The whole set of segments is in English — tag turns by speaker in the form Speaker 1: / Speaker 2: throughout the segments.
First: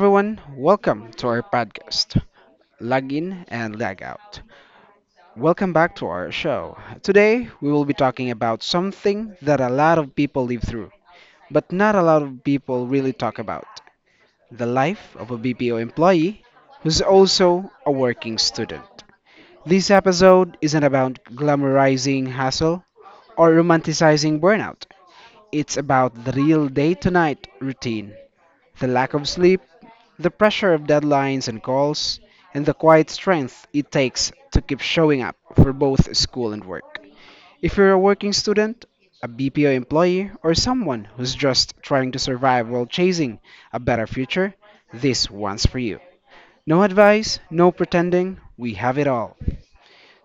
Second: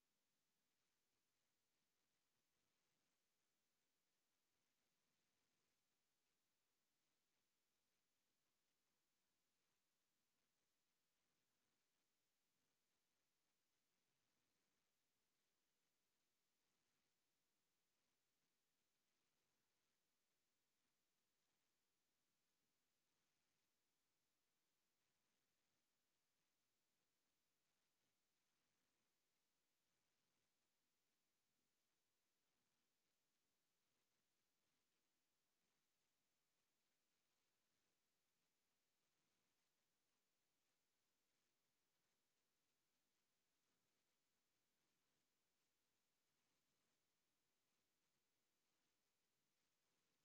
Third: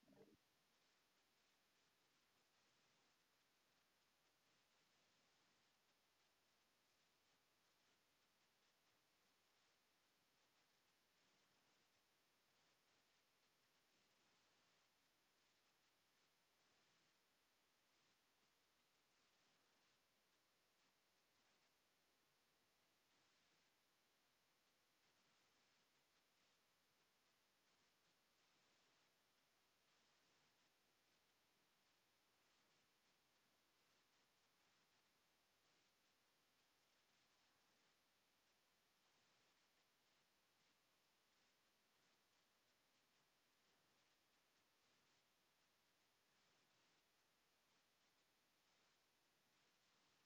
Speaker 1: everyone. Welcome to our podcast, Log In and Lag Out. Welcome back to our show. Today, we will be talking about something that a lot of people live through, but not a lot of people really talk about the life of a BPO employee who's also a working student. This episode isn't about glamorizing hustle or romanticizing burnout, it's about the real day to night routine. The lack of sleep, the pressure of deadlines and calls, and the quiet strength it takes to keep showing up for both school and work. If you're a working student, a BPO employee, or someone who's just trying to survive while chasing a better future, this one's for you. No advice, no pretending, we have it all.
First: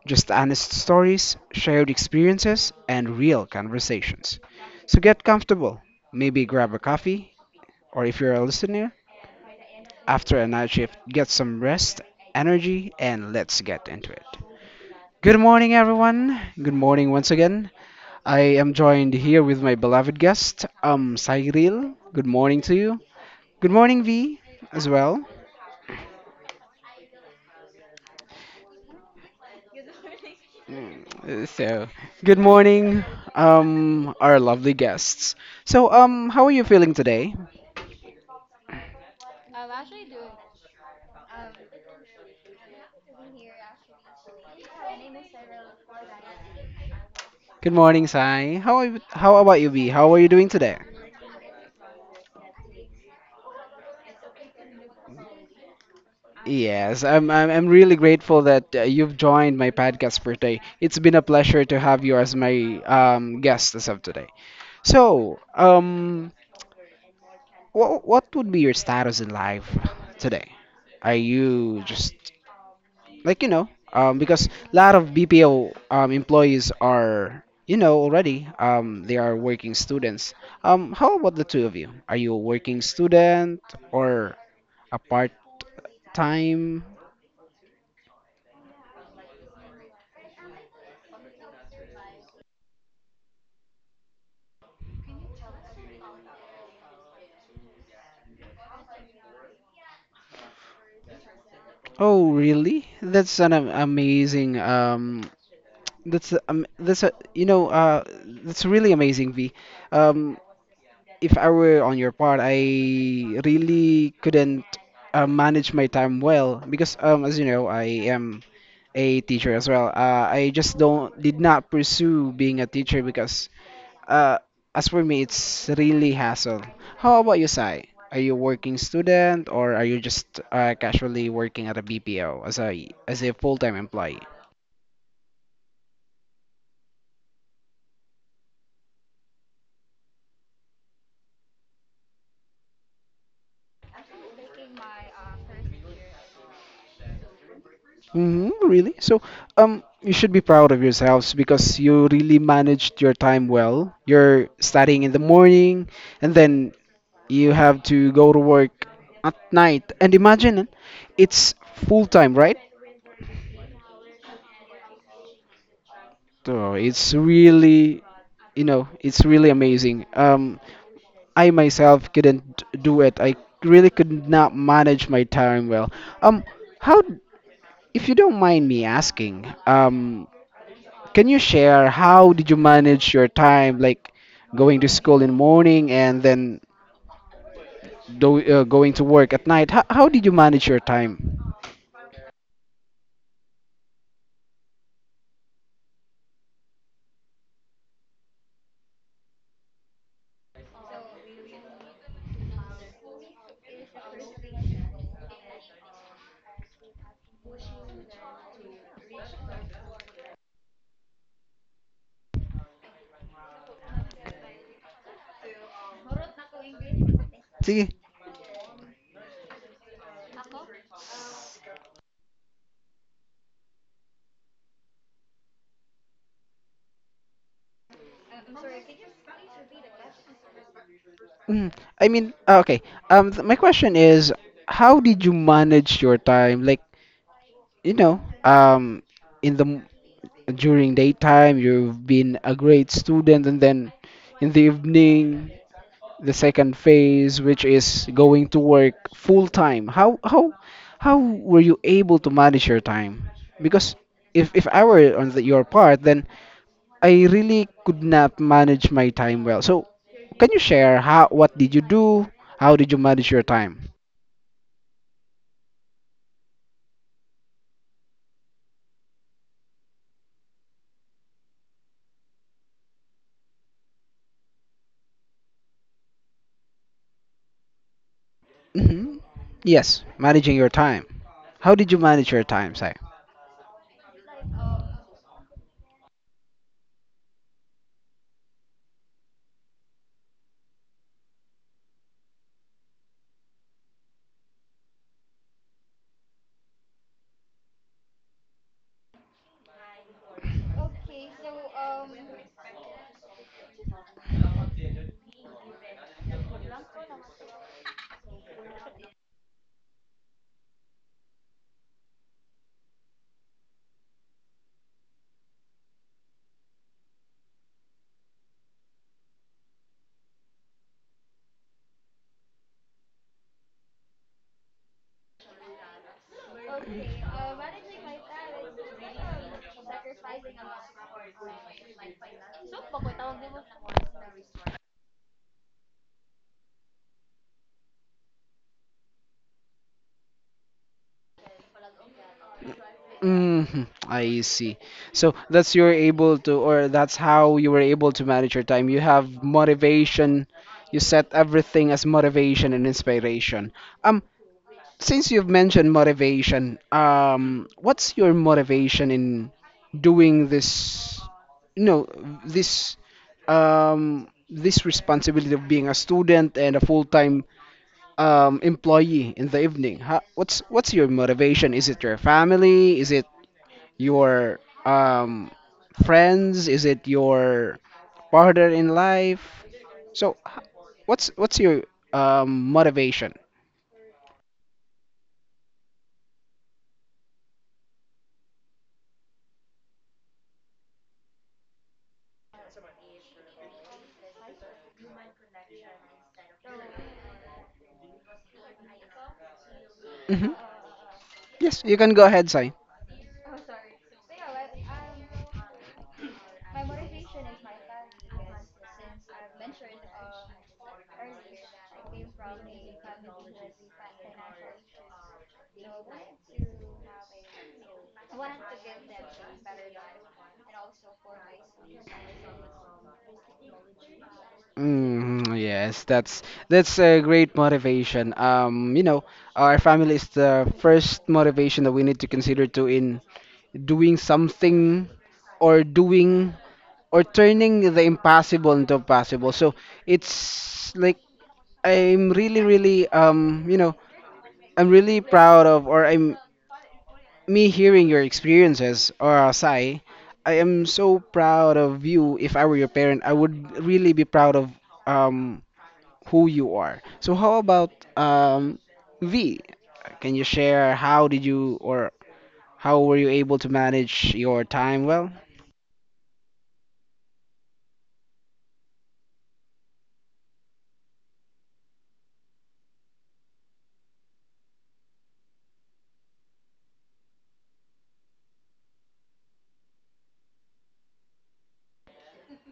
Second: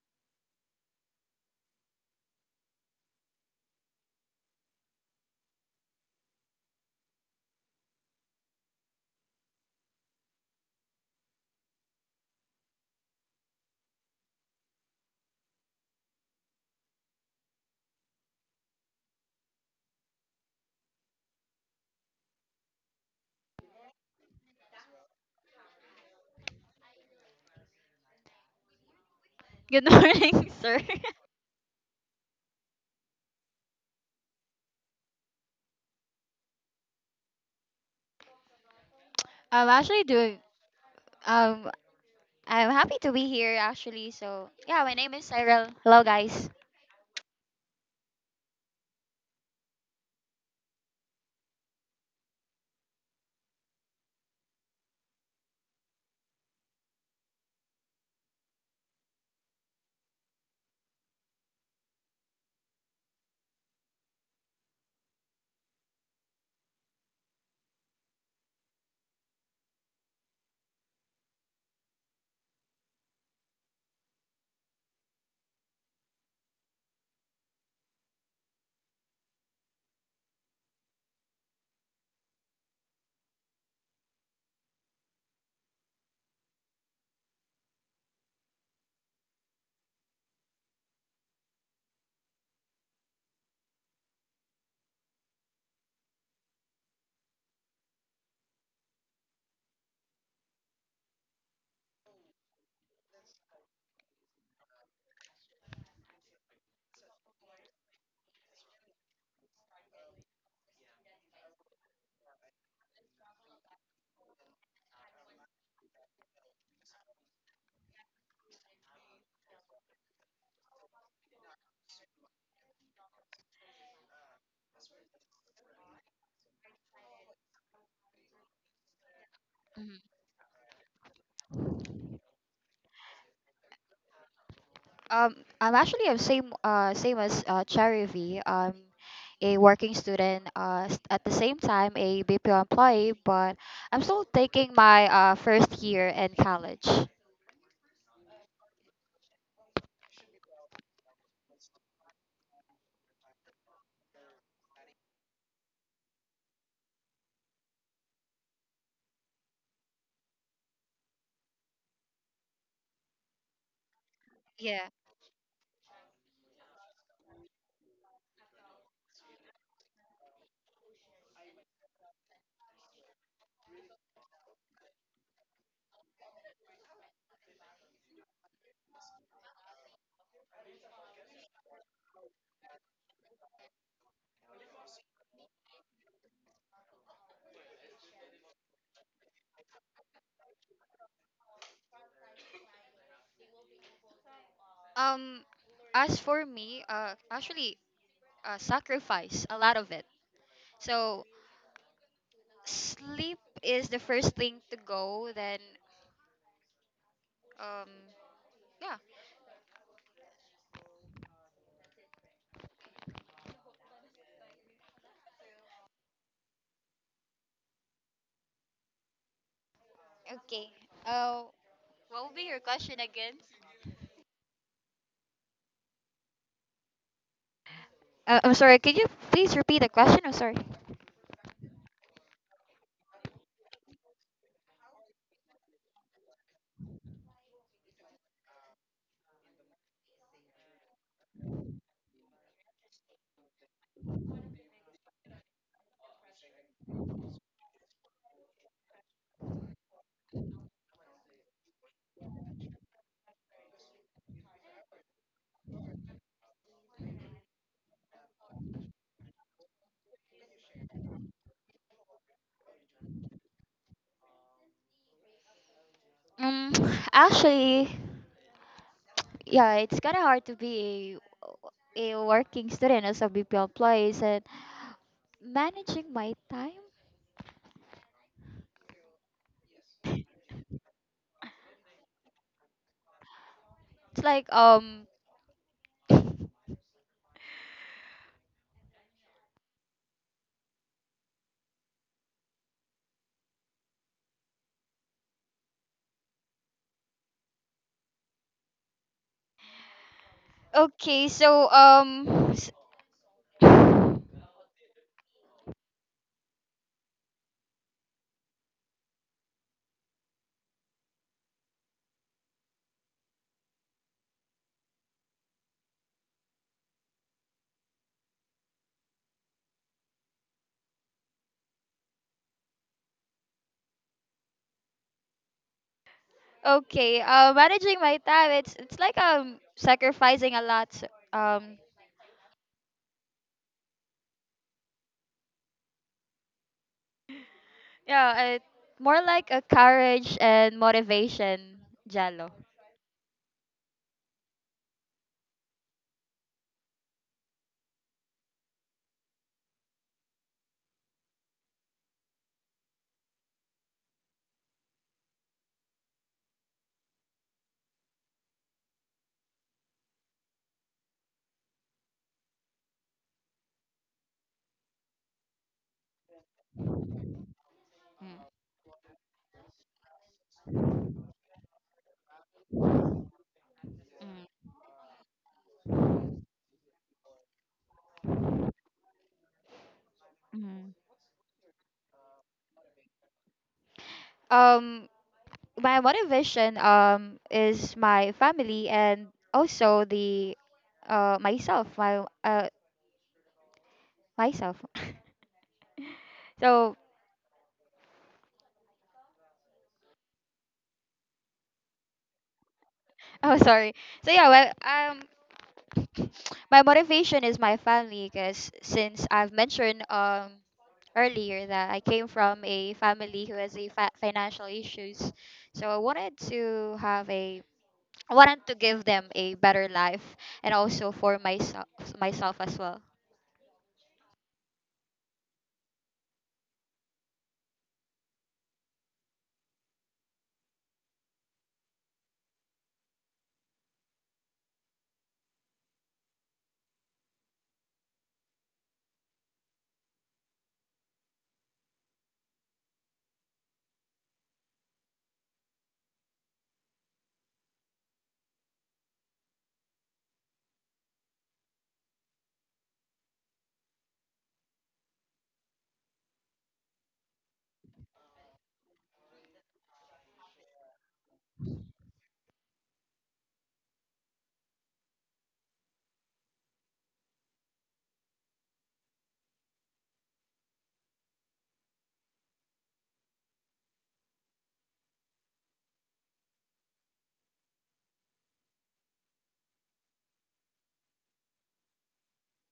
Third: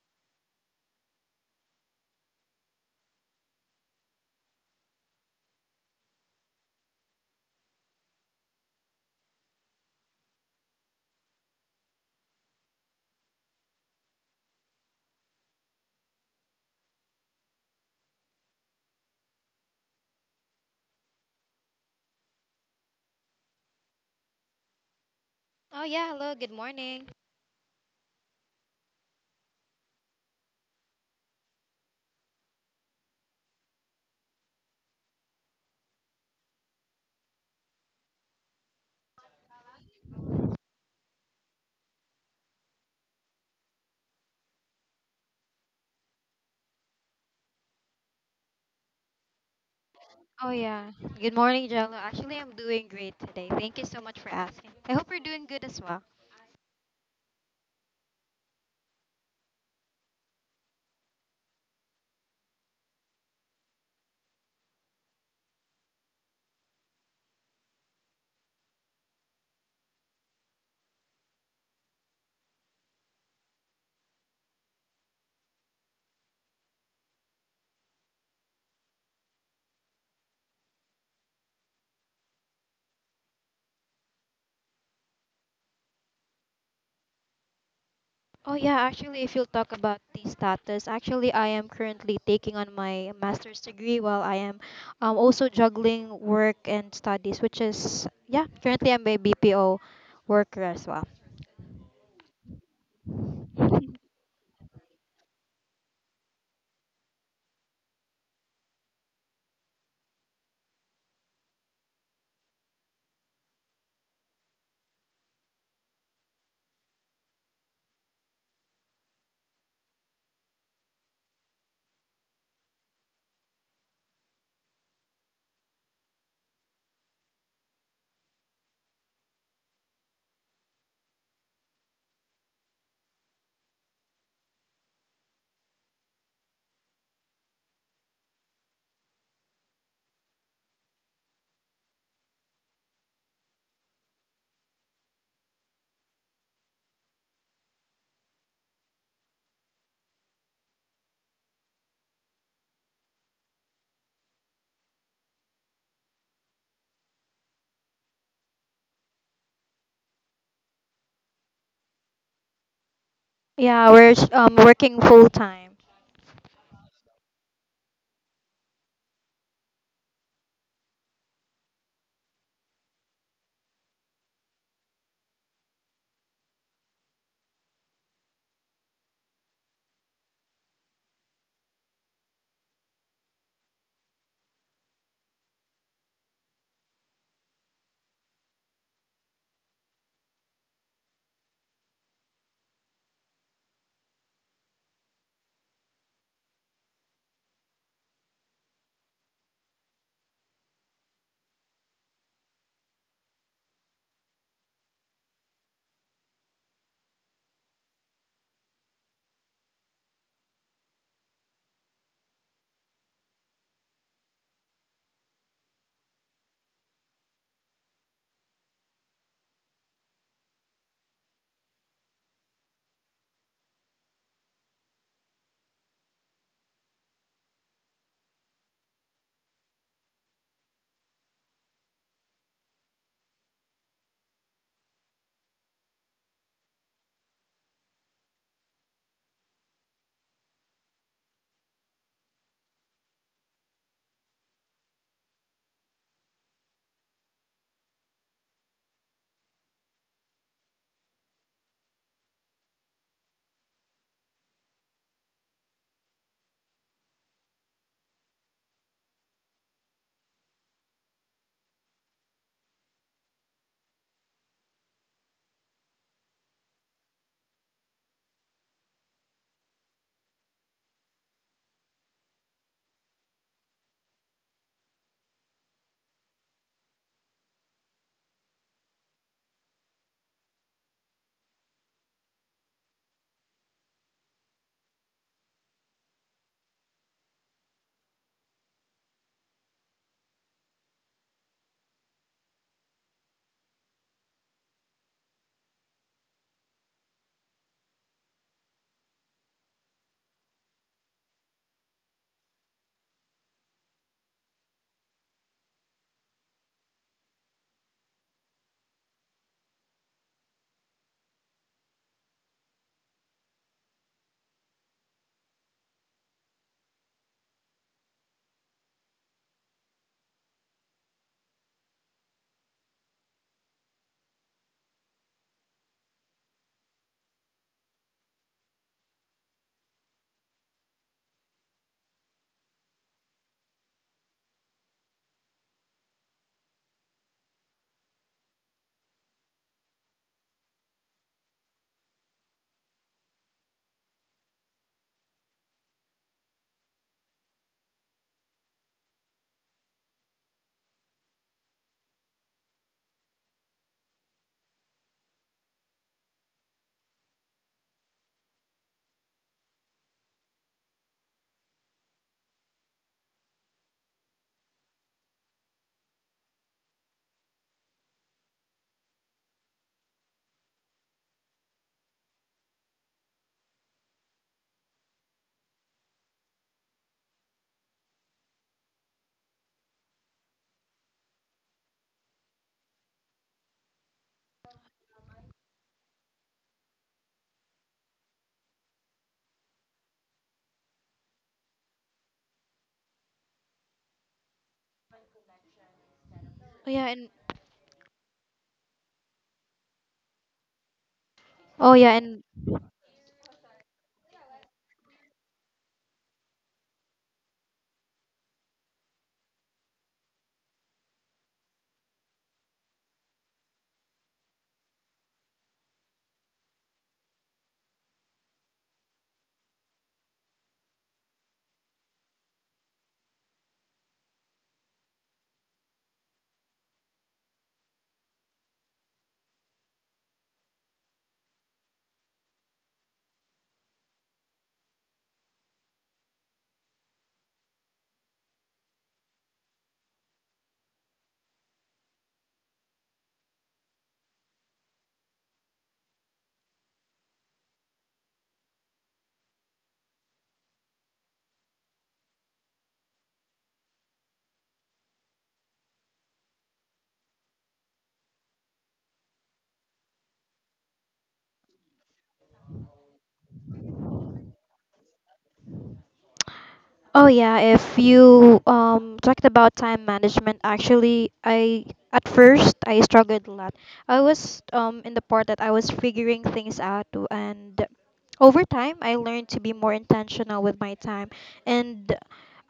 Speaker 1: Just honest stories, shared experiences, and real conversations. So get comfortable, maybe grab a coffee, or if you're a listener, after a night shift, get some rest, energy, and let's get into it. Good morning, everyone. Good morning once again. I am joined here with my beloved guest, Cyril. Good morning to you. Good morning, V, as well.
Speaker 2: Oh yeah, hello, good morning.
Speaker 3: Good morning, sir.
Speaker 1: So, good morning, our lovely guests. So, how are you feeling today?
Speaker 3: I'm actually doing um I'm happy to be here actually. So yeah, my name is Cyril. Hello guys.
Speaker 1: Good morning, Sai. How are you, how about you, V? How are you doing
Speaker 2: Oh
Speaker 1: today?
Speaker 2: yeah. Good morning, Jello. Actually, I'm doing great today. Thank you so much for asking. I hope you're doing good as well.
Speaker 1: Yes, I'm really grateful that you've joined my podcast for today. It's been a pleasure to have you as my guest as of today. So, what would be your status in life today? Are you just like, you know, because a lot of BPO employees are, you know, already they are working students. How about the two of you? Are you a working student or a part time?
Speaker 2: Oh yeah, actually, if you'll talk about the status, actually, I am currently taking on my master's degree while I am also juggling work and studies, which is yeah, currently I'm a BPO worker as well.
Speaker 1: Oh, really? That's amazing. That's a you know that's really amazing, V. Um, if I were on your part, I really couldn't manage my time well because as you know I am a teacher as well. I just don't did not pursue being a teacher because uh, as for me, it's really hassle. How about you, Sai? Are you working student or are
Speaker 3: Mhm.
Speaker 1: you just casually working at a BPO as a full-time employee?
Speaker 3: Um I'm actually a same same as Cherry V. A working student at the same time a BPO employee, but I'm still taking my first year in college.
Speaker 1: Hmm, really? So, you should be proud of yourselves because you really managed your time well. You're studying in the morning and then you have to go to work at night. And imagine it, it's full-time, right?
Speaker 2: Yeah, we're
Speaker 3: Yeah.
Speaker 2: working full time.
Speaker 1: So it's really, you know, it's really amazing. I myself couldn't do it. I really could not manage my time well. Um, how, if you don't mind me asking, can you share how did you manage your time, like going to school in the morning and then going to work at night? How did you manage your time?
Speaker 3: Um as for me, actually sacrifice a lot of it. So sleep is the first thing to go. Then, um, yeah.
Speaker 1: See,
Speaker 3: Okay. Uh, what will be your question again? I'm sorry. Could you please repeat the question? I'm sorry.
Speaker 1: mm, I mean, okay. My question is, how did you manage your time? Like, you know, in the during daytime you've been a great student and then in the evening the second phase which is going to work full time how were you able to manage your time because if I were on your part then I really could not manage my time well so can you share how what did you do how did you manage your time
Speaker 3: Um, actually, yeah, it's kind of hard to be a working student as a BPO employee. And managing my time.
Speaker 1: hmm yes managing your time how did you manage your time Si?
Speaker 3: It's like. Okay. Okay. Managing my time. It's like sacrificing a lot. Um, Yeah, it, more like a courage and motivation, Jello.
Speaker 1: Hmm, I see. So that's you're able to, or that's how you were able to manage your time. You have motivation. You set everything as motivation and inspiration. Um, since you've mentioned motivation, what's your motivation in doing this? No, this this responsibility of being a student and a full-time
Speaker 3: Mm,
Speaker 1: employee in the evening. How, what's your motivation? Is it your family? Is it your
Speaker 3: mm,
Speaker 1: friends? Is it your partner in life? So,
Speaker 3: mhm.
Speaker 1: what's your motivation?
Speaker 3: Um, my motivation is my family and also the myself, my myself.
Speaker 2: Oh
Speaker 3: So
Speaker 2: yeah, and
Speaker 1: Hmm. Yes,
Speaker 2: oh
Speaker 1: you can
Speaker 2: yeah,
Speaker 1: go
Speaker 2: and
Speaker 1: ahead, Sai.
Speaker 3: oh sorry. So yeah, well my motivation is my family because since I've mentioned earlier that I came from a family who has a financial issues, so I wanted to have a want to give them a better life and also for myself as well.
Speaker 1: Mm, yes, that's a great motivation. You know, our family is the first motivation that we need to consider to in doing something or doing or turning the impossible into possible. So it's like I'm really, really, you know, I'm really proud of, or I'm me hearing your experiences, or Asai. I am so proud of you. If I were your parent, I would really be proud of um who you are. So how about V? Can you share how did you or how were you able to manage your time well?
Speaker 2: Oh yeah, if you talked about time management. Actually, I at first I struggled a lot. I was in the part that I was figuring things out, and over time I learned to be more intentional with my time, and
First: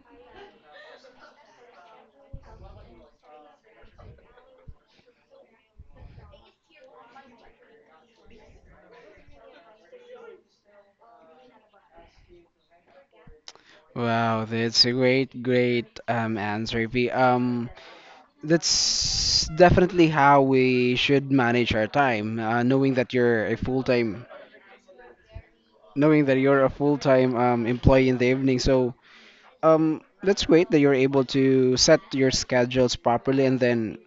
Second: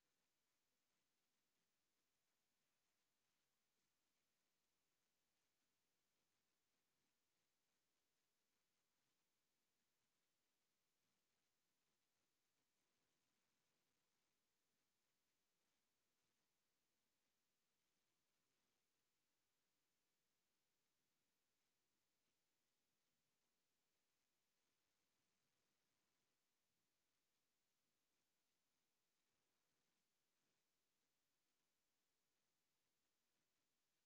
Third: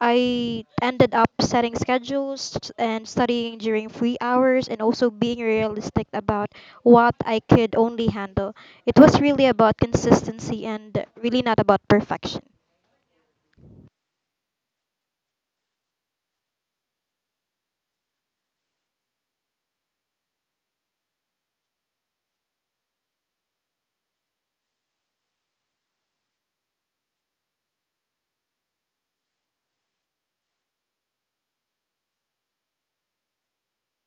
Speaker 2: I ended up setting schedules and studying during free hours, and also being realistic about what I could only handle. It was really about consistency and really not about perfection.
Speaker 1: Wow, that's a great, great answer, V. That's definitely how we should manage our time knowing that you're a full-time knowing that you're a full-time employee in the evening so that's great that you're able to set your schedules properly and then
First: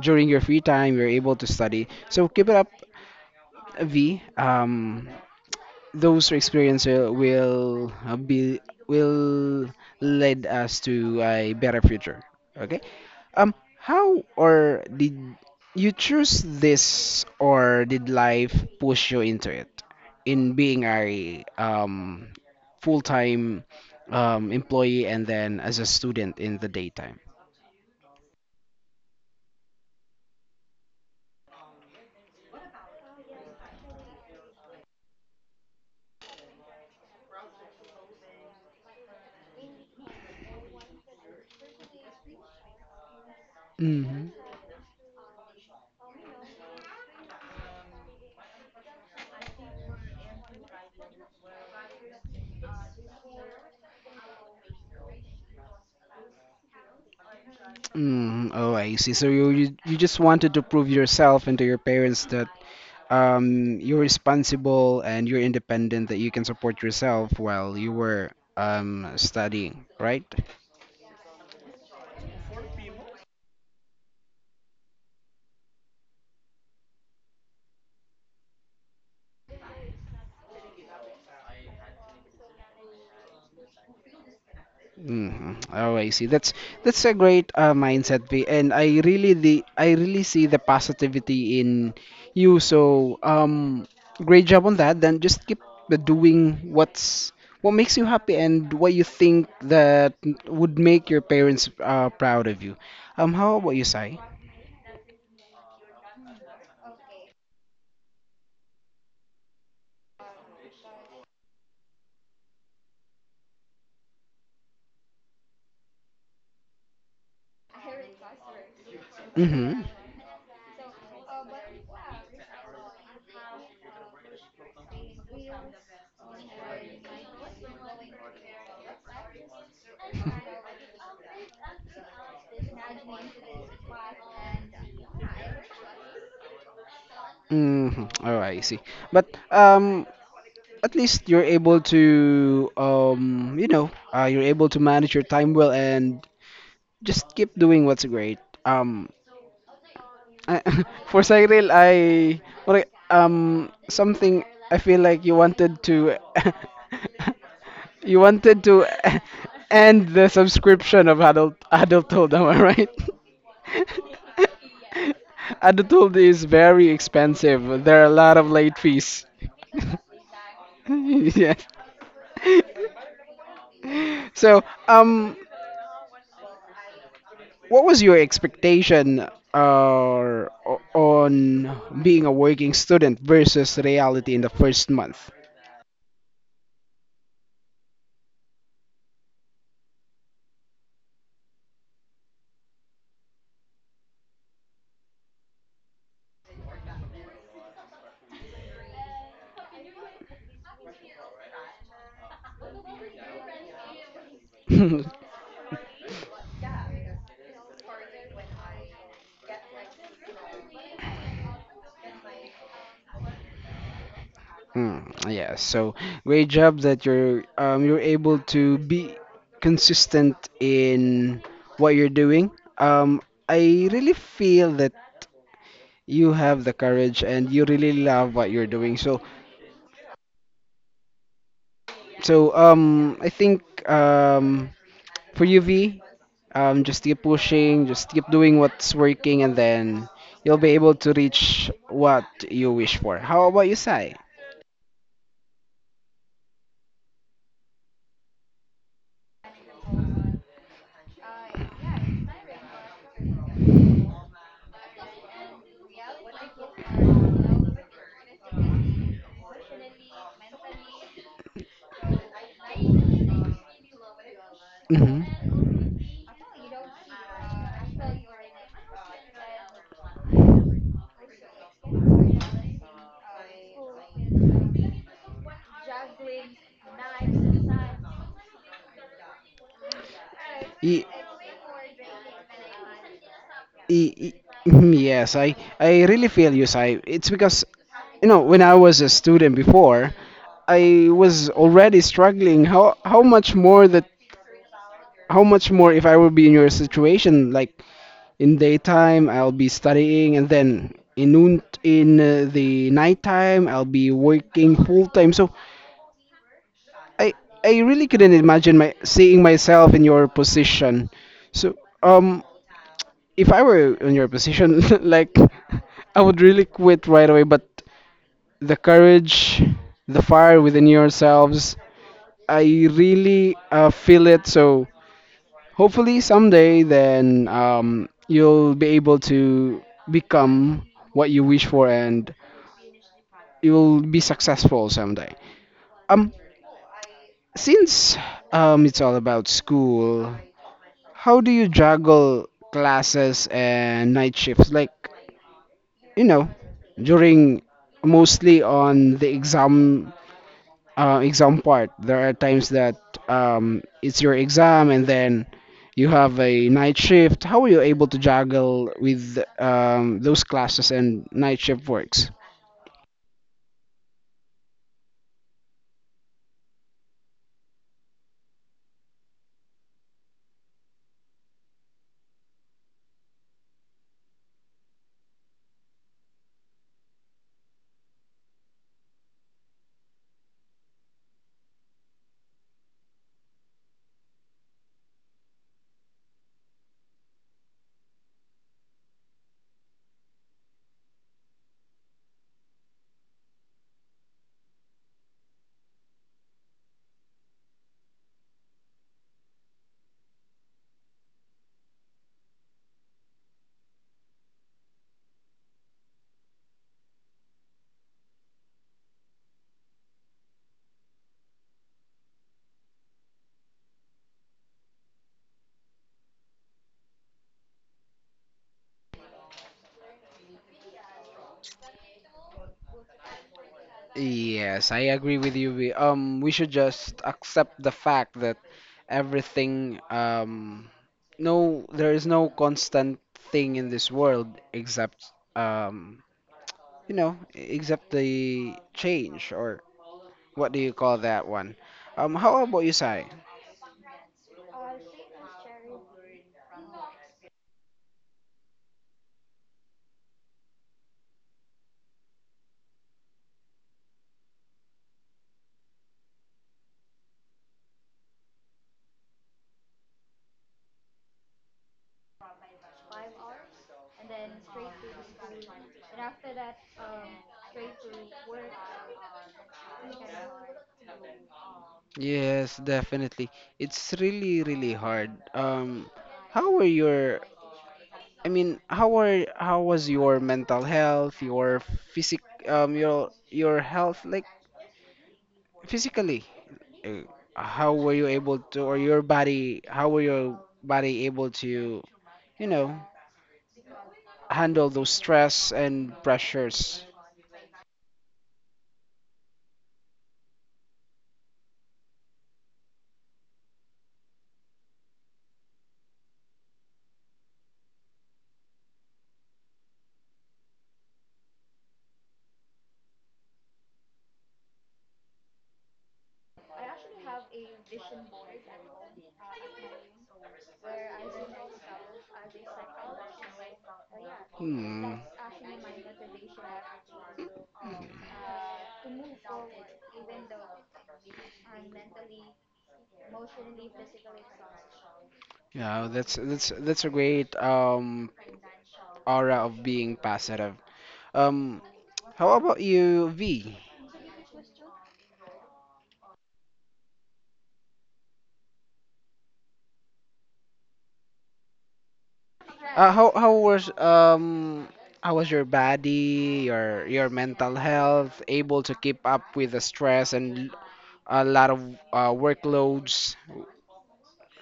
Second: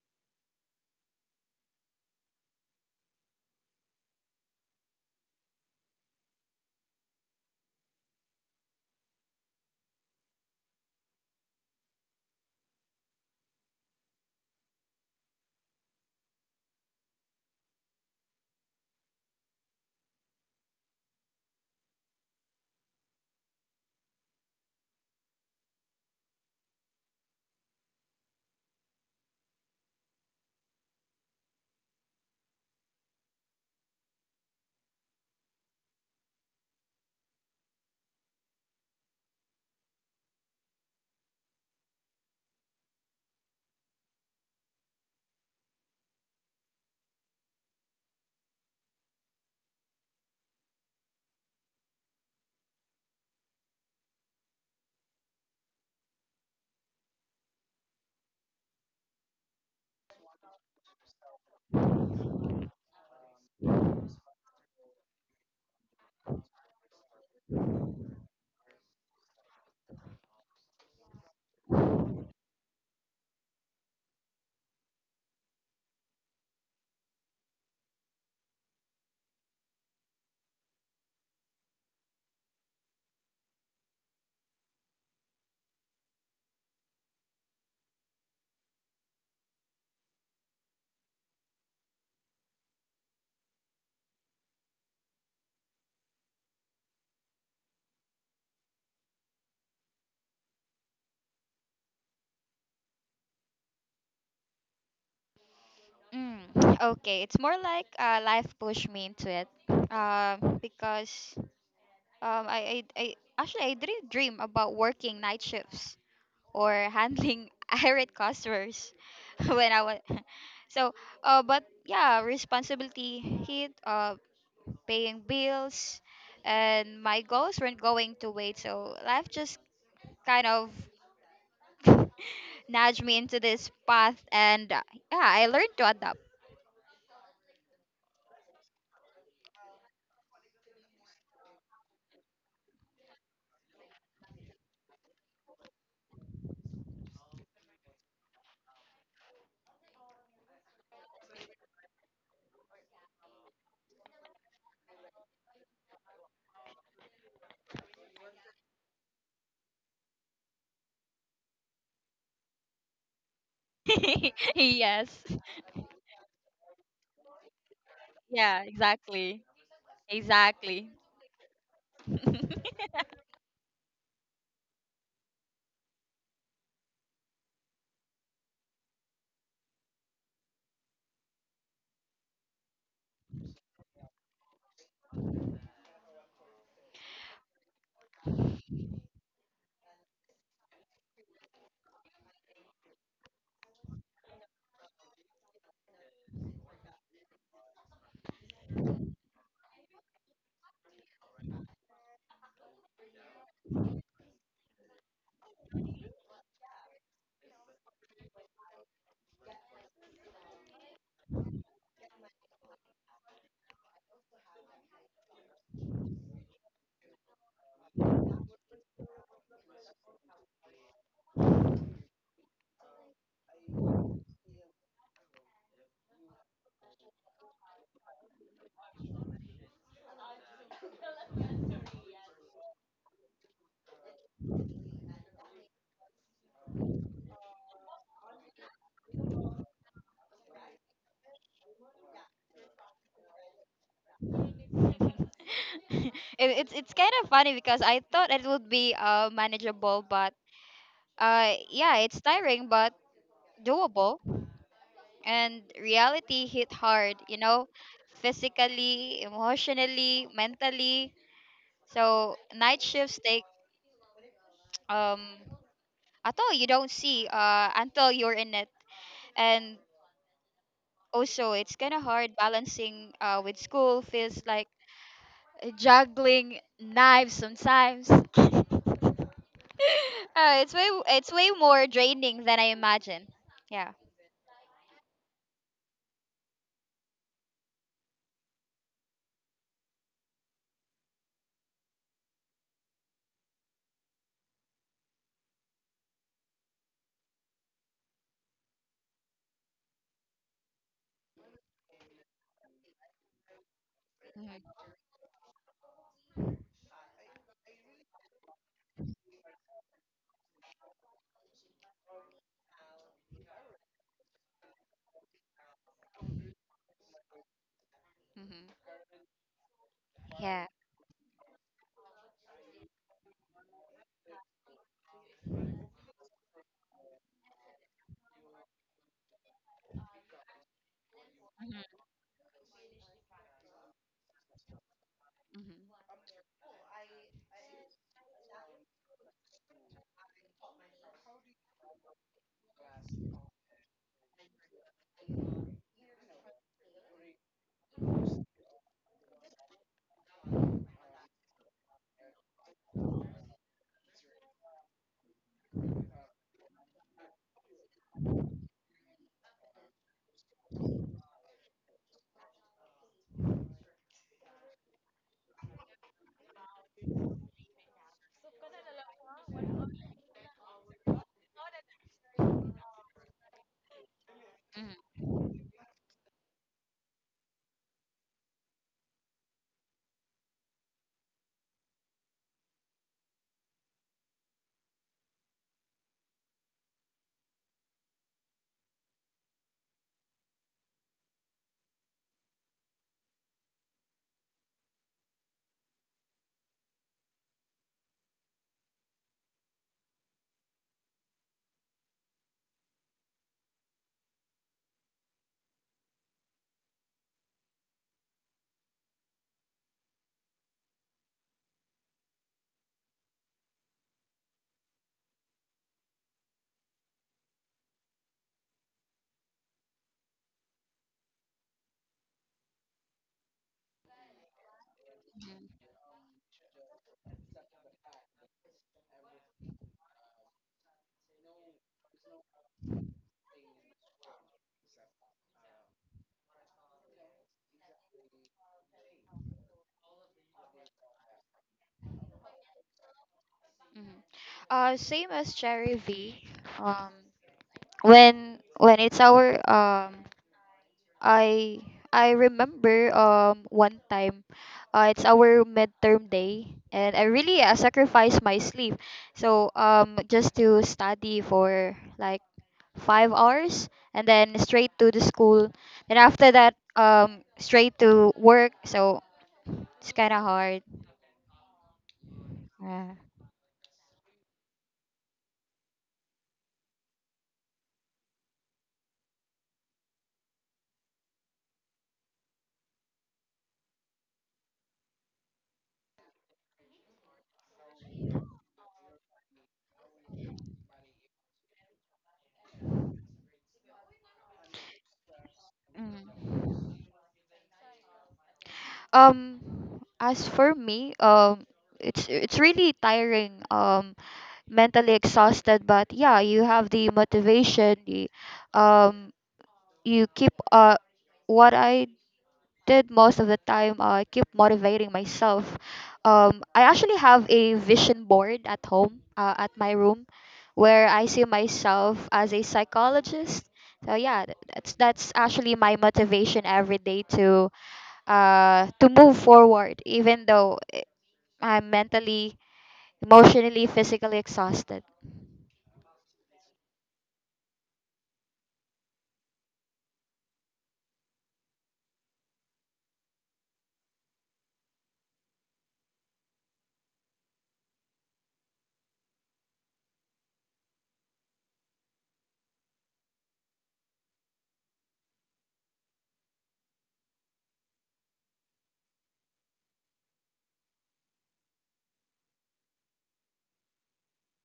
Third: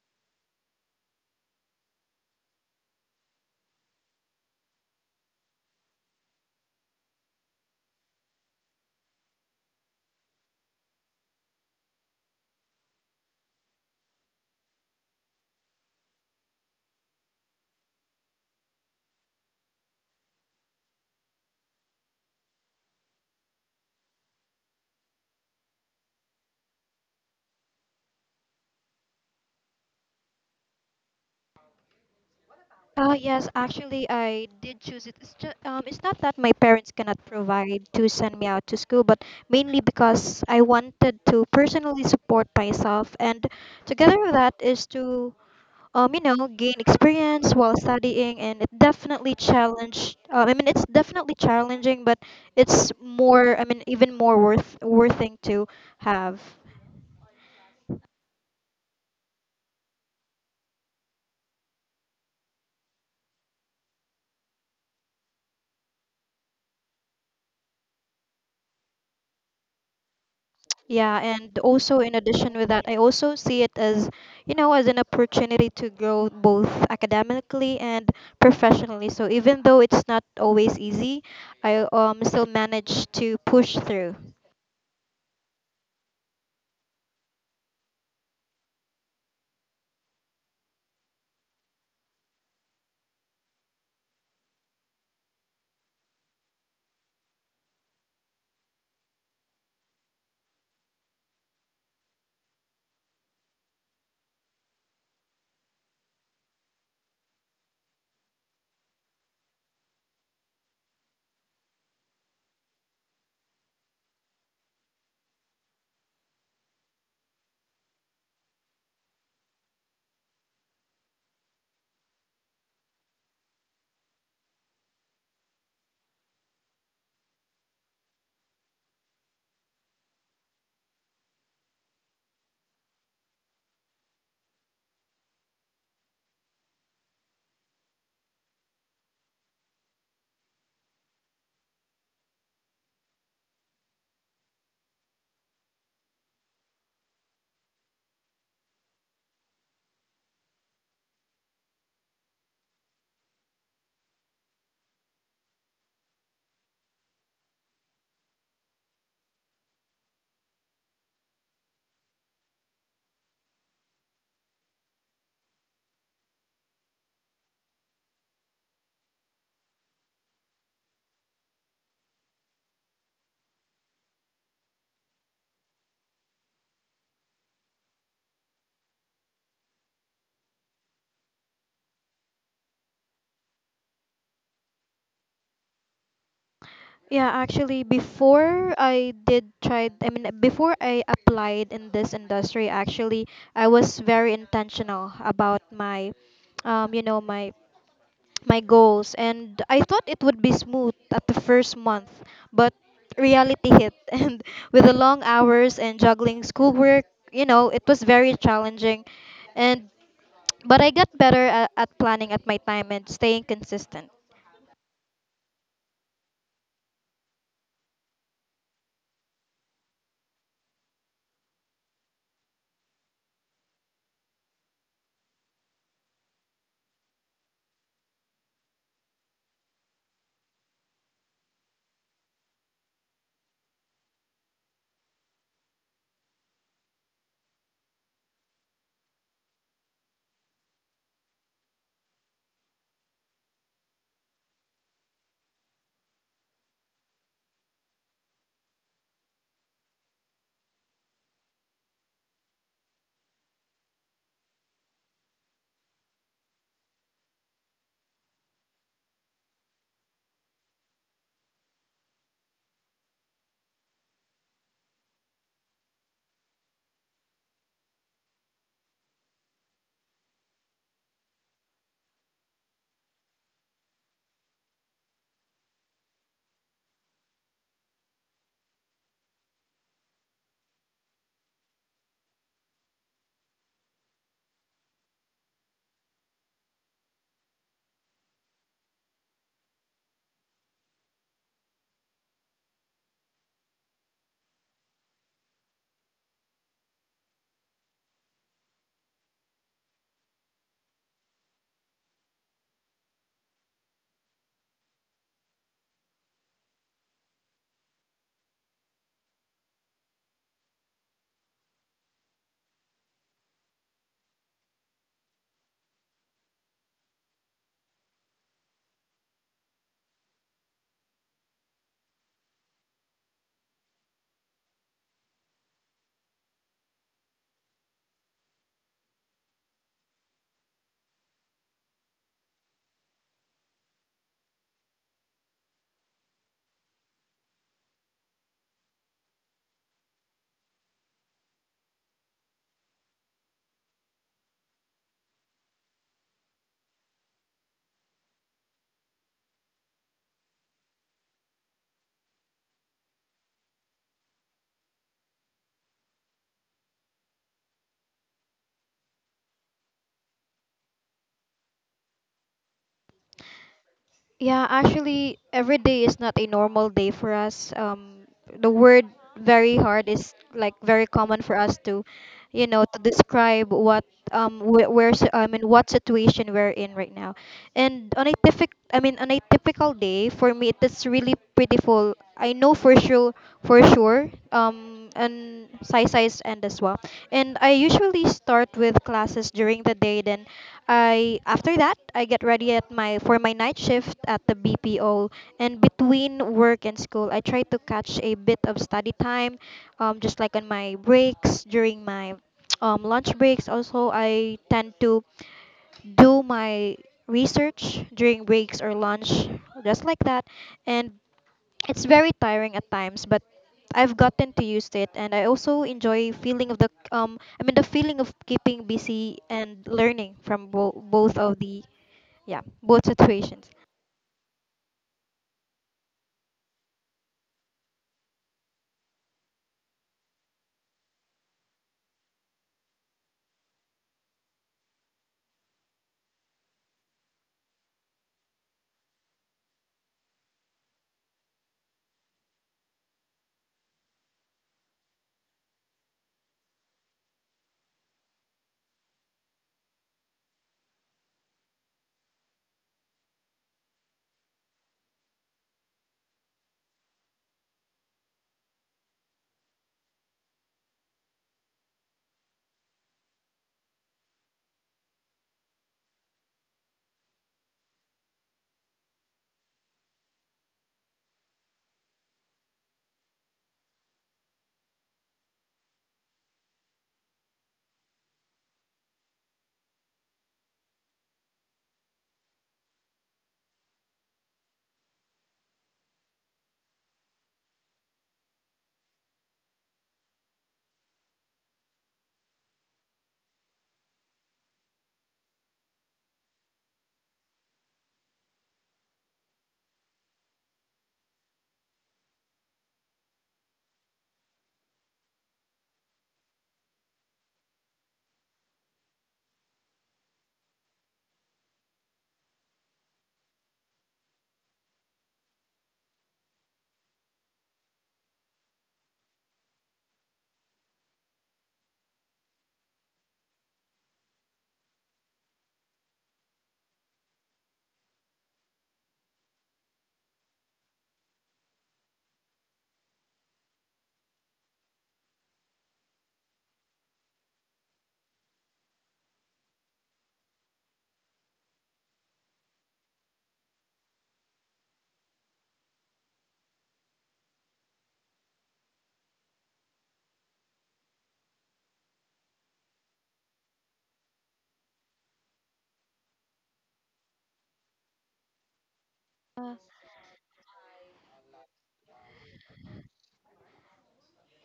Speaker 1: during your free time you're able to study so keep it up v those experiences will be will lead us to a better future. Okay. Um, how or did you choose this, or did life push you into it, in being a full-time employee and then as a student in the daytime?
Speaker 2: Oh yes, actually I did choose it. It's just, it's not that my parents cannot provide to send me out to school, but mainly because I wanted to personally support myself, and together
Speaker 1: Mm-hmm.
Speaker 2: with that is to gain experience while studying, and it definitely challenged. I mean, it's definitely challenging, but it's more. I mean, even more worth thing to have.
Speaker 1: Mm, oh, I see. So you just wanted to prove yourself and to your parents that you're responsible and you're independent that you can support yourself while you were studying right
Speaker 2: Yeah, and also in addition with that, I also see it as, you know, as an opportunity to grow both academically and professionally. So even though it's not always easy, I still manage to push through.
Speaker 1: hmm oh I see that's a great mindset P. And I really the I really see the positivity in you so great job on that then just keep the doing what's what makes you happy and what you think that would make your parents proud of you how about you sai.
Speaker 3: Mm, okay, it's more like life pushed me into it. Because I actually I didn't dream about working night shifts or handling irate customers when I
Speaker 1: Mm-hmm.
Speaker 3: was so. But yeah, responsibility hit. Paying bills, and my goals weren't going to wait. So life just kind of nudged me into this path and yeah, I learned to adapt.
Speaker 1: Mm-hmm. All right, I see. But um, at least you're able to you know, you're able to manage your time well and just keep doing what's great. Um, I, for Cyril, I like something. I feel like you wanted to, you wanted to end the subscription of adulthood. Am I right?
Speaker 3: Yes,
Speaker 1: Adulthood is very expensive. There are a lot of
Speaker 3: yeah,
Speaker 1: late fees.
Speaker 3: exactly, exactly.
Speaker 1: yeah.
Speaker 3: it,
Speaker 1: So, um, what was your expectation on being a working student versus reality in the first month?
Speaker 2: Yeah, actually, before I applied in this industry. Actually, I was very intentional about my, you know, my goals, and I thought it would be smooth at the first month, but reality hit and with the long hours and juggling schoolwork, it was very challenging, and but I got better at planning at my time and staying consistent.
Speaker 1: Mm, yeah, so great job that you're able to be consistent in what you're doing. Um, I really feel that you have the courage and you really love what you're doing. So, so I think um, for you, V, just keep pushing, just keep doing what's working, and then you'll be able to reach what you wish for. How about you, Sai?
Speaker 3: it's kind of funny because I thought it would be manageable, but yeah, it's tiring but doable. And reality hit hard, you know, physically, emotionally, mentally. So night shifts take um
Speaker 1: Mm-hmm.
Speaker 3: at all you don't see until you're in it. And also it's kind of hard balancing with school. Feels like juggling knives sometimes. It's way
Speaker 1: Y,
Speaker 3: it's way more draining than I imagine. Yeah.
Speaker 1: y, y- yes, I really feel you, Sai. It's because, you know, when I was a student before, I was already struggling. How much more that how much more if I would be in your situation, like in daytime I'll be studying, and then in the nighttime I'll be working
Speaker 3: Mhm.
Speaker 1: full time. So I I really couldn't imagine my seeing myself in your position. So um if I were in your position, like I would really quit right away. But
Speaker 3: Mhm.
Speaker 1: the courage, the fire
Speaker 3: Yeah.
Speaker 1: within yourselves, I really feel it. So hopefully someday, then you'll be able to become what you wish
Speaker 3: Mhm.
Speaker 1: for, and you'll be successful someday.
Speaker 3: Mhm.
Speaker 1: Um, since it's all about school, how do you juggle classes and night shifts? Like you know during mostly on the exam exam part there are times that it's your exam and then you have a night shift how are you able to juggle with those classes and night shift works.
Speaker 2: Yeah, actually, every day is not a normal day for us. The word very hard is like very common for us to describe what wh-
Speaker 3: Mhm.
Speaker 2: where si, I mean what situation we're in right now. And on a typical day for me, it is really pretty full. I know for sure, and size and as well. And I usually start with classes during the day, then I after that I get ready at my for my night shift at the BPO, and between work and school I try to catch a bit of study time, just like on my breaks during my lunch breaks. Also, I tend to do my research during breaks or lunch, just like that, and it's very tiring at times, but I've gotten to used it, and I also enjoy feeling of the. I mean, the feeling of keeping busy and learning from both of the, yeah both situations.
Speaker 1: Yes, I agree with
Speaker 3: Mhm.
Speaker 1: you. We should just accept the fact that everything, no, there is no constant thing in this world except um, you know, except the change or what do you call that one? How about you, Sai?
Speaker 3: Mhm. Same as Cherry V. um when it's our I I remember one time, it's our midterm day, and I really sacrificed my sleep, so just to study for like 5 hours, and then straight to the school, then after that straight to work. So it's kind of hard.
Speaker 1: Yes,
Speaker 3: Yeah.
Speaker 1: definitely. It's really, really hard. How were your, I mean, how was your mental health, your physic, your health, like physically? Uh, How were you able to, or your body, how were your body able to, you know, handle those stress and
Speaker 3: Mm.
Speaker 1: pressures?
Speaker 3: Um, as for me, it's really tiring. Mentally exhausted, but yeah, you have the motivation. You, um you keep uh what i did most of the time, I keep motivating myself. Um, I actually have a vision board at home, at my room, where I see myself as a psychologist. So yeah, that's
Speaker 1: Hmm.
Speaker 3: actually my motivation every day to move forward, even though I'm mentally, emotionally, physically exhausted.
Speaker 1: Yeah, that's a great aura of being positive. Um, how about you, V? Right. How was your body, your mental health, able to keep up with
Speaker 2: Uh,
Speaker 1: the stress and a lot of workloads?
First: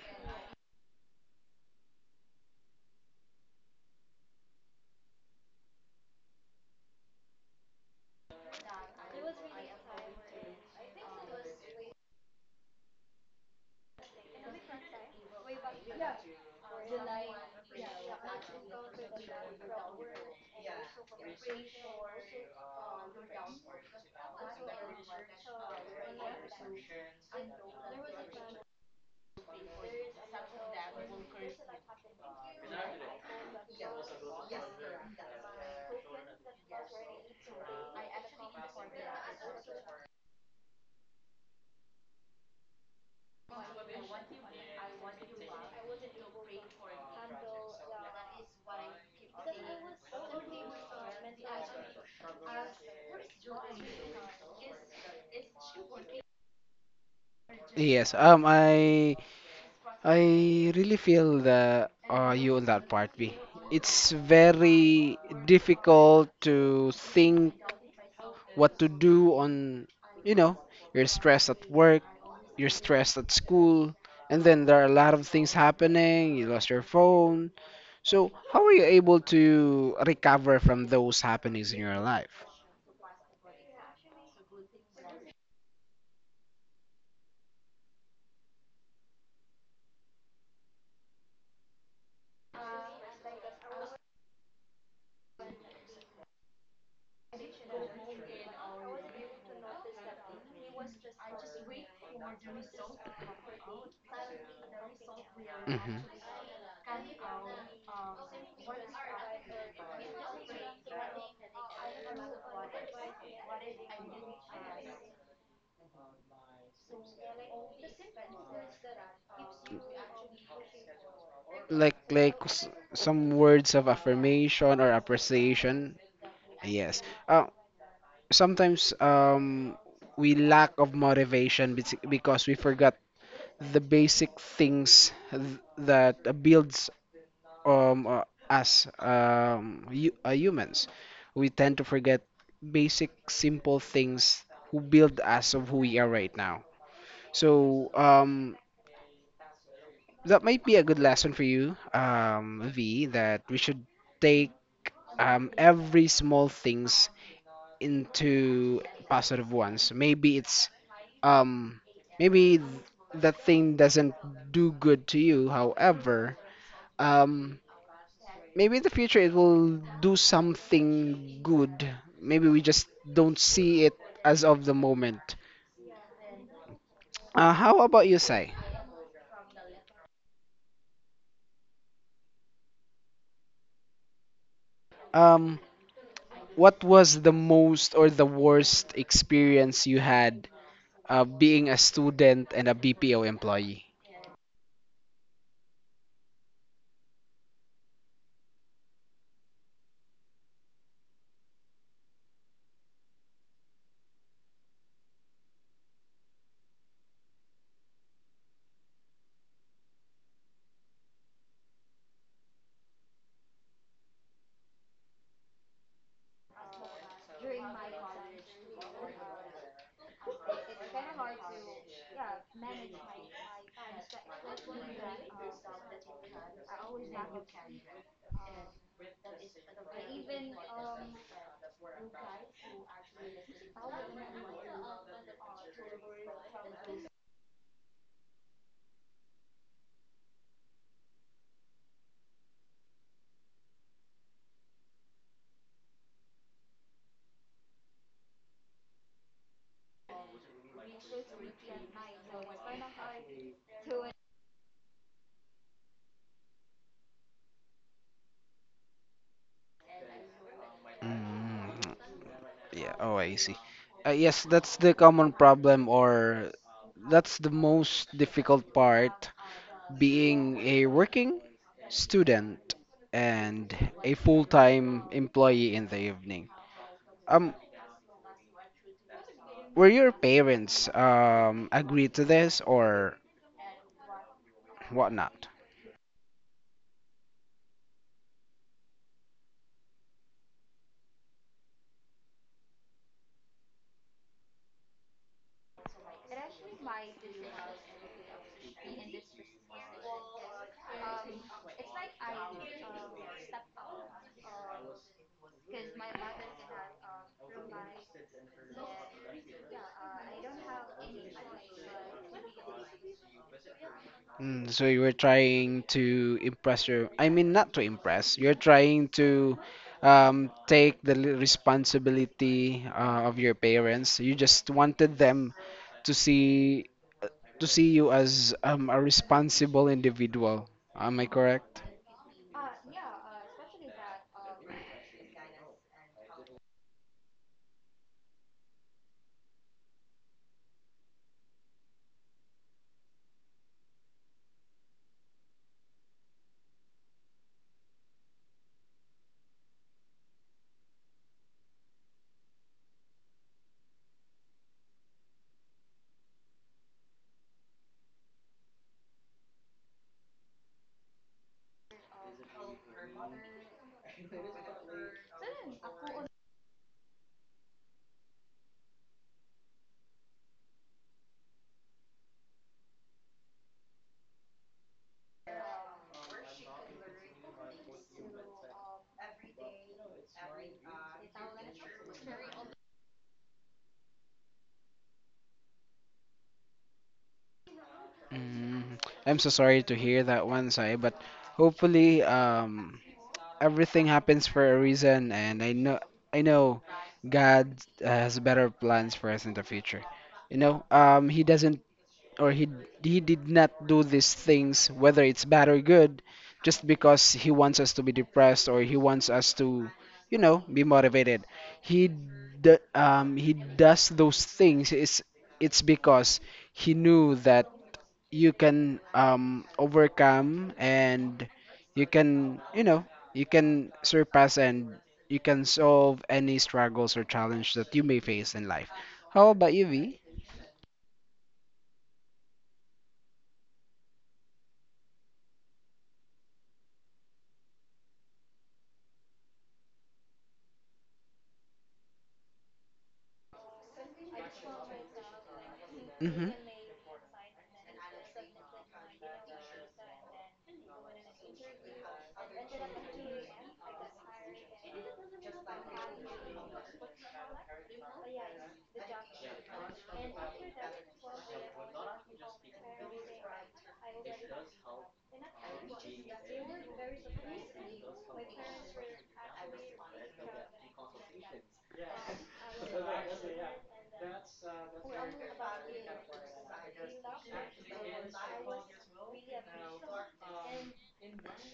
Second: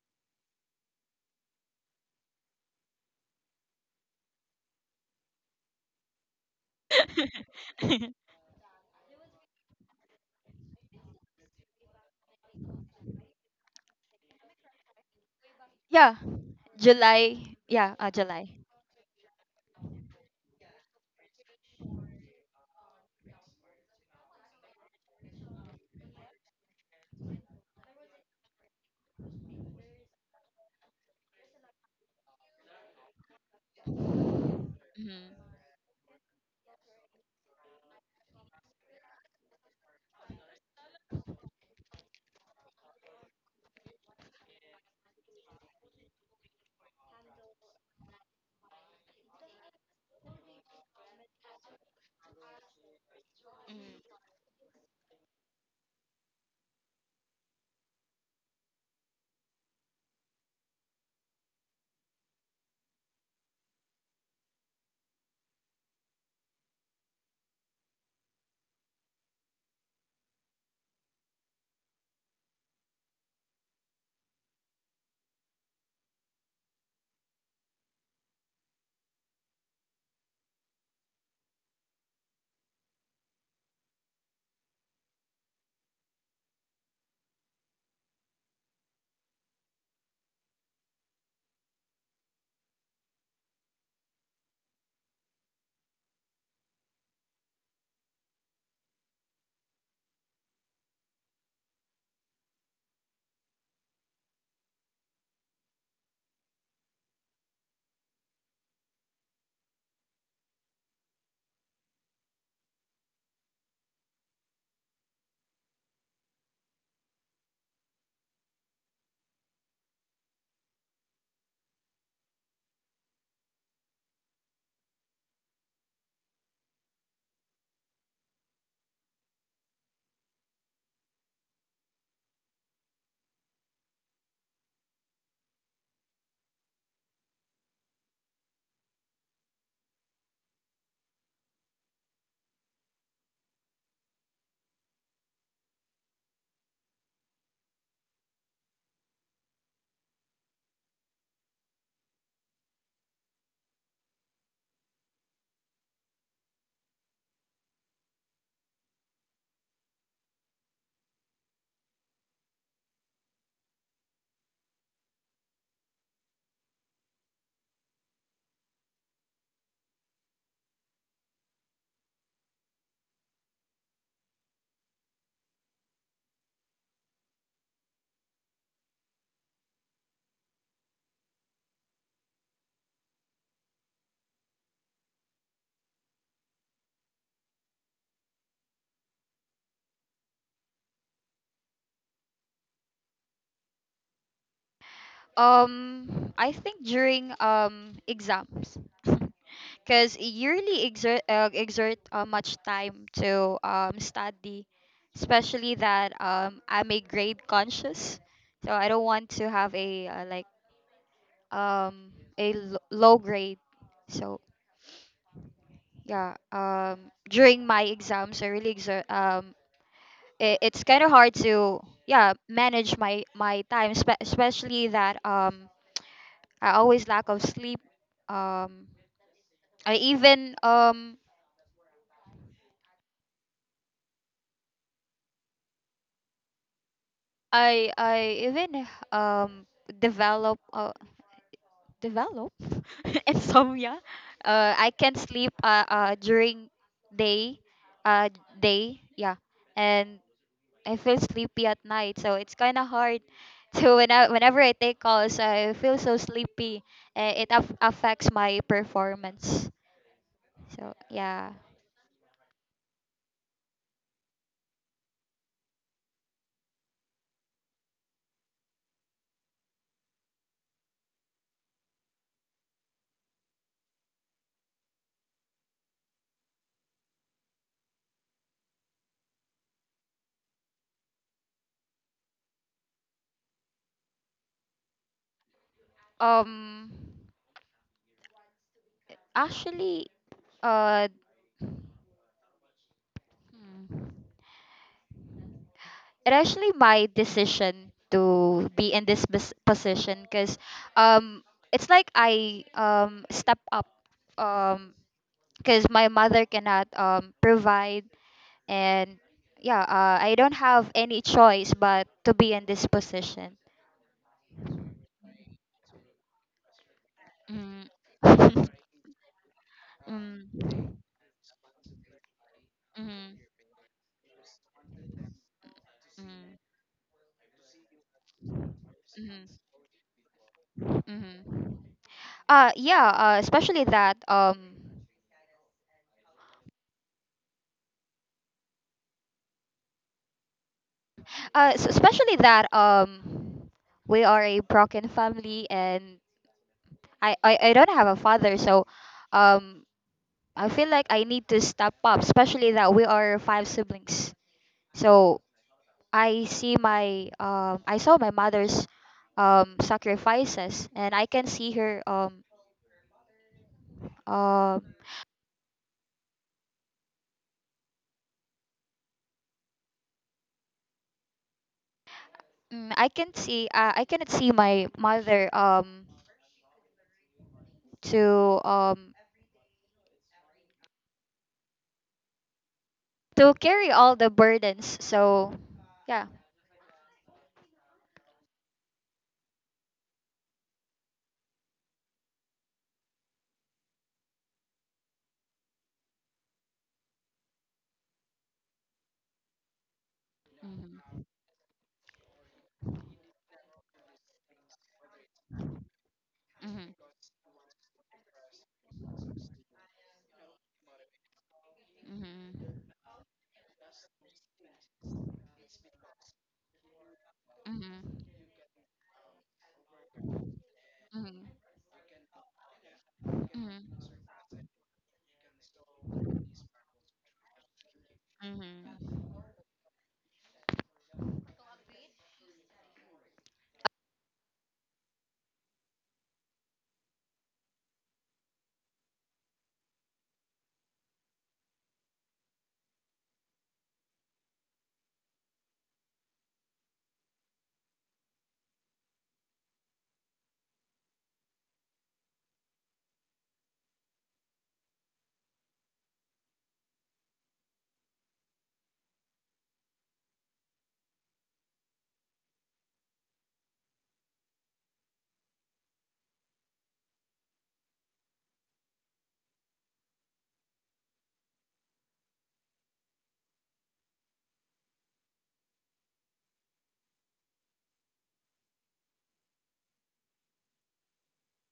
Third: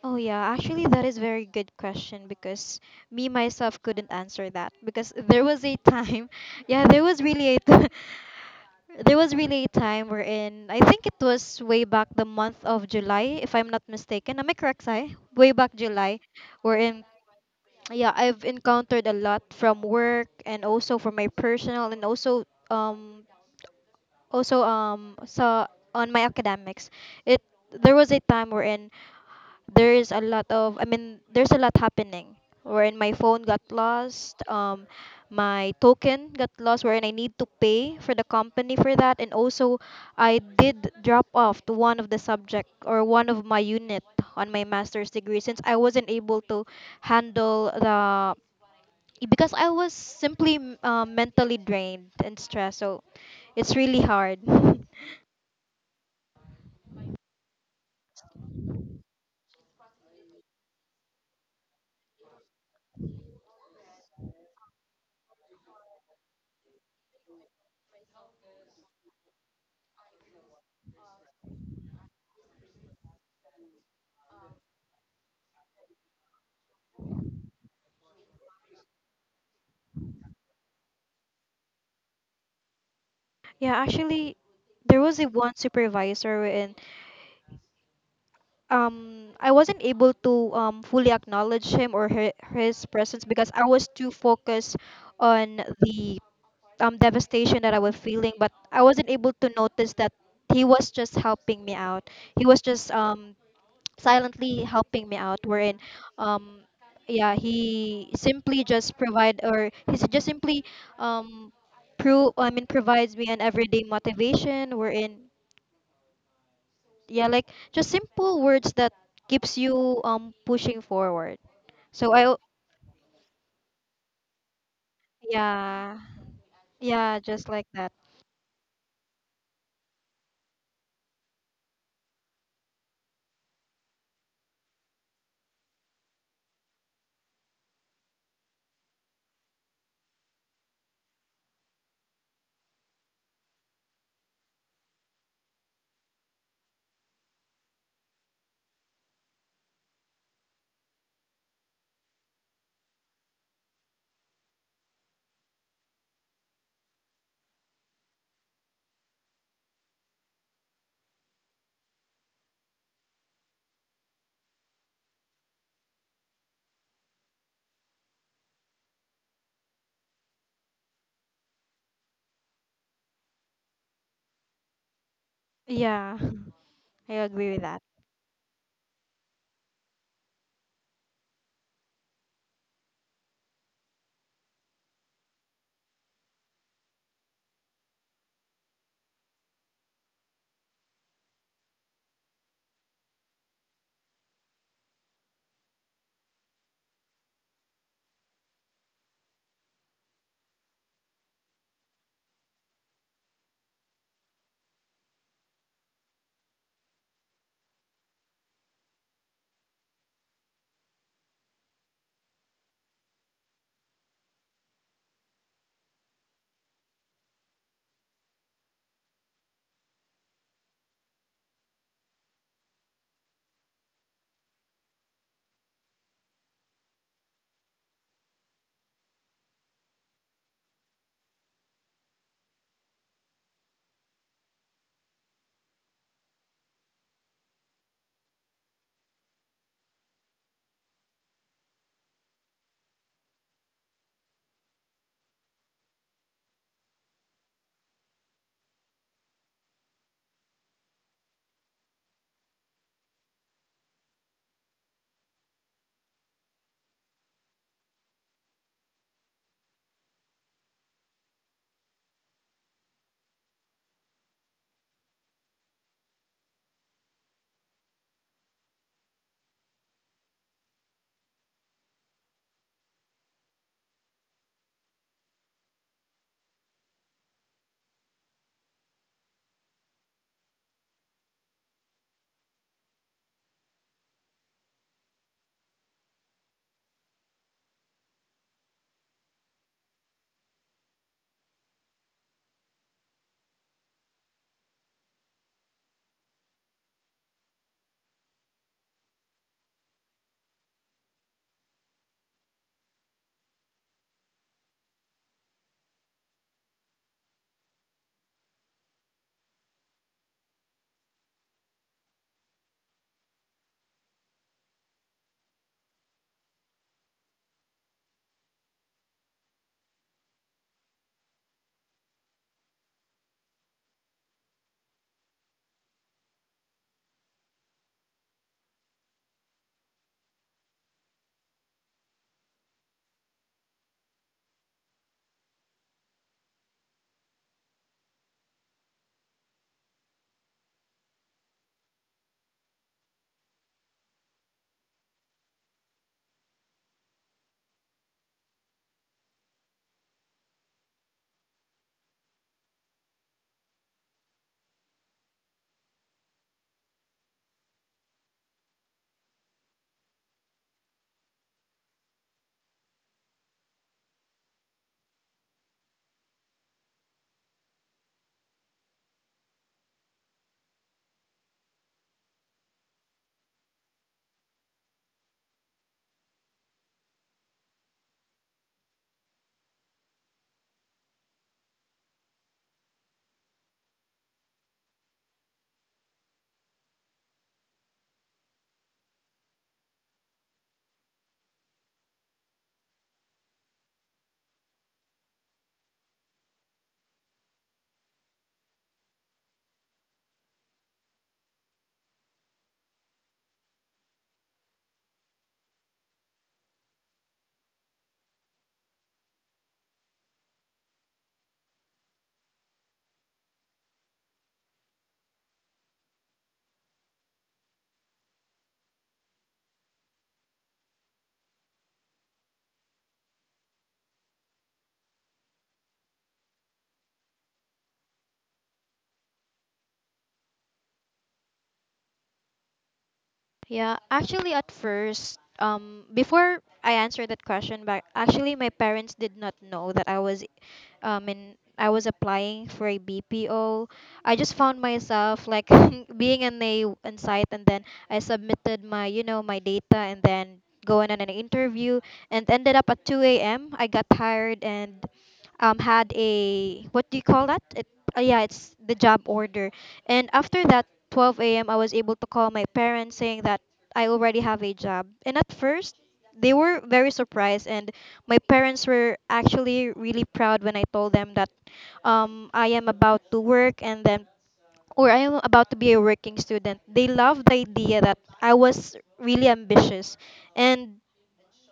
Speaker 2: oh yeah, actually, that is very good question, because me myself couldn't answer that, because there was a time, yeah, there was really a t- there was really a time wherein I think it was way back the month of July, if I'm not mistaken. Am I correct, Sai? Way back
Speaker 3: Yeah,
Speaker 2: July, wherein
Speaker 3: July. Yeah,
Speaker 2: yeah, I've
Speaker 3: July.
Speaker 2: encountered a lot from work and also from my personal, and also um also so on my academics. It there was a time wherein there is a lot of I mean there's a lot happening, wherein my phone got lost,
Speaker 3: Hmm.
Speaker 2: my token got lost, wherein I need to pay for the company for that, and also I did drop off to one of the subject or one of my unit on my master's degree, since I wasn't able to handle the, because I was simply mentally drained and stressed. So it's really
Speaker 3: Hmm.
Speaker 2: hard.
Speaker 1: Yes. I really feel that you on that part B. It's very difficult to think what to do on, you know, you're stressed at work, you're stressed at school, and then there are a lot of things happening. You lost your phone. So, how are you able to recover from those happenings in your life?
Speaker 2: Yeah, actually, there was a one supervisor, and I wasn't able to fully acknowledge him or her, his presence, because I was too focused on the devastation that I was feeling, but I wasn't able to notice that he was just helping me out. He was just silently helping me out, wherein
Speaker 1: Hmm.
Speaker 2: um yeah, he simply just provide or he s- just simply um pro I mean provides me an everyday motivation, wherein yeah, like, just simple words that keeps you pushing forward.
Speaker 1: Like,
Speaker 2: so i
Speaker 1: like
Speaker 2: al-
Speaker 1: s- some words of affirmation or appreciation.
Speaker 2: yeah,
Speaker 1: Yes.
Speaker 2: yeah,
Speaker 1: Uh,
Speaker 2: just like that,
Speaker 1: Sometimes, we lack of motivation because we forgot the basic things that builds us, humans. We tend to forget basic, simple things who build us of who we are right now. So that might be a good lesson for you, V, that we should take every small things into positive ones. Um maybe that thing doesn't do good to you. However, um maybe in the future it will do something good. Maybe we just don't see it as of the moment.
Speaker 2: yeah. I agree with that.
Speaker 1: How about you, Sai? Um, what was the most or the worst experience you had, being a student and a BPO employee?
Speaker 3: Um, I think during exams, because yearly exert much time to study, especially that I'm a grade conscious, so I don't want to have a like a low grade. So yeah, during my exams, I really exert I- it's kind of hard to yeah manage my time, especially that I always lack of sleep. Um i even um i i even um develop develop insomnia. I can't sleep, during day uh day, yeah. And I feel sleepy at night, so it's kind of hard. to When I, whenever I take calls, I feel so sleepy. It affects my performance. So yeah.
Speaker 1: Mm. Yeah. Oh, I see. Yes, that's the common problem, or that's the most difficult part being a working student and a full-time employee in the evening. Um, were your parents agree to this or whatnot?
Speaker 3: Um, actually, uh, hmm, it actually my decision to be in this position because, um, it's like I step up, um because my mother cannot provide, and yeah, I don't have any choice but to be in this position.
Speaker 1: Mm, so you were trying to impress your, I mean, not to
Speaker 3: Mm.
Speaker 1: impress, you're
Speaker 3: Mm.
Speaker 1: trying to,
Speaker 3: Mm.
Speaker 1: take the responsibility of
Speaker 3: Mm.
Speaker 1: your parents. You just wanted them to see to see you as, a
Speaker 3: Mm.
Speaker 1: responsible individual. Am I
Speaker 3: Mm.
Speaker 1: correct?
Speaker 3: Yeah, especially that especially that we are a broken family, and I don't have a father. So um I feel like I need to step up, especially that we are 5 siblings. So I see my I saw my mother's sacrifices, and I can see her uh, I can see I cannot see my mother to um to carry all the burdens. So yeah.
Speaker 1: Mm, I'm so sorry to hear that one, Sai, but hopefully, everything happens for a reason, and I know God has better plans for us in the future. You know, He doesn't, or he did not do these things, whether it's bad or good, just
Speaker 3: Mhm.
Speaker 1: because he wants us to be depressed, or he wants us to, you know, be motivated. he
Speaker 3: Mhm.
Speaker 1: d- um he does those things. It's because he knew that
Speaker 3: Mhm.
Speaker 1: you can overcome,
Speaker 3: Mhm.
Speaker 1: and
Speaker 3: Mhm.
Speaker 1: you can you know you can
Speaker 3: Mhm.
Speaker 1: surpass, and you can solve any struggles or challenge that you may face in life.
Speaker 3: Mhm.
Speaker 1: How about you, V?
Speaker 2: Yeah, actually, at first, before I answer that question, but actually, my parents did not know that I was, in I was applying for a BPO. I just found myself like
Speaker 1: Hmm.
Speaker 2: being
Speaker 1: Hmm.
Speaker 2: in a in site, and then I submitted my data, and then going on an interview, and ended up at 2 a.m. I got hired, and had a what do you call that? Yeah, it's the job order. And after that 12 a.m., I was able to call my parents, saying that I already have a job. And at first, they were very surprised, and my parents were actually really proud when I told them that I am about to work, and then, or I am about to be a working student. They loved the idea that I was really ambitious. And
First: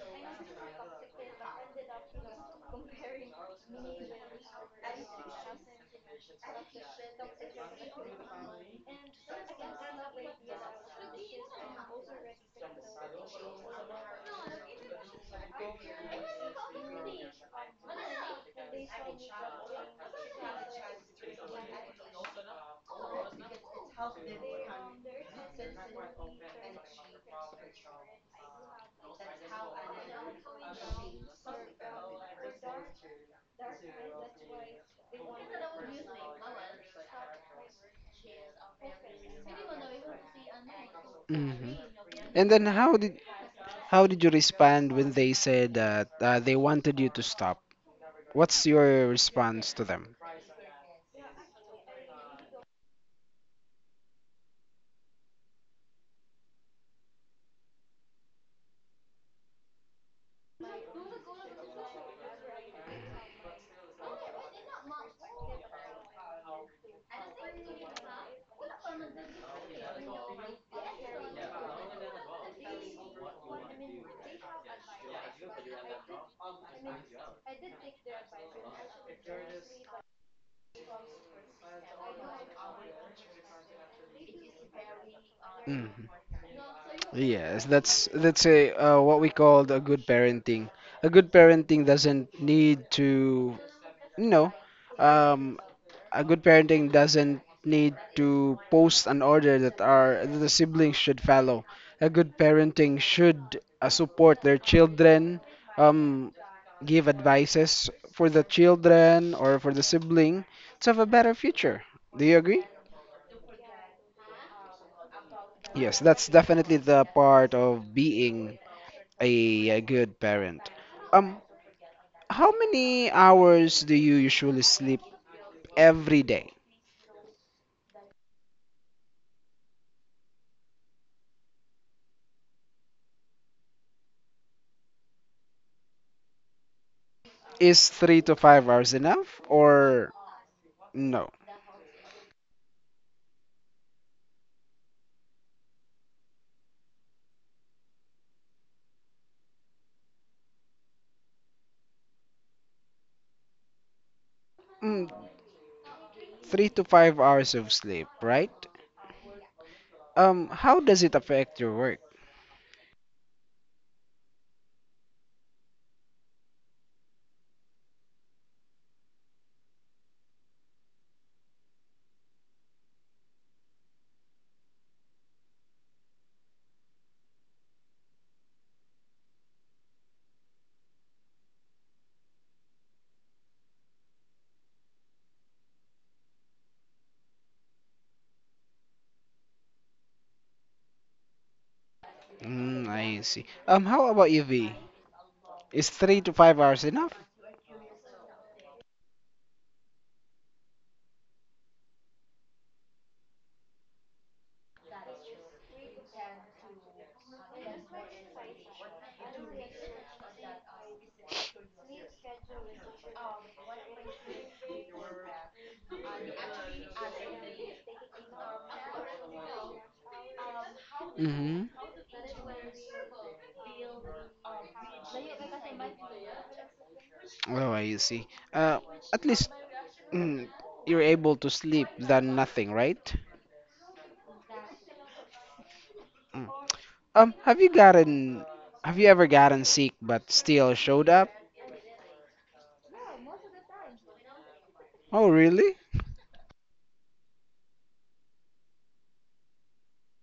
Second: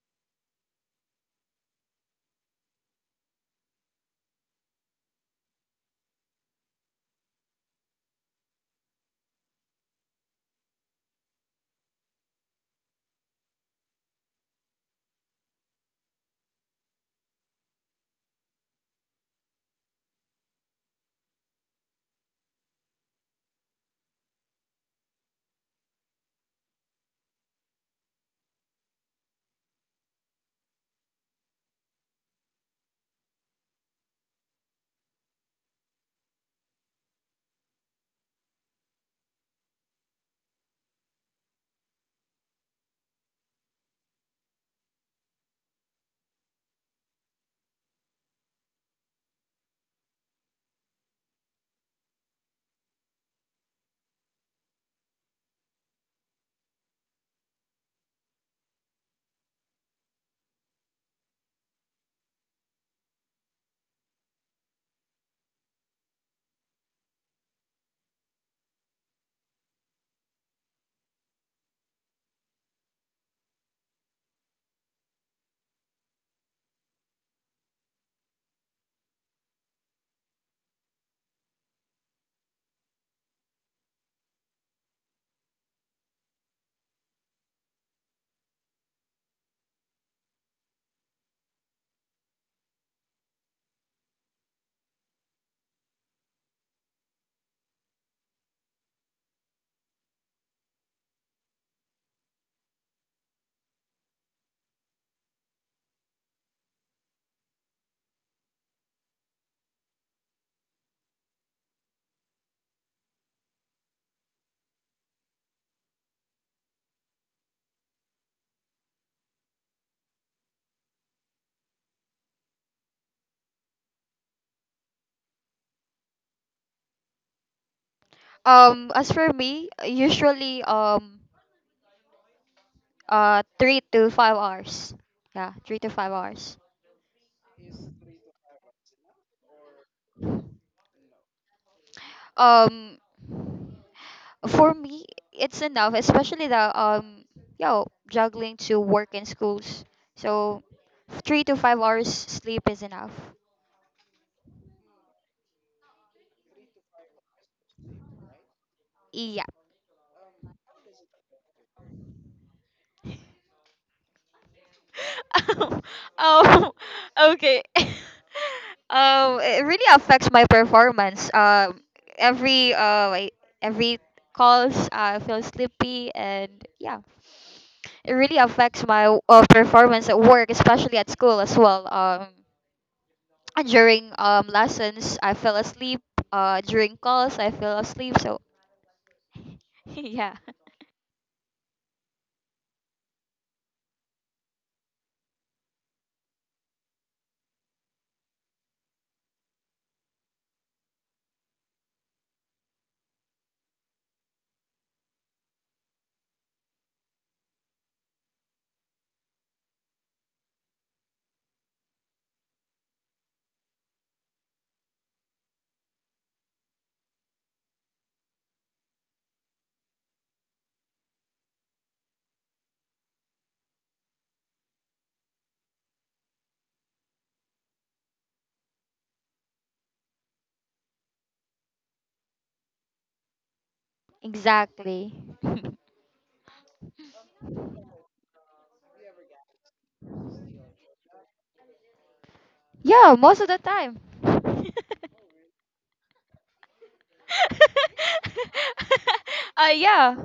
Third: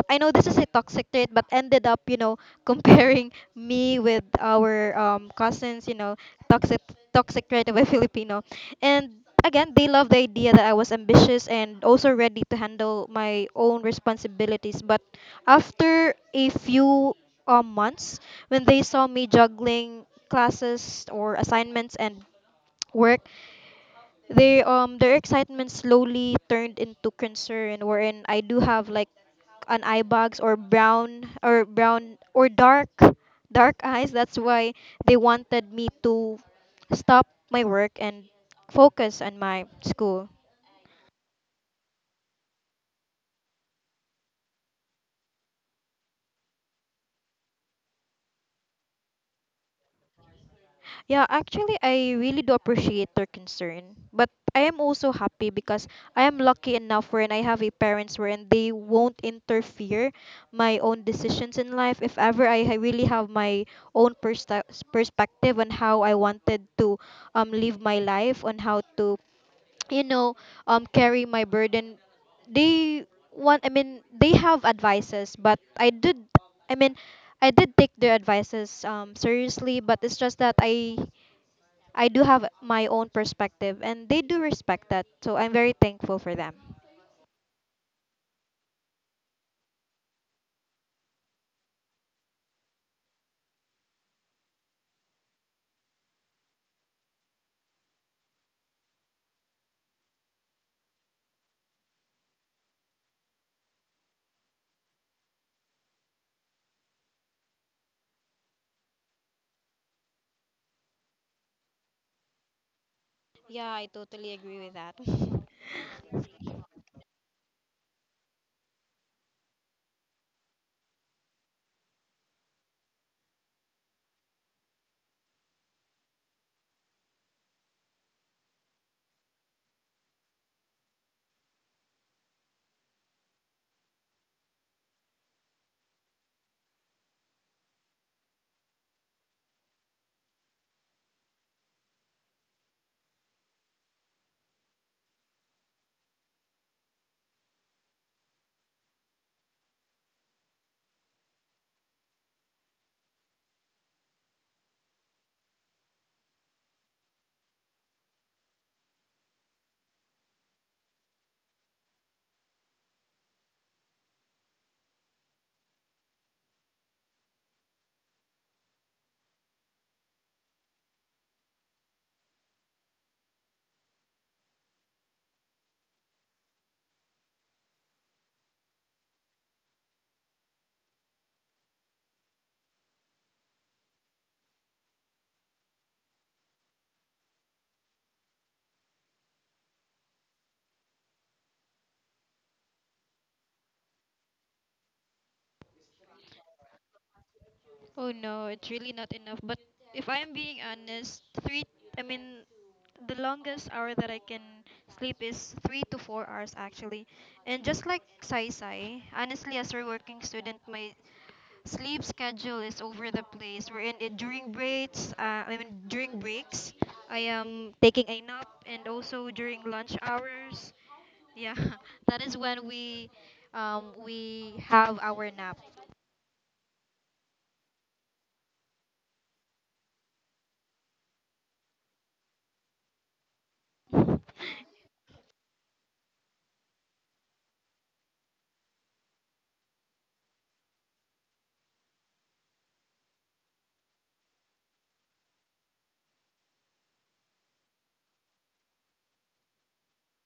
Speaker 2: I know this is a toxic trait, but ended up, comparing me with our cousins, toxic toxic trait of a Filipino. And again, they love the idea that I was ambitious and also ready to handle my own responsibilities. But after a few months, when they saw me juggling classes or assignments and work, they their excitement slowly turned into concern, wherein I do have like an eye bags, or brown, or dark eyes. That's why they wanted me to stop my work and focus on my school.
Speaker 1: And then how did you respond when they said that, they wanted you to stop? What's your response to them?
Speaker 2: Yeah, actually, I really do appreciate their concern. But I am also happy, because I am lucky enough, wherein I have a parents wherein they won't interfere my own decisions in life. If ever I really have my own perspective on how I wanted to live my life, on how to, you know, carry my burden, they they have advices, but I mean, I did take their advices seriously, but it's just that I do have my own perspective and they do respect that. So I'm very
Speaker 1: Mhm.
Speaker 2: thankful for them.
Speaker 1: Yes, that's a, what we called, a good parenting. A good parenting doesn't need to, you know, um, post an order that our that the siblings should follow. A good parenting should support their children, um, give advices for the children or for the sibling to have a better future. Do you agree?
Speaker 2: Yeah, I totally agree with that.
Speaker 1: Yes, that's definitely the part of being a good parent. Um, how many hours do you usually sleep every day?
Speaker 3: Um, as for me, usually, 3 to 5 hours. Yeah, 3 to 5 hours.
Speaker 1: Is 3 to 5 hours enough or no?
Speaker 3: Um, for me it's enough, especially the yo juggling to work and schools, so 3 to 5 hours sleep is enough.
Speaker 1: Mm, 3 to 5 hours of sleep, right?
Speaker 3: Yeah.
Speaker 1: How does it affect your work?
Speaker 3: um okay it really affects my performance. Every like, every calls I feel sleepy, and yeah, it really affects my performance at work, especially at school as well. During lessons I fell asleep, during calls I fell asleep. So yeah.
Speaker 1: Mm, I see. How about you, V? Is 3 to 5 hours enough?
Speaker 2: Oh no, it's really not enough. But if I am being honest, I mean, the longest hour that I can sleep is 3 to 4 hours actually. And just like Sai Sai, honestly, as a working student, my sleep schedule is over the place. We're in it during breaks. I mean during breaks, I am taking a nap, and also during lunch hours. Yeah,
Speaker 1: Mm-hmm.
Speaker 2: that is when we have our nap.
Speaker 1: Oh, I see. Uh, at least. Mm, you're able to sleep than nothing, right?
Speaker 3: Exactly.
Speaker 1: Mm. Um, have you gotten, have you ever gotten sick but still showed up?
Speaker 3: Yeah, most of the time. uh
Speaker 1: Oh, really?
Speaker 3: yeah.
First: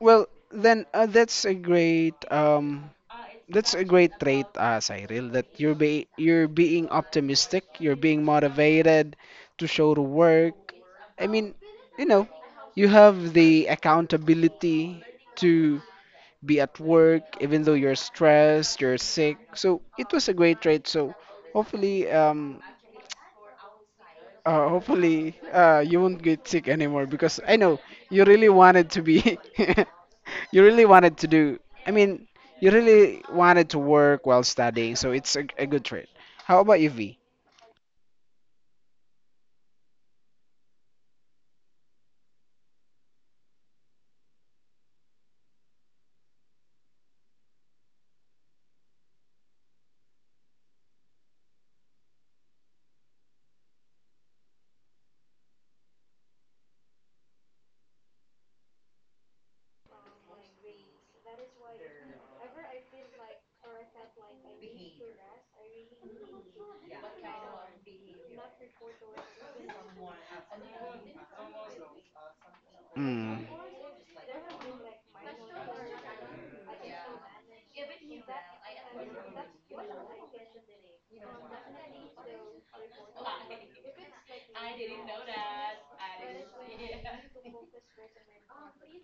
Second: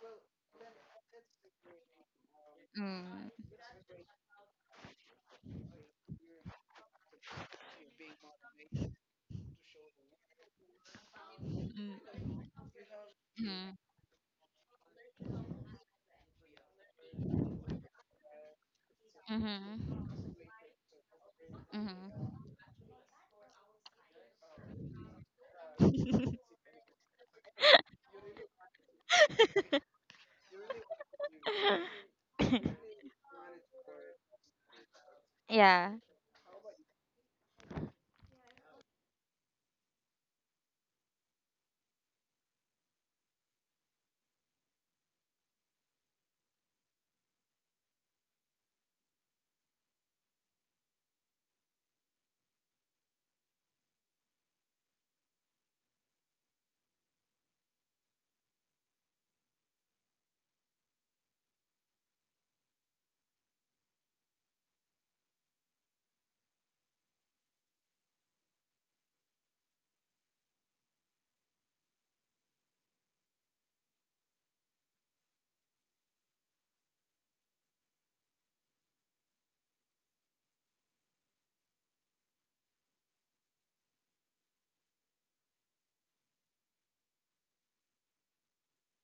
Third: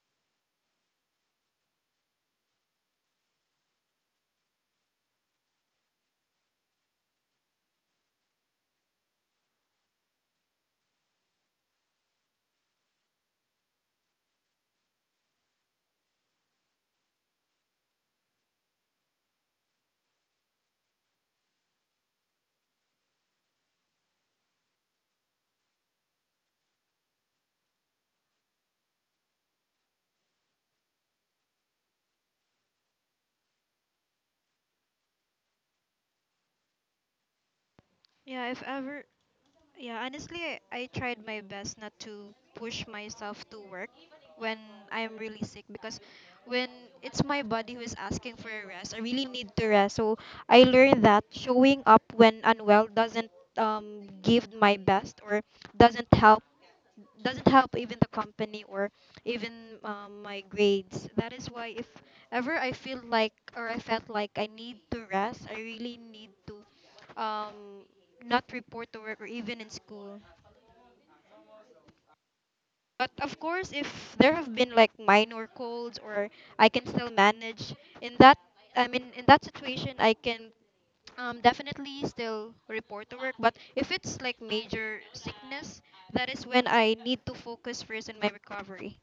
Speaker 1: Well, then, that's a great,
Speaker 3: Mm.
Speaker 1: trait, Cyril, that you're being optimistic, you're being motivated to show to work. I mean, you
Speaker 3: Mm-hmm.
Speaker 1: know, you have the accountability to be at work, even though you're stressed, you're sick. So it
Speaker 3: Mm-hmm.
Speaker 1: was a great trade. So hopefully, um, hopefully, you won't
Speaker 3: Mm-hmm.
Speaker 1: get sick anymore, because I know you really wanted to be, you really wanted to do. I mean, you really wanted to work while studying. So it's a, a good
Speaker 3: Yeah.
Speaker 1: trade. How about you, V?
Speaker 2: Yeah, if ever Yeah, honestly, I tried my best not to push myself to work when I'm really sick, because when it's my body who is asking for a rest, I really need to rest. So I learned that showing up when unwell doesn't, give my best, or doesn't help doesn't help even the company, or even my grades. That is why, if ever I feel like or I felt like I need to rest, I really need to, um, not report to work or even in school. But of
Speaker 1: Mm.
Speaker 2: course, if there have been like minor colds, or I can still manage in that, in that situation, I can, definitely still report to work. But if it's like major sickness, that is when I need to focus first in my recovery.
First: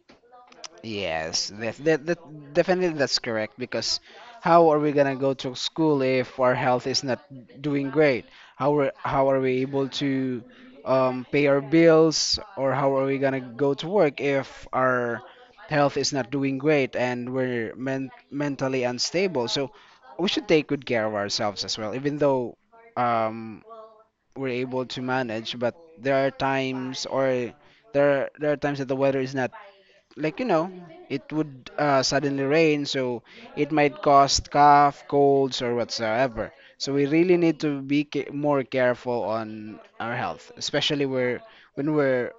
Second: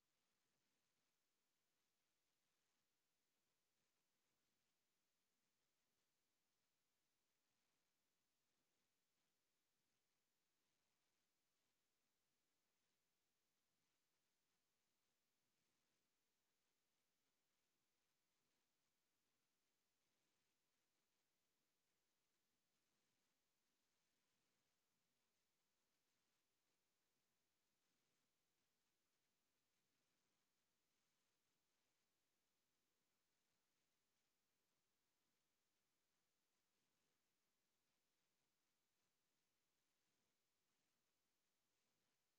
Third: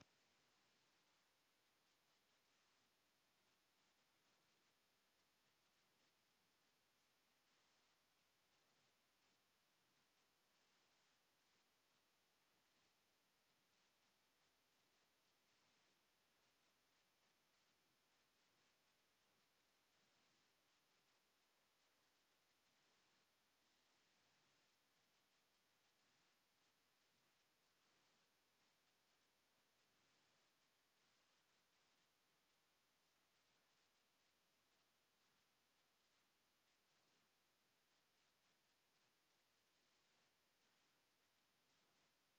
Speaker 1: Yes, that definitely that's correct, because how are we gonna go to school if our health is not doing great? How are we able to, pay our bills, or how are we gonna go to work if our health is not doing great and we're mentally unstable? So we should take good care of ourselves as well, even though, um, we're able to manage, but there are times, or there are times that the weather is not, like, you know, it would, suddenly rain, so it might cause cough, colds, or whatsoever. So we really need to be more careful on our health, especially where when we're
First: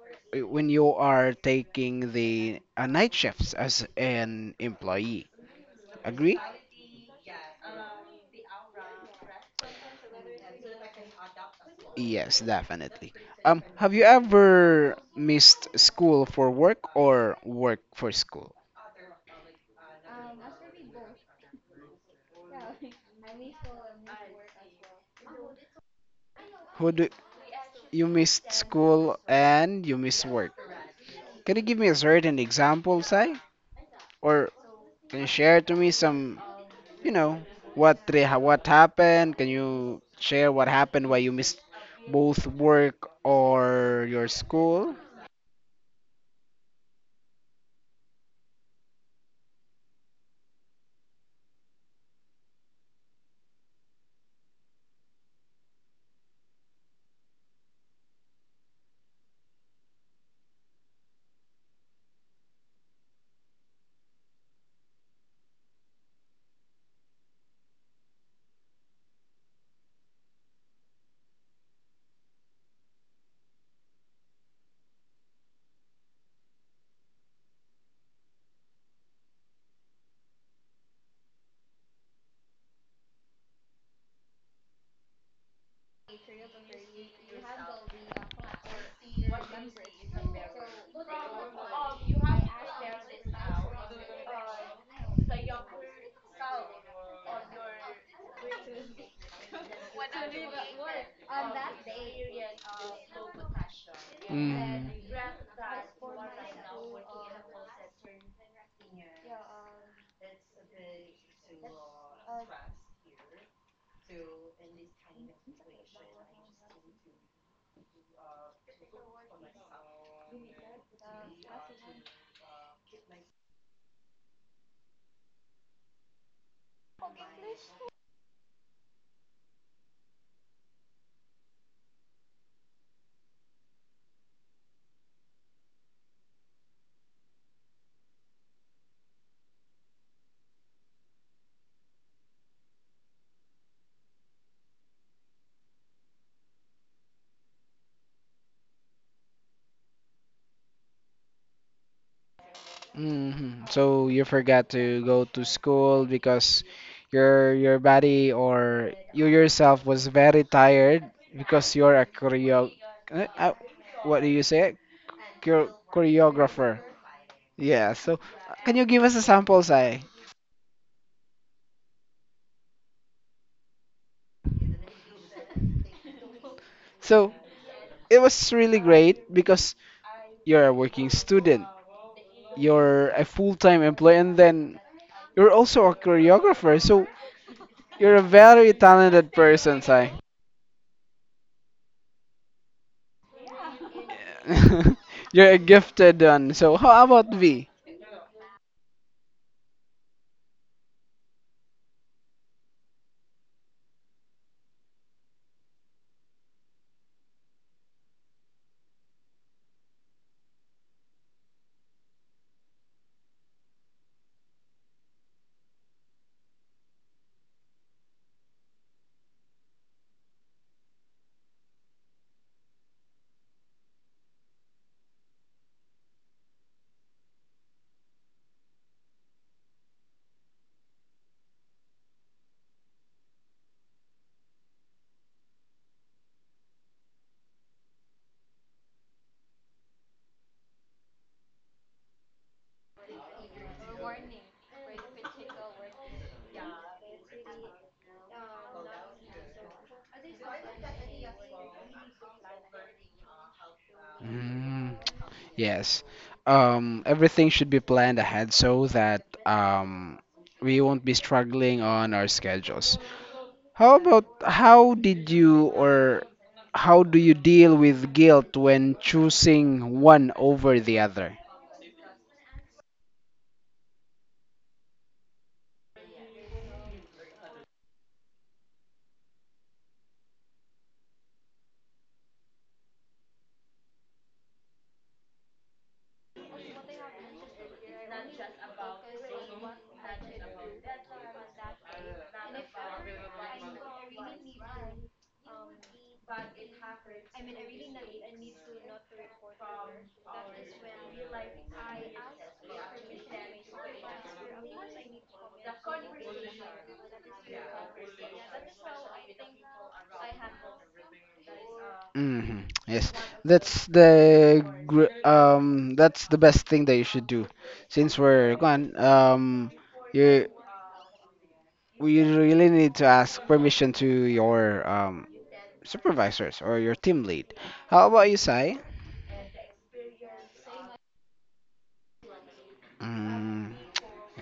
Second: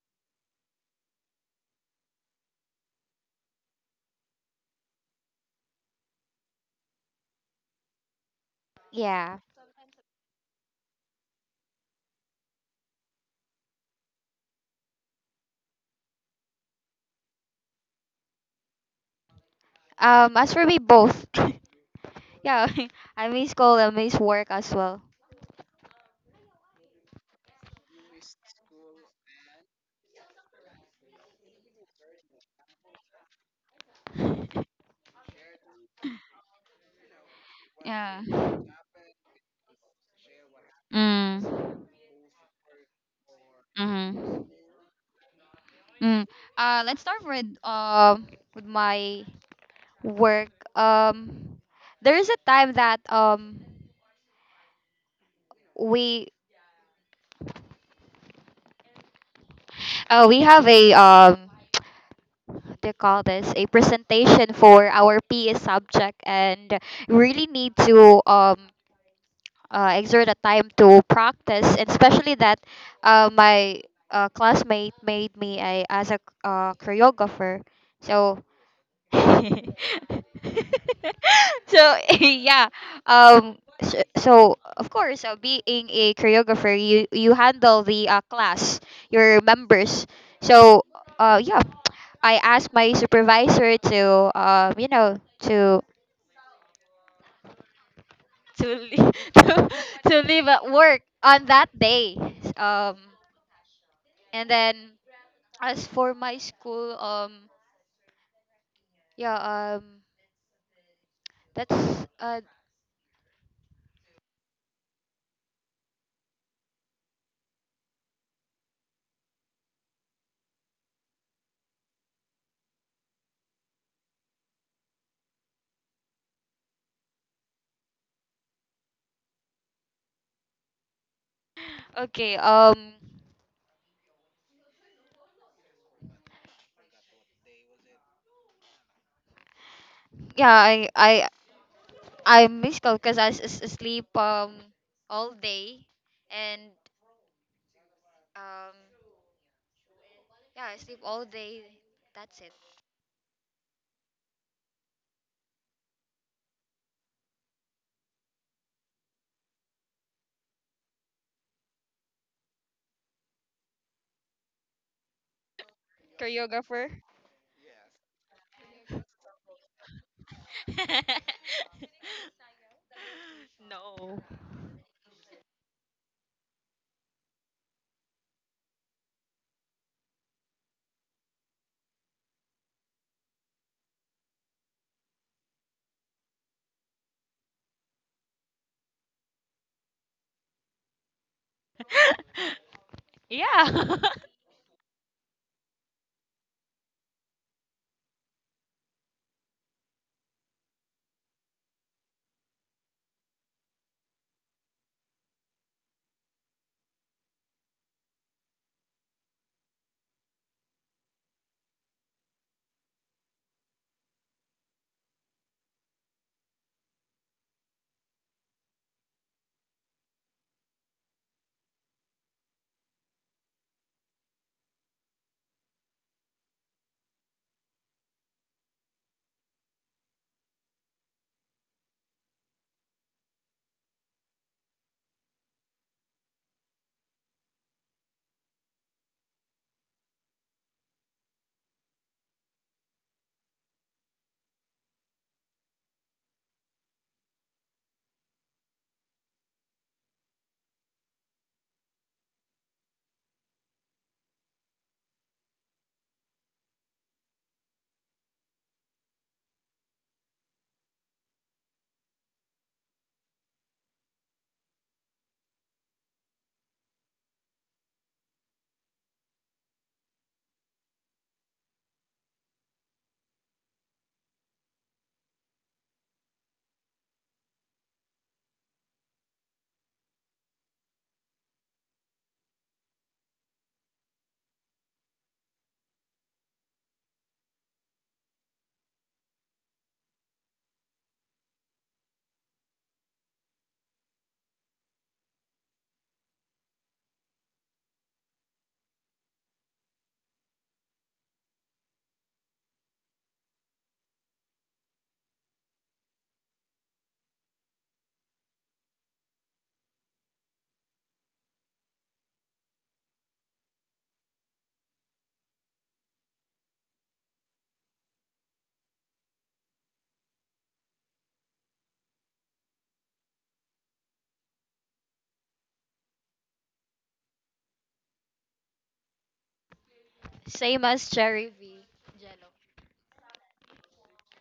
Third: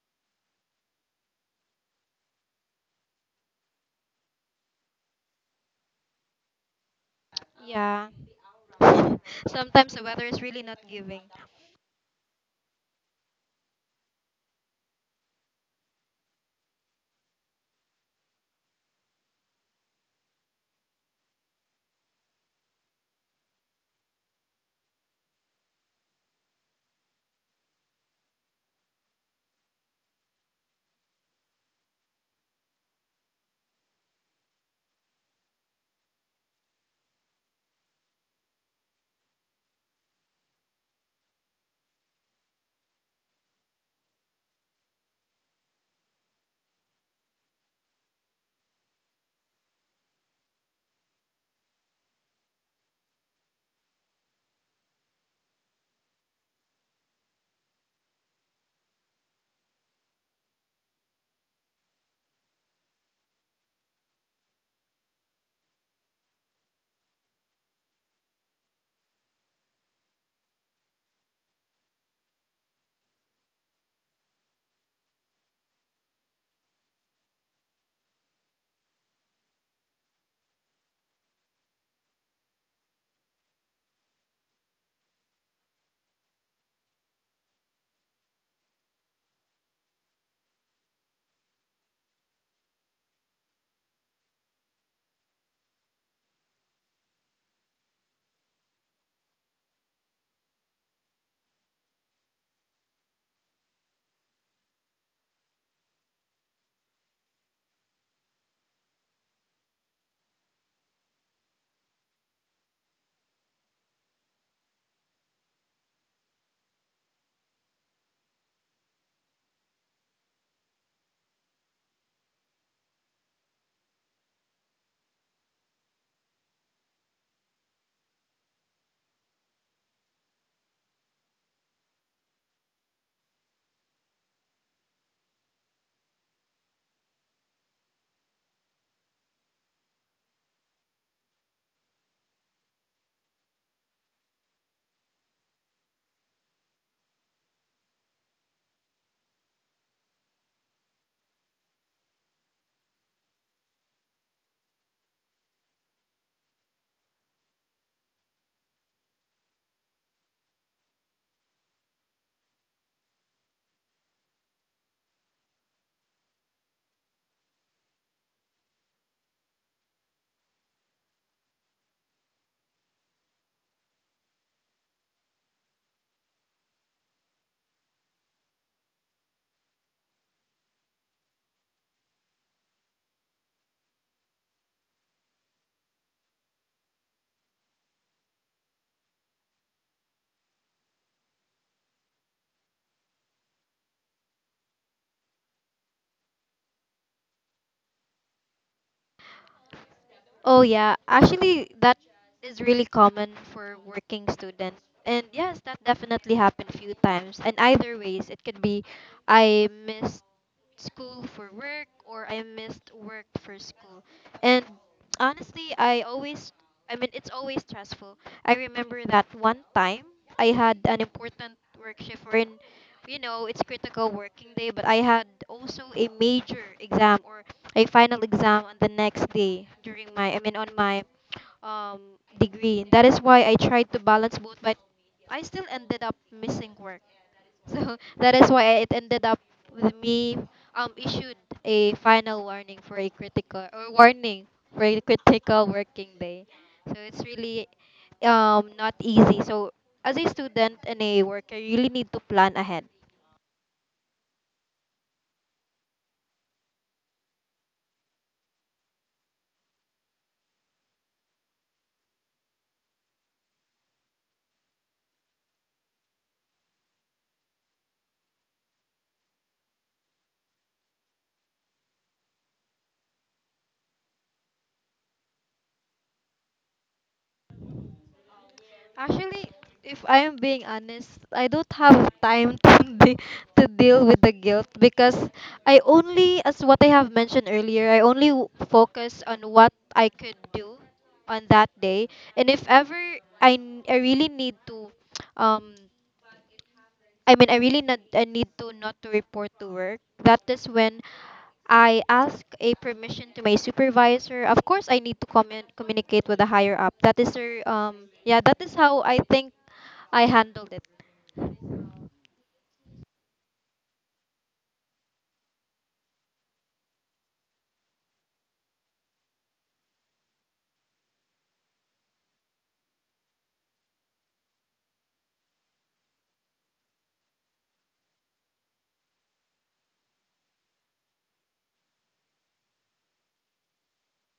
Speaker 1: when you are taking the, night shifts as an employee. Agree?
Speaker 2: Yeah.
Speaker 3: Yeah.
Speaker 2: Sometimes the weather is really not giving.
Speaker 1: Yes, definitely. Have you ever missed school for work, or work for school?
Speaker 3: As for me, both. Yeah, I miss school and miss work as well.
Speaker 1: Who do you missed school and you miss work? Can you give me a certain example, say, or can you share to me some, you know,
Speaker 3: Yeah.
Speaker 1: what happened? Can you share what happened? Why you missed
Speaker 3: Mm.
Speaker 1: both work or your
Speaker 3: Mm-hmm.
Speaker 1: school?
Speaker 3: Mm. Let's start with my work. There is a time that we we have a what do you call this, a presentation for our PE subject, and we really need to exert a time to practice, and especially that my classmate made me a as a choreographer. So so yeah, so, so of course, being a choreographer you you handle the class, your members. So yeah, I asked my supervisor to you know, to leave, to leave at work on that day. Um and
Speaker 1: Mm.
Speaker 3: then As for my school, yeah, um that's uh okay, yeah i i I miss Coke because is sleep all day. And um yeah, I sleep all day. That's it.
Speaker 1: Hmm. So you forgot to go to school because your body, or you yourself was very tired because you're a choreo. Uh, uh, what do you say? Choreographer.
Speaker 3: Choreographer.
Speaker 1: Yeah, so, can you give us a sample, Sai?
Speaker 3: Oh.
Speaker 1: So it was really great because you're a working student, you're a full-time employee, and then you're also a choreographer. So you're a very talented person, Sai.
Speaker 3: Yeah.
Speaker 1: You're a gifted one. So how about V?
Speaker 2: Oh yeah, actually that is really common for working students. And yes, that definitely happened a few times. And either ways, it could be I missed school for work, or I missed work for school. And honestly, I always I mean it's always stressful. I remember that one time I had an important work shift, wherein it's critical working day, but I had also a major exam, or a final exam on the next day, during my I mean on my degree. That is why I tried to balance both, but I still ended up missing work. So that is why it ended up with me, issued a final warning for a critical, or warning for a critical working day. So it's really, not easy. So as a student and a worker, you really need to plan ahead.
Speaker 1: Mm, yes. Everything should be planned ahead, so that, we won't be struggling on our schedules. How about how did you or How do you deal with guilt when choosing one over the other?
Speaker 2: Actually, if I'm being honest, I don't have time to deal with the guilt because as what I have mentioned earlier, I only focus on what I could do on that day. And if ever I really need to, um, I need to not to report to work. That is when I ask a permission to my supervisor. Of course, I need to communicate with the higher up. That is how I think I handled it.
Speaker 1: Hmm. Yes, that's the best thing that you should do. Since we're gone, you we really need to ask permission to your, supervisors or your team lead. How about you, Sai?
Speaker 3: Same as Cherry V, Jello.
Speaker 1: Mm,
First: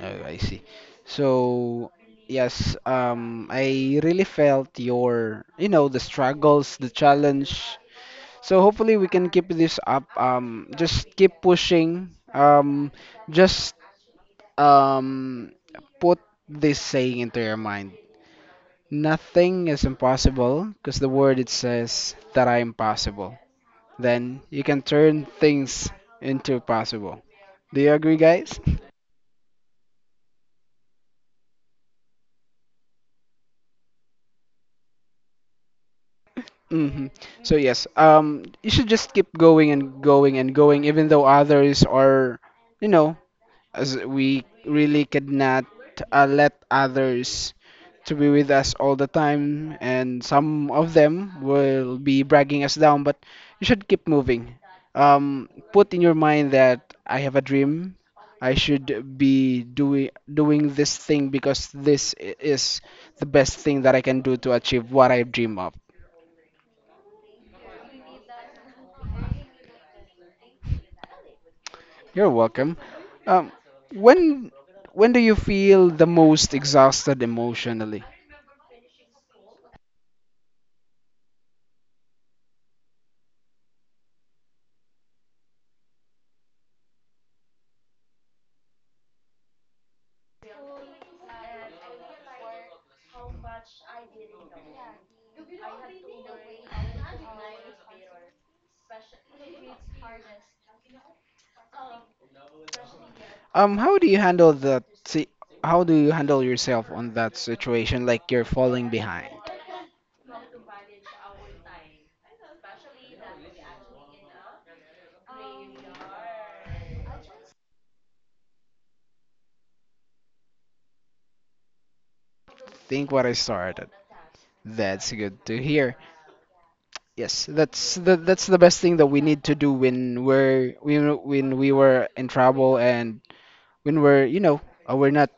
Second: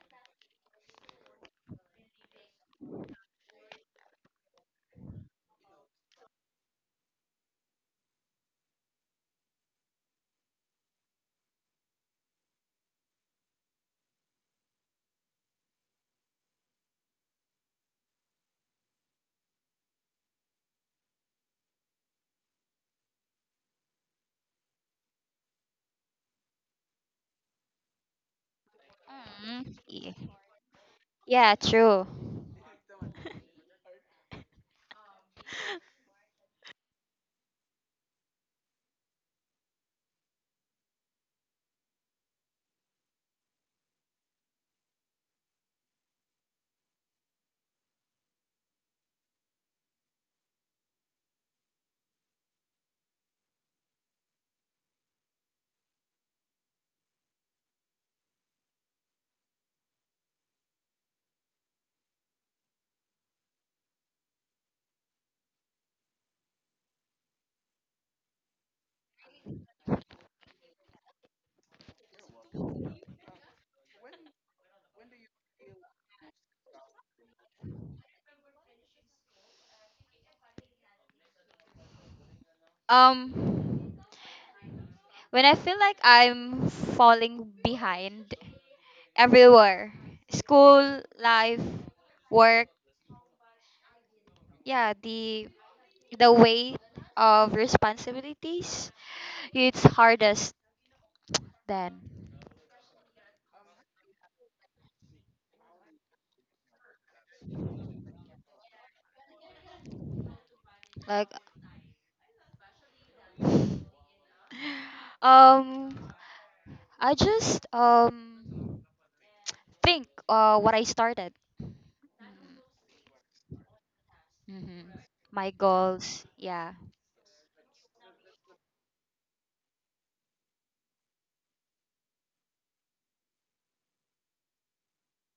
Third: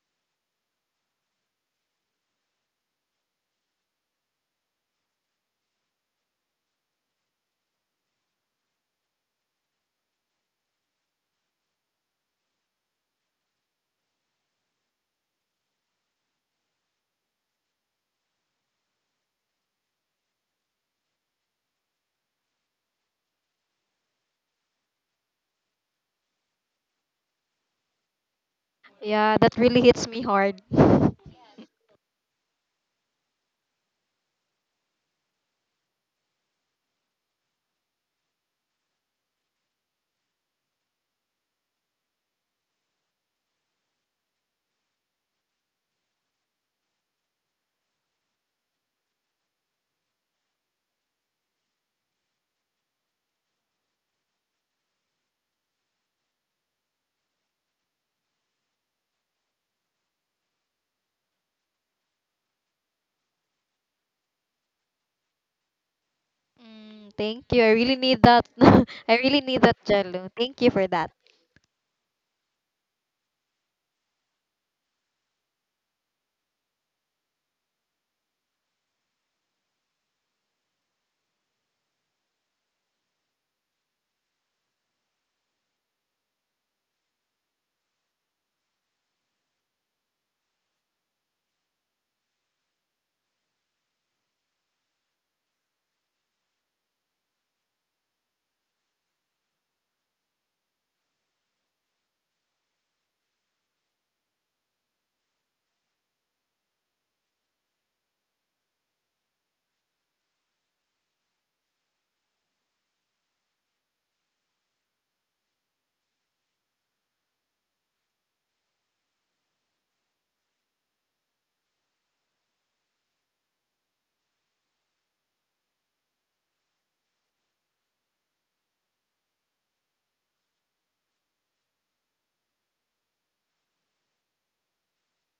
Speaker 1: oh, I see. So, yes, I really felt your, you know, the struggles, the challenge. So hopefully we can keep this up. Just keep pushing. Just um, Put this saying into your mind. Nothing is impossible, because the word it says that I am possible. Then you can turn things into possible. Do you agree, guys?
Speaker 2: Yeah, that
Speaker 3: Mm.
Speaker 2: really hits
Speaker 3: Y-
Speaker 2: me hard.
Speaker 3: Yeah, true.
Speaker 1: Hmm. So yes, you should just keep going and going and going, even though others are, you know, as we really could not, let others to be with us all the time, and some of them will be bragging us down, but you should keep moving. Put in your mind that I have a dream. I should be doing this thing, because this is the best thing that I can do to achieve what I dream of.
Speaker 2: Mm, thank you. I really need that. I really need that, Jello. Thank you for that.
Speaker 1: You're welcome. Um, when when do you feel the most exhausted emotionally?
Speaker 3: Um, when I feel like I'm falling behind everywhere. School, life, work, yeah, the weight of responsibilities it's hardest then.
Speaker 1: How do you handle that? How do you handle yourself on that situation? Like, you're falling behind.
Speaker 3: Like um I just think what I started.
Speaker 1: Think what I started.
Speaker 3: Hmm.
Speaker 1: That's good
Speaker 3: My
Speaker 1: to hear.
Speaker 3: goals, yeah.
Speaker 1: Yes, that's the best thing that we need to do when we're we when we were in trouble, and when we're, you know, we're not,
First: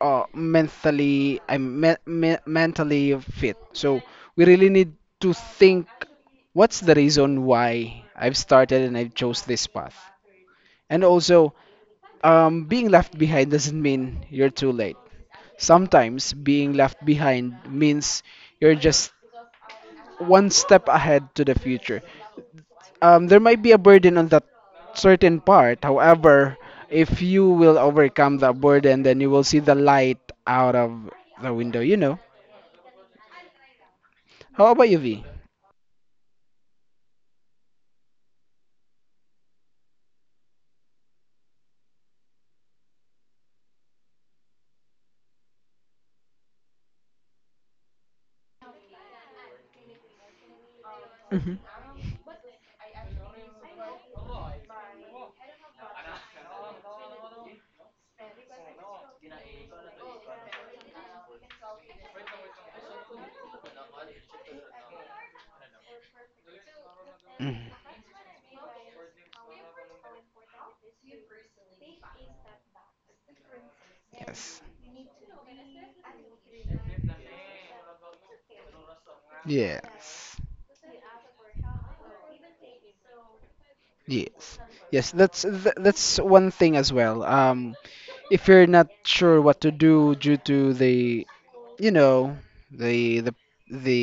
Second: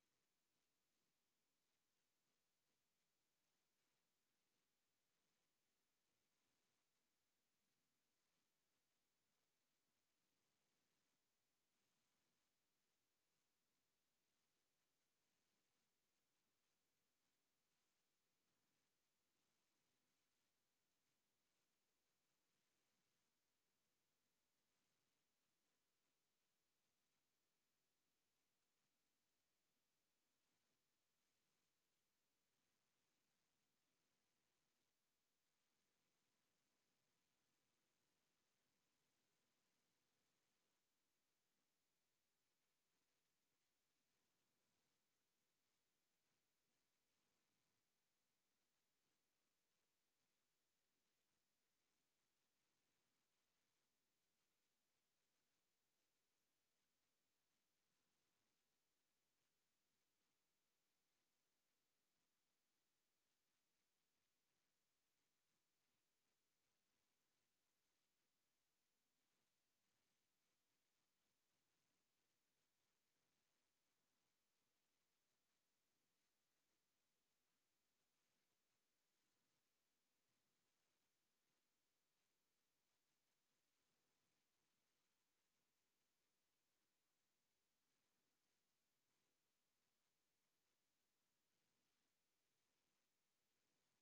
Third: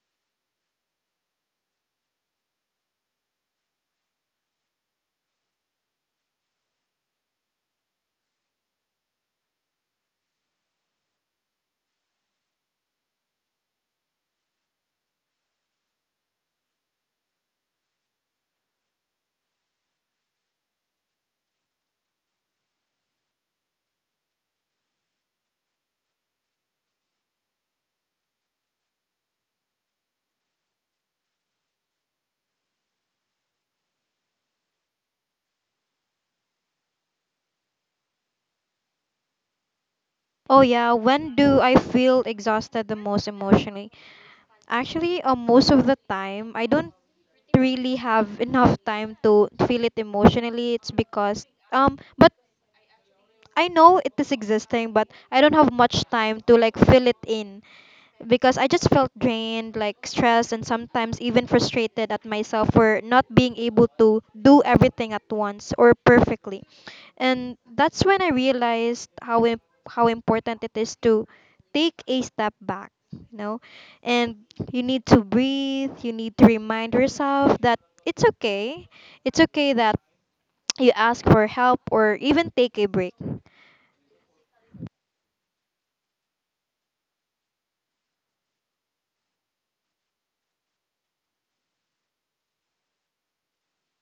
Speaker 1: mentally, mentally fit. So we really need to think what's the reason why I've started and I have chose this path. And also, being left behind doesn't mean you're too late. Sometimes being left behind means you're just one step ahead to the future. There might be a burden on that certain part. However, if you will overcome that burden, then you will see the light out of the window, you know. How about you, V?
Speaker 2: Oh yeah, when do I feel exhausted the most emotionally? Actually, most of the time, I don't really have enough time to feel it emotionally. It's because
Speaker 1: Hmm.
Speaker 2: but I know it is existing, but I don't have much time to like fill it in because I just felt drained, like stressed, and sometimes even frustrated at myself for not being able to do everything at once or perfectly. And
Speaker 1: Mhm.
Speaker 2: that's when I realized how important it is to take a step back, And
Speaker 1: Yes.
Speaker 2: you need to breathe, you need to remind yourself that it's okay. It's okay that
Speaker 1: Yes,
Speaker 2: you ask for help or even take a break.
Speaker 1: yes, yes. That's one thing as well. If you're not sure what to do due to the, you know, the the the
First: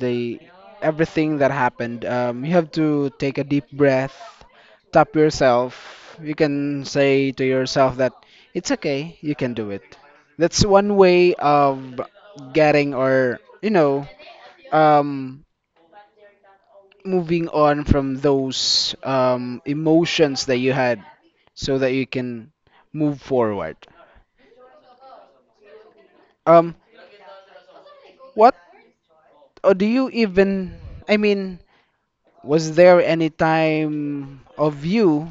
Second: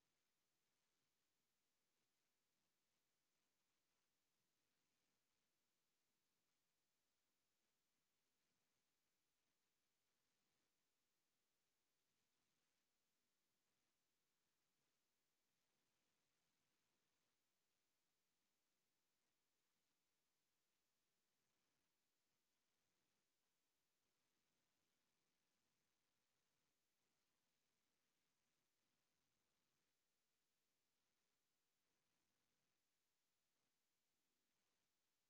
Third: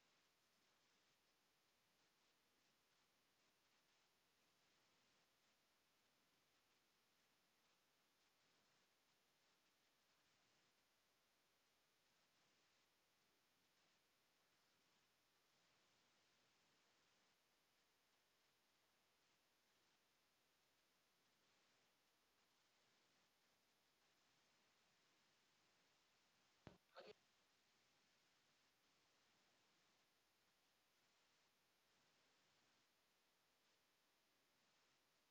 Speaker 1: the everything that happened, you have to take a deep breath, tap yourself. You can say to yourself that it's okay, you can do it. That's one way of getting, or, you know, um moving on from those, emotions that you had, so that you can move forward. um what, or do you even, I mean, was there any time of you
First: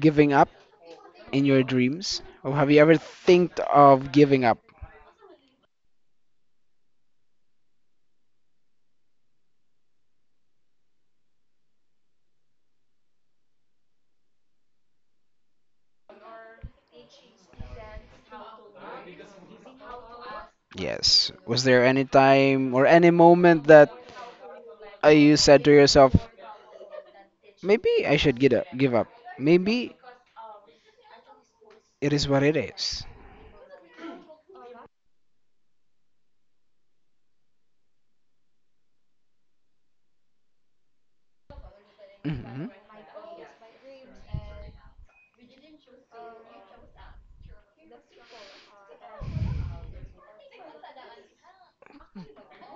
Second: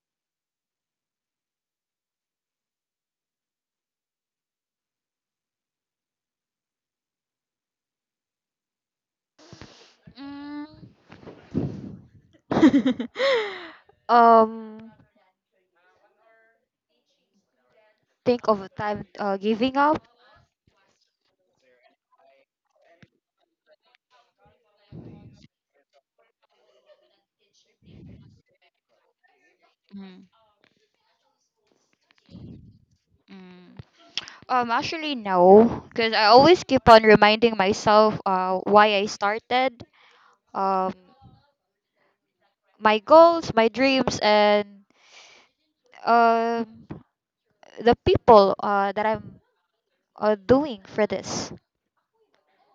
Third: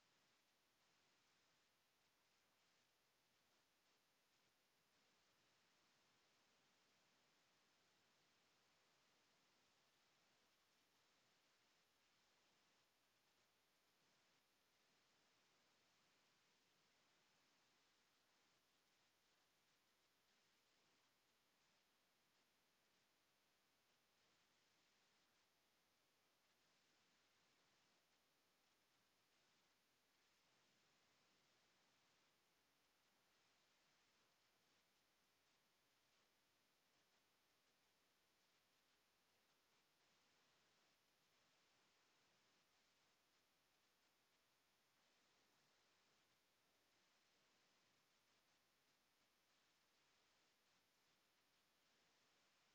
Speaker 1: giving up in your dreams, or have you ever think of giving up?
Speaker 3: Mm. um think of a time giving up.
Speaker 1: Yes, was there any time or any moment that, you said to yourself, maybe I should get up, give up, maybe
Speaker 3: Mm.
Speaker 1: it is what it is?
Speaker 3: Mm. Um, actually no, because I always keep on reminding myself why I started. Um,
Speaker 1: Mm-hmm.
Speaker 3: my goals, my dreams, and um, the people that I'm doing for this.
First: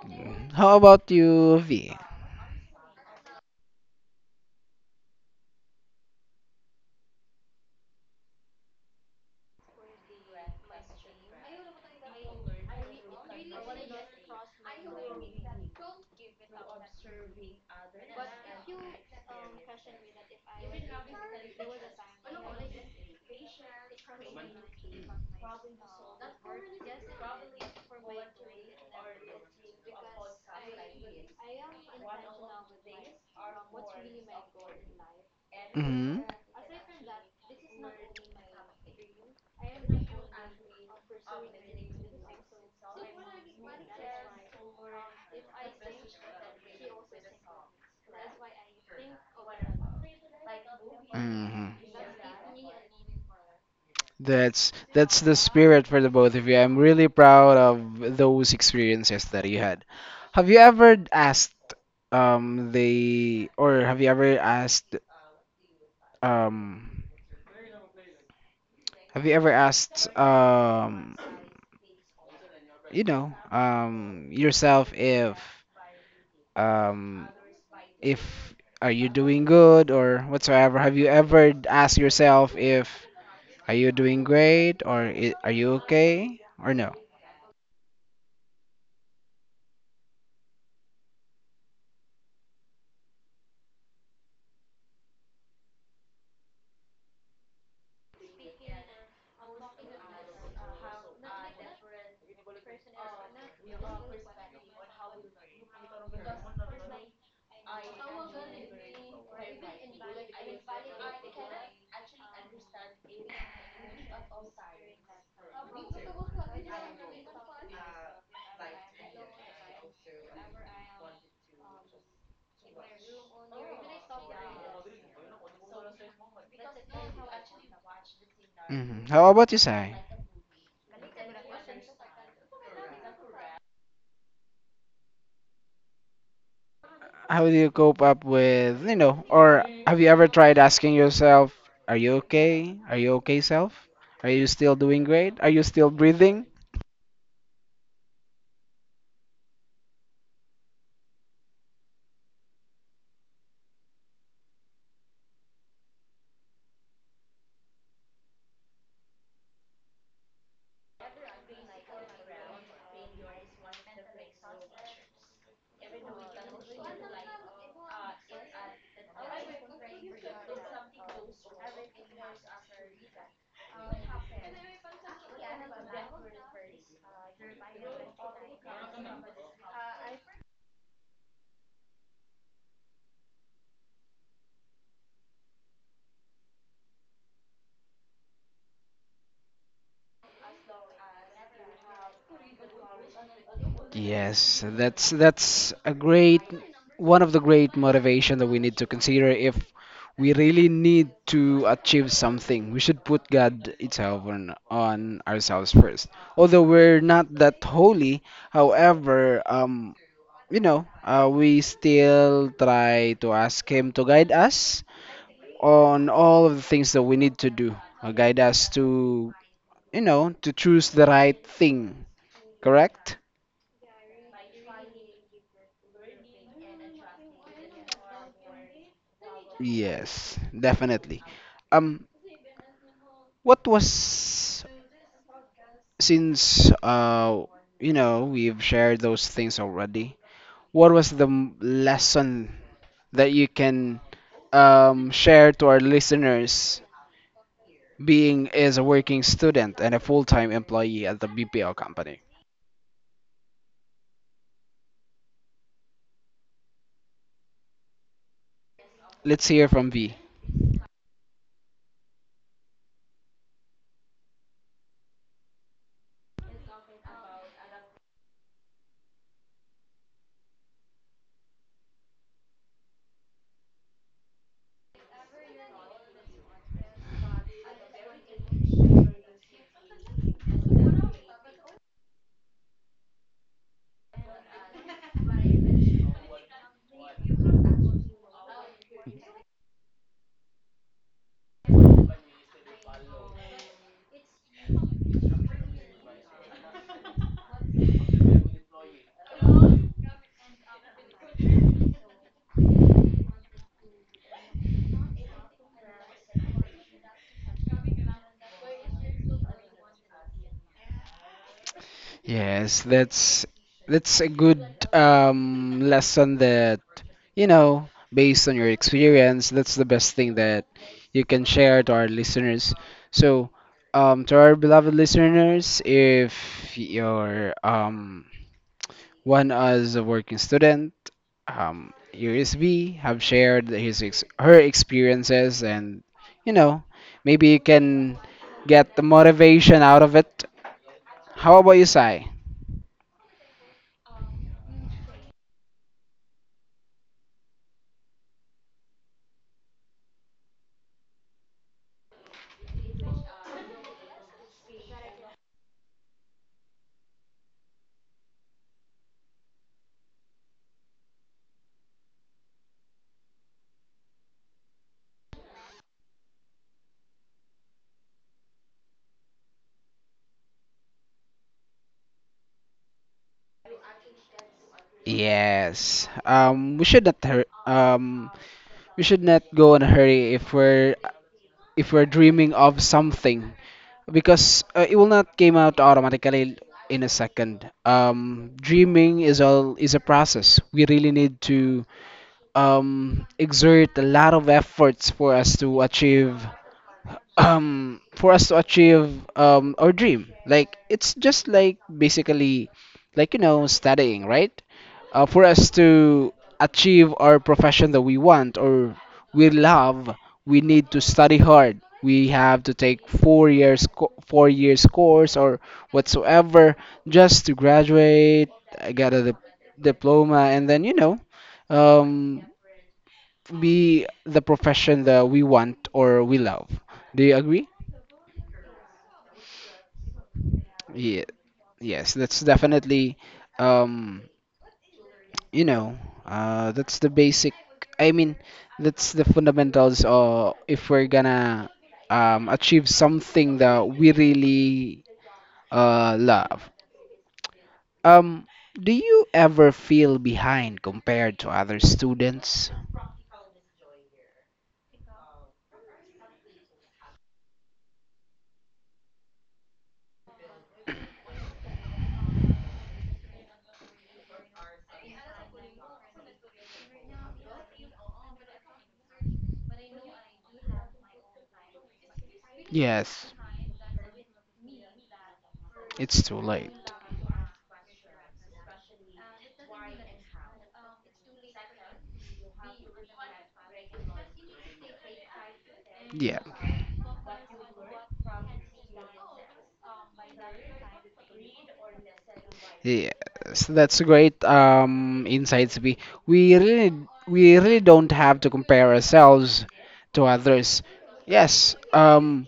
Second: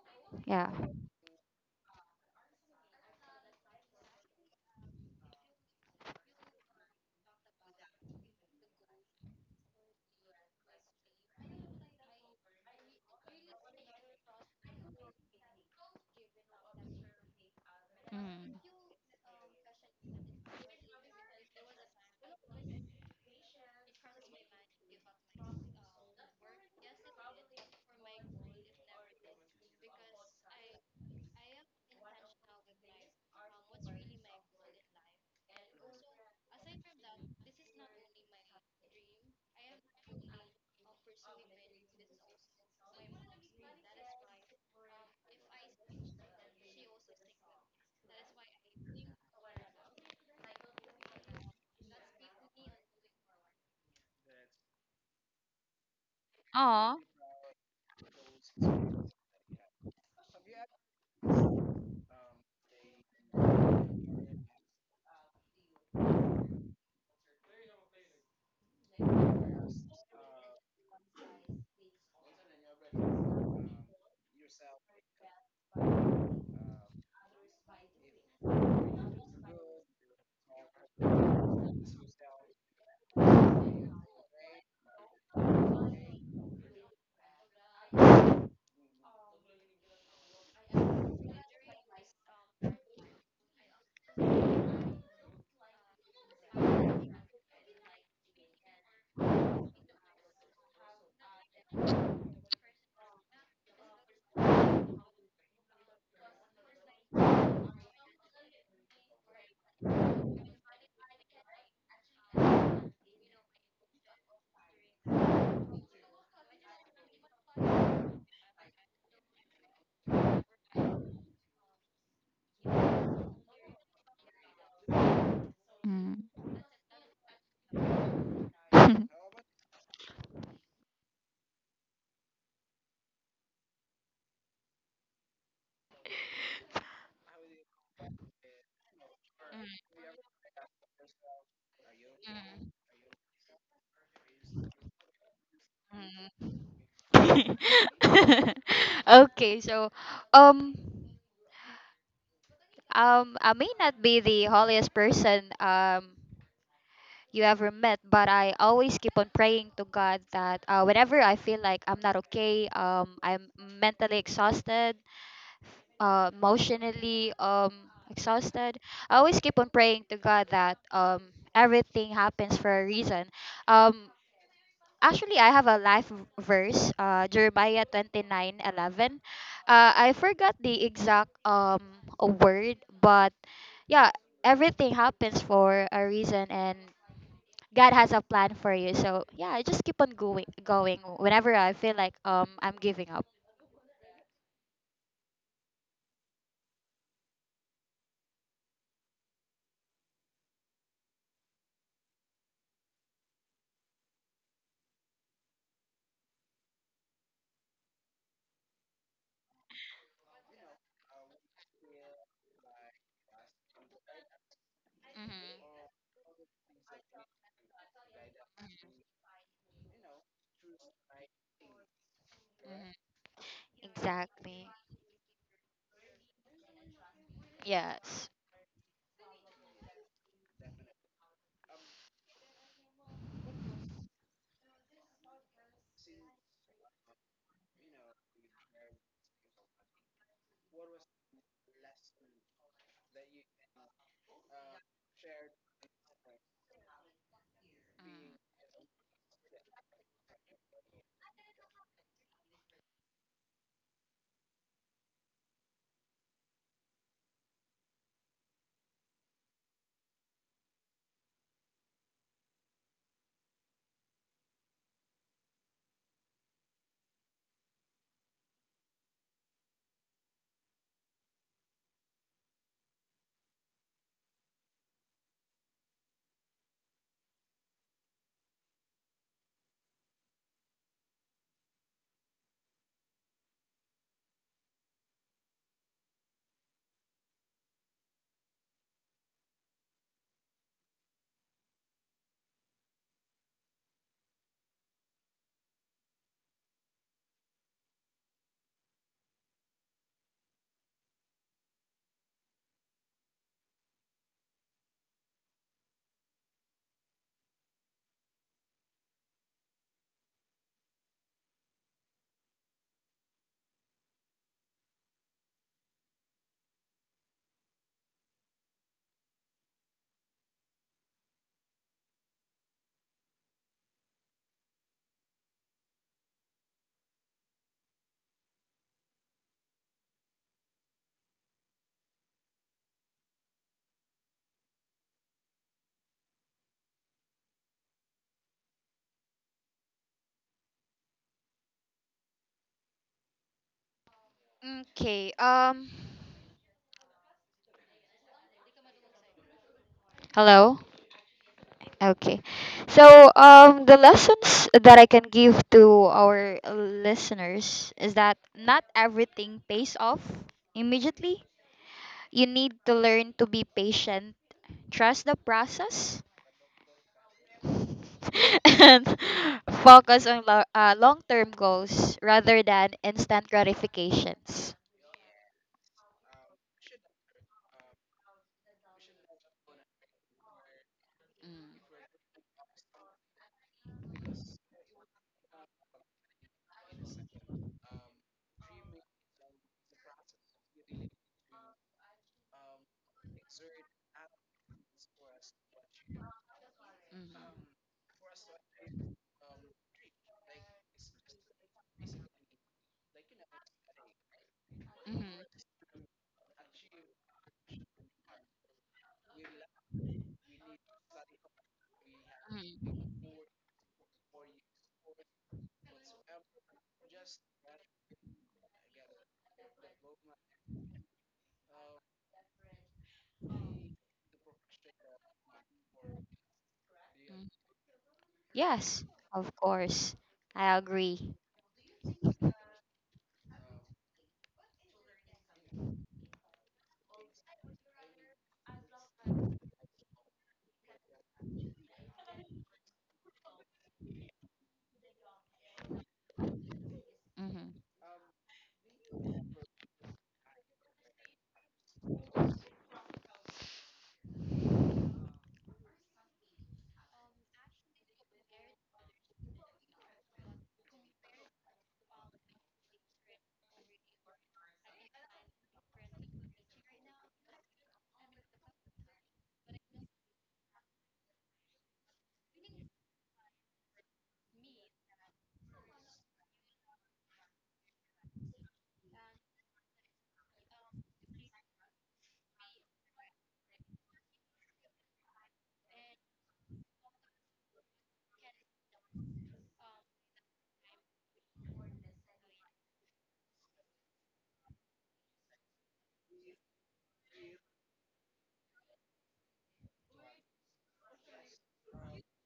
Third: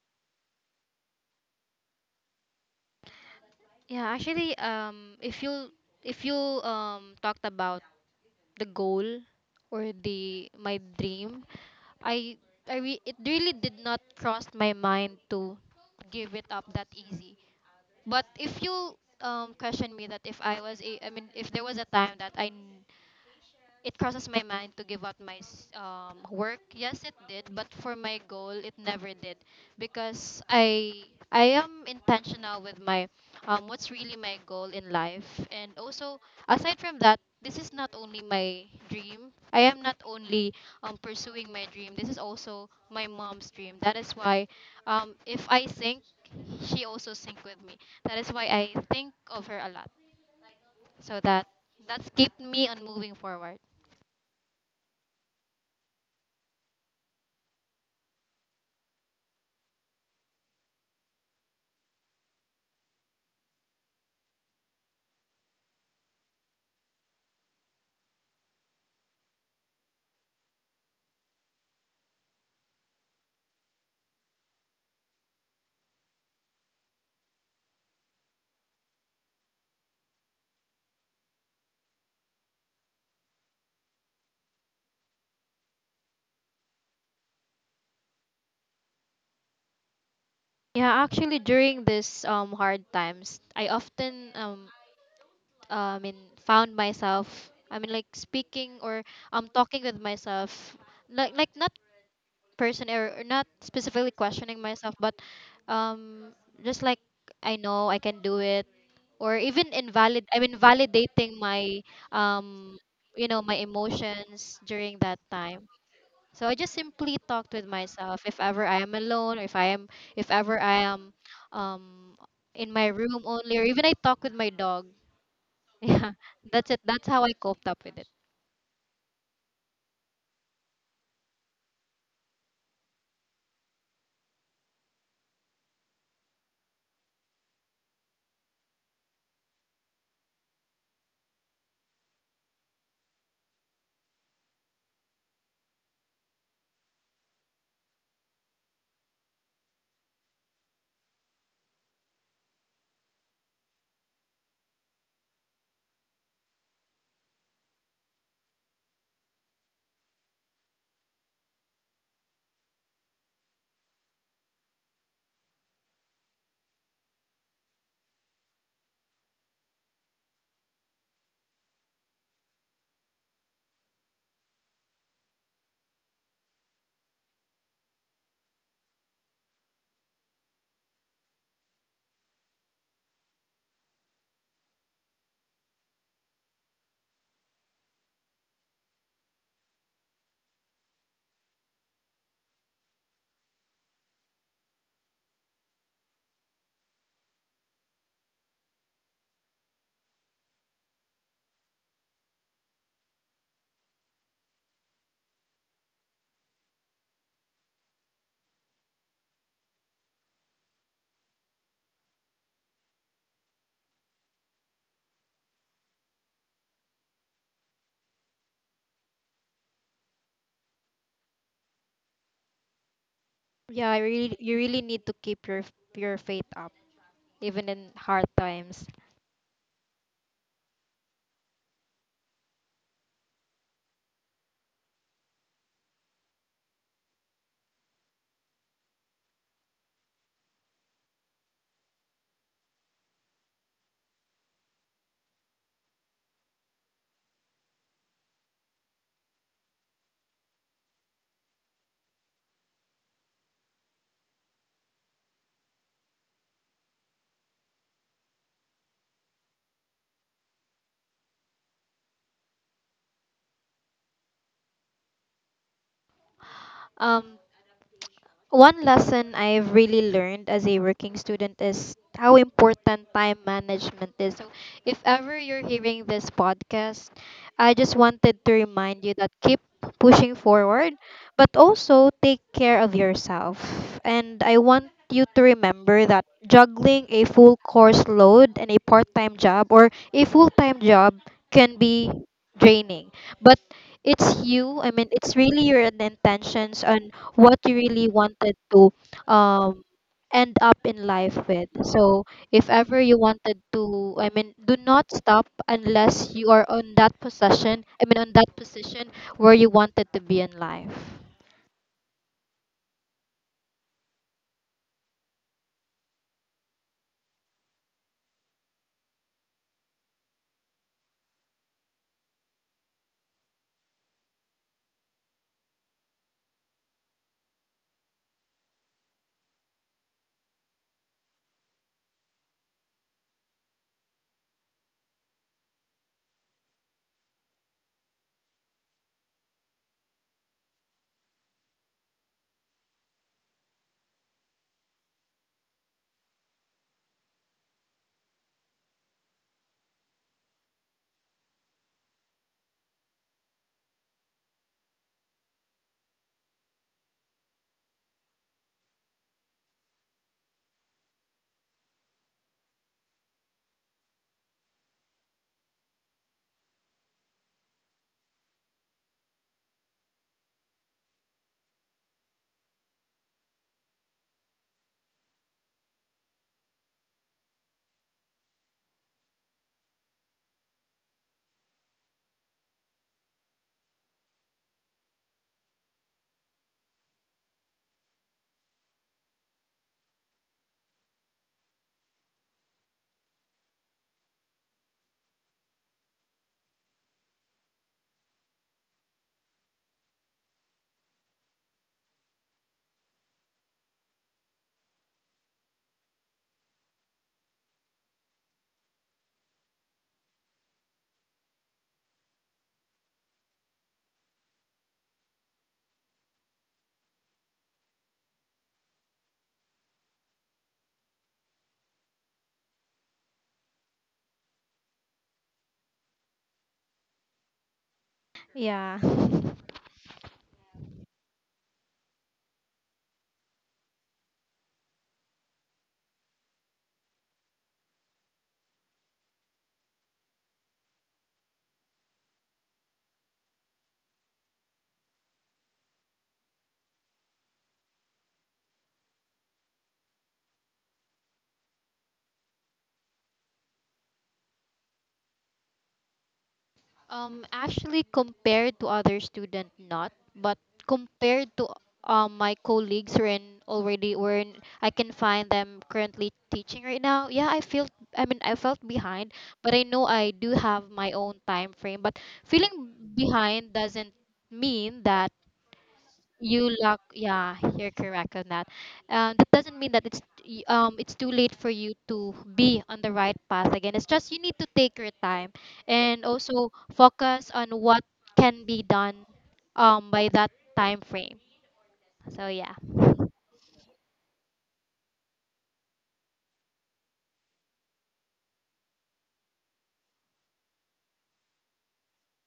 Speaker 1: Mm.
Speaker 3: Yeah.
Speaker 1: How about you, V?
Speaker 2: Yeah, actually, if you talked about the goal or the my dream, I it really did not cross my mind to give it up that easy. But
Speaker 3: Mm.
Speaker 2: if you question me that if I was a, I mean if there was a time that I it crosses my mind to give up my work. Yes, it did, but for my goal, it never did, because I am intentional with my what's really my goal in life, and also
Speaker 1: Mm-hmm.
Speaker 2: aside from that, this is not only my dream. I am not only pursuing my dream. This is also my mom's dream. That is why, if I think, she also think with me. That is why I think of her a lot, so that
Speaker 1: Mm-hmm.
Speaker 2: that's kept me on moving forward.
Speaker 1: That's the spirit for the both of you. I'm
Speaker 3: Aw.
Speaker 1: really proud of those experiences that you had. Have you ever asked um the or have you ever asked um have you ever asked, yourself, if, um if are you doing good or whatsoever? Have you ever asked yourself if, are you doing great, or are you okay or no?
Speaker 2: Yeah, actually, during this hard times, I often found myself. I mean, like speaking or talking with myself, like not person or not specifically questioning myself, but um just like I know I can do it, or even invalid. I mean, validating my um you know my emotions during that time. So I just simply talked with myself if ever I am alone or if I am if ever I am um in my room only or even I talk with my dog. Yeah.
Speaker 3: Mm.
Speaker 2: That's it. That's how I coped up with it.
Speaker 1: Hmm. How about you, Sai? How do you cope up with, you know, or have you ever tried asking yourself, are you okay? Are you okay, self? Are you still doing great? Are you still breathing?
Speaker 3: Mm, okay, so um I may not be the holiest person you ever met, but I always keep on praying to God that, whenever I feel like I'm not okay, I'm mentally exhausted, emotionally exhausted, I always keep on praying to God that, everything happens for a reason. Um, actually, I have a life verse, Jeremiah 29:11. I forgot the exact a word, but yeah, everything happens for a reason and God has a plan for you. So yeah, I just keep on going whenever I feel like I'm giving up.
Speaker 1: Yes, that's a great, one of the great motivation that we need to consider if we really need to achieve something. We should put God itself on ourselves first. Although we're not that holy, however, we still try to ask Him to guide us
Speaker 3: Hmm.
Speaker 1: on all of the things that we need to do. Guide us to, to choose the right thing.
Speaker 3: Hmm.
Speaker 1: Correct?
Speaker 2: Yeah, you
Speaker 3: Exactly.
Speaker 2: really need to keep your faith up even in hard
Speaker 3: Yes.
Speaker 2: times.
Speaker 1: Yes, definitely. Um, what was since we've shared those things already. What was the lesson that you can share to our listeners being as a working student and a full-time employee at the BPO company? Let's hear from V.
Speaker 2: Um One lesson I've really learned as a working student is how important time management is. So, if ever you're hearing this podcast, I just wanted to remind you that keep pushing forward, but also take care of yourself. And I want you to remember that juggling a full course load and a part time job or a full time job can be draining. But it's really your intentions and what you really wanted to um end up in life with. So if ever you wanted to, do not stop unless you are on that possession I mean on that position where you wanted to be in life.
Speaker 1: Yes, that's a good lesson that, based on your experience, that's the best thing that you can share to our listeners. So, to our beloved listeners, if you're one as a working student, USB have shared his ex her experiences, and you know, maybe you can get the motivation out of it. How about you, Sai?
Speaker 3: Okay. Hello. Okay. So, the lessons that I can give to our listeners is that not everything pays off immediately. You need to learn to be patient, trust the process, and focus on long-term goals rather than instant gratifications.
Speaker 1: Yes. We should not hur we should not go in a hurry if we're dreaming of something because it will not came out automatically in a second. Dreaming is all is a process. We really need to exert a lot of efforts for us to achieve
Speaker 3: Mhm.
Speaker 1: for us to achieve our dream, like it's just like basically like studying, right? For us to achieve our profession that we want or we love, we need to study hard. We have to take 4 years course or whatsoever just to graduate, get a diploma, and then um, be the profession that we want or we love. Do you agree?
Speaker 2: Yeah
Speaker 3: Yes, of course. I
Speaker 1: Yeah,
Speaker 3: agree.
Speaker 1: yes, that's definitely, um, you know, that's the basic. I mean, that's the fundamentals. Or if we're gonna achieve something that we really love.
Speaker 3: Mhm.
Speaker 1: Um, do you ever feel behind compared to other students?
Speaker 2: Actually, compared to other student, not, but compared to my colleagues who are in already where I can find them currently teaching right now. Yeah, I feel. I mean, I felt behind, but I know I do have my own time frame. But feeling
Speaker 1: Yes,
Speaker 2: behind doesn't mean that
Speaker 1: it's too
Speaker 2: you
Speaker 1: late.
Speaker 2: luck, yeah, you're correct on that. That doesn't mean that it's it's too late for you to be on the right path again. It's just you need to take your time and
Speaker 1: Yeah.
Speaker 2: also focus on what can be done by that time frame. So yeah,
Speaker 1: Yes, that's a great insights. We really we really don't have to compare ourselves to others. Yes,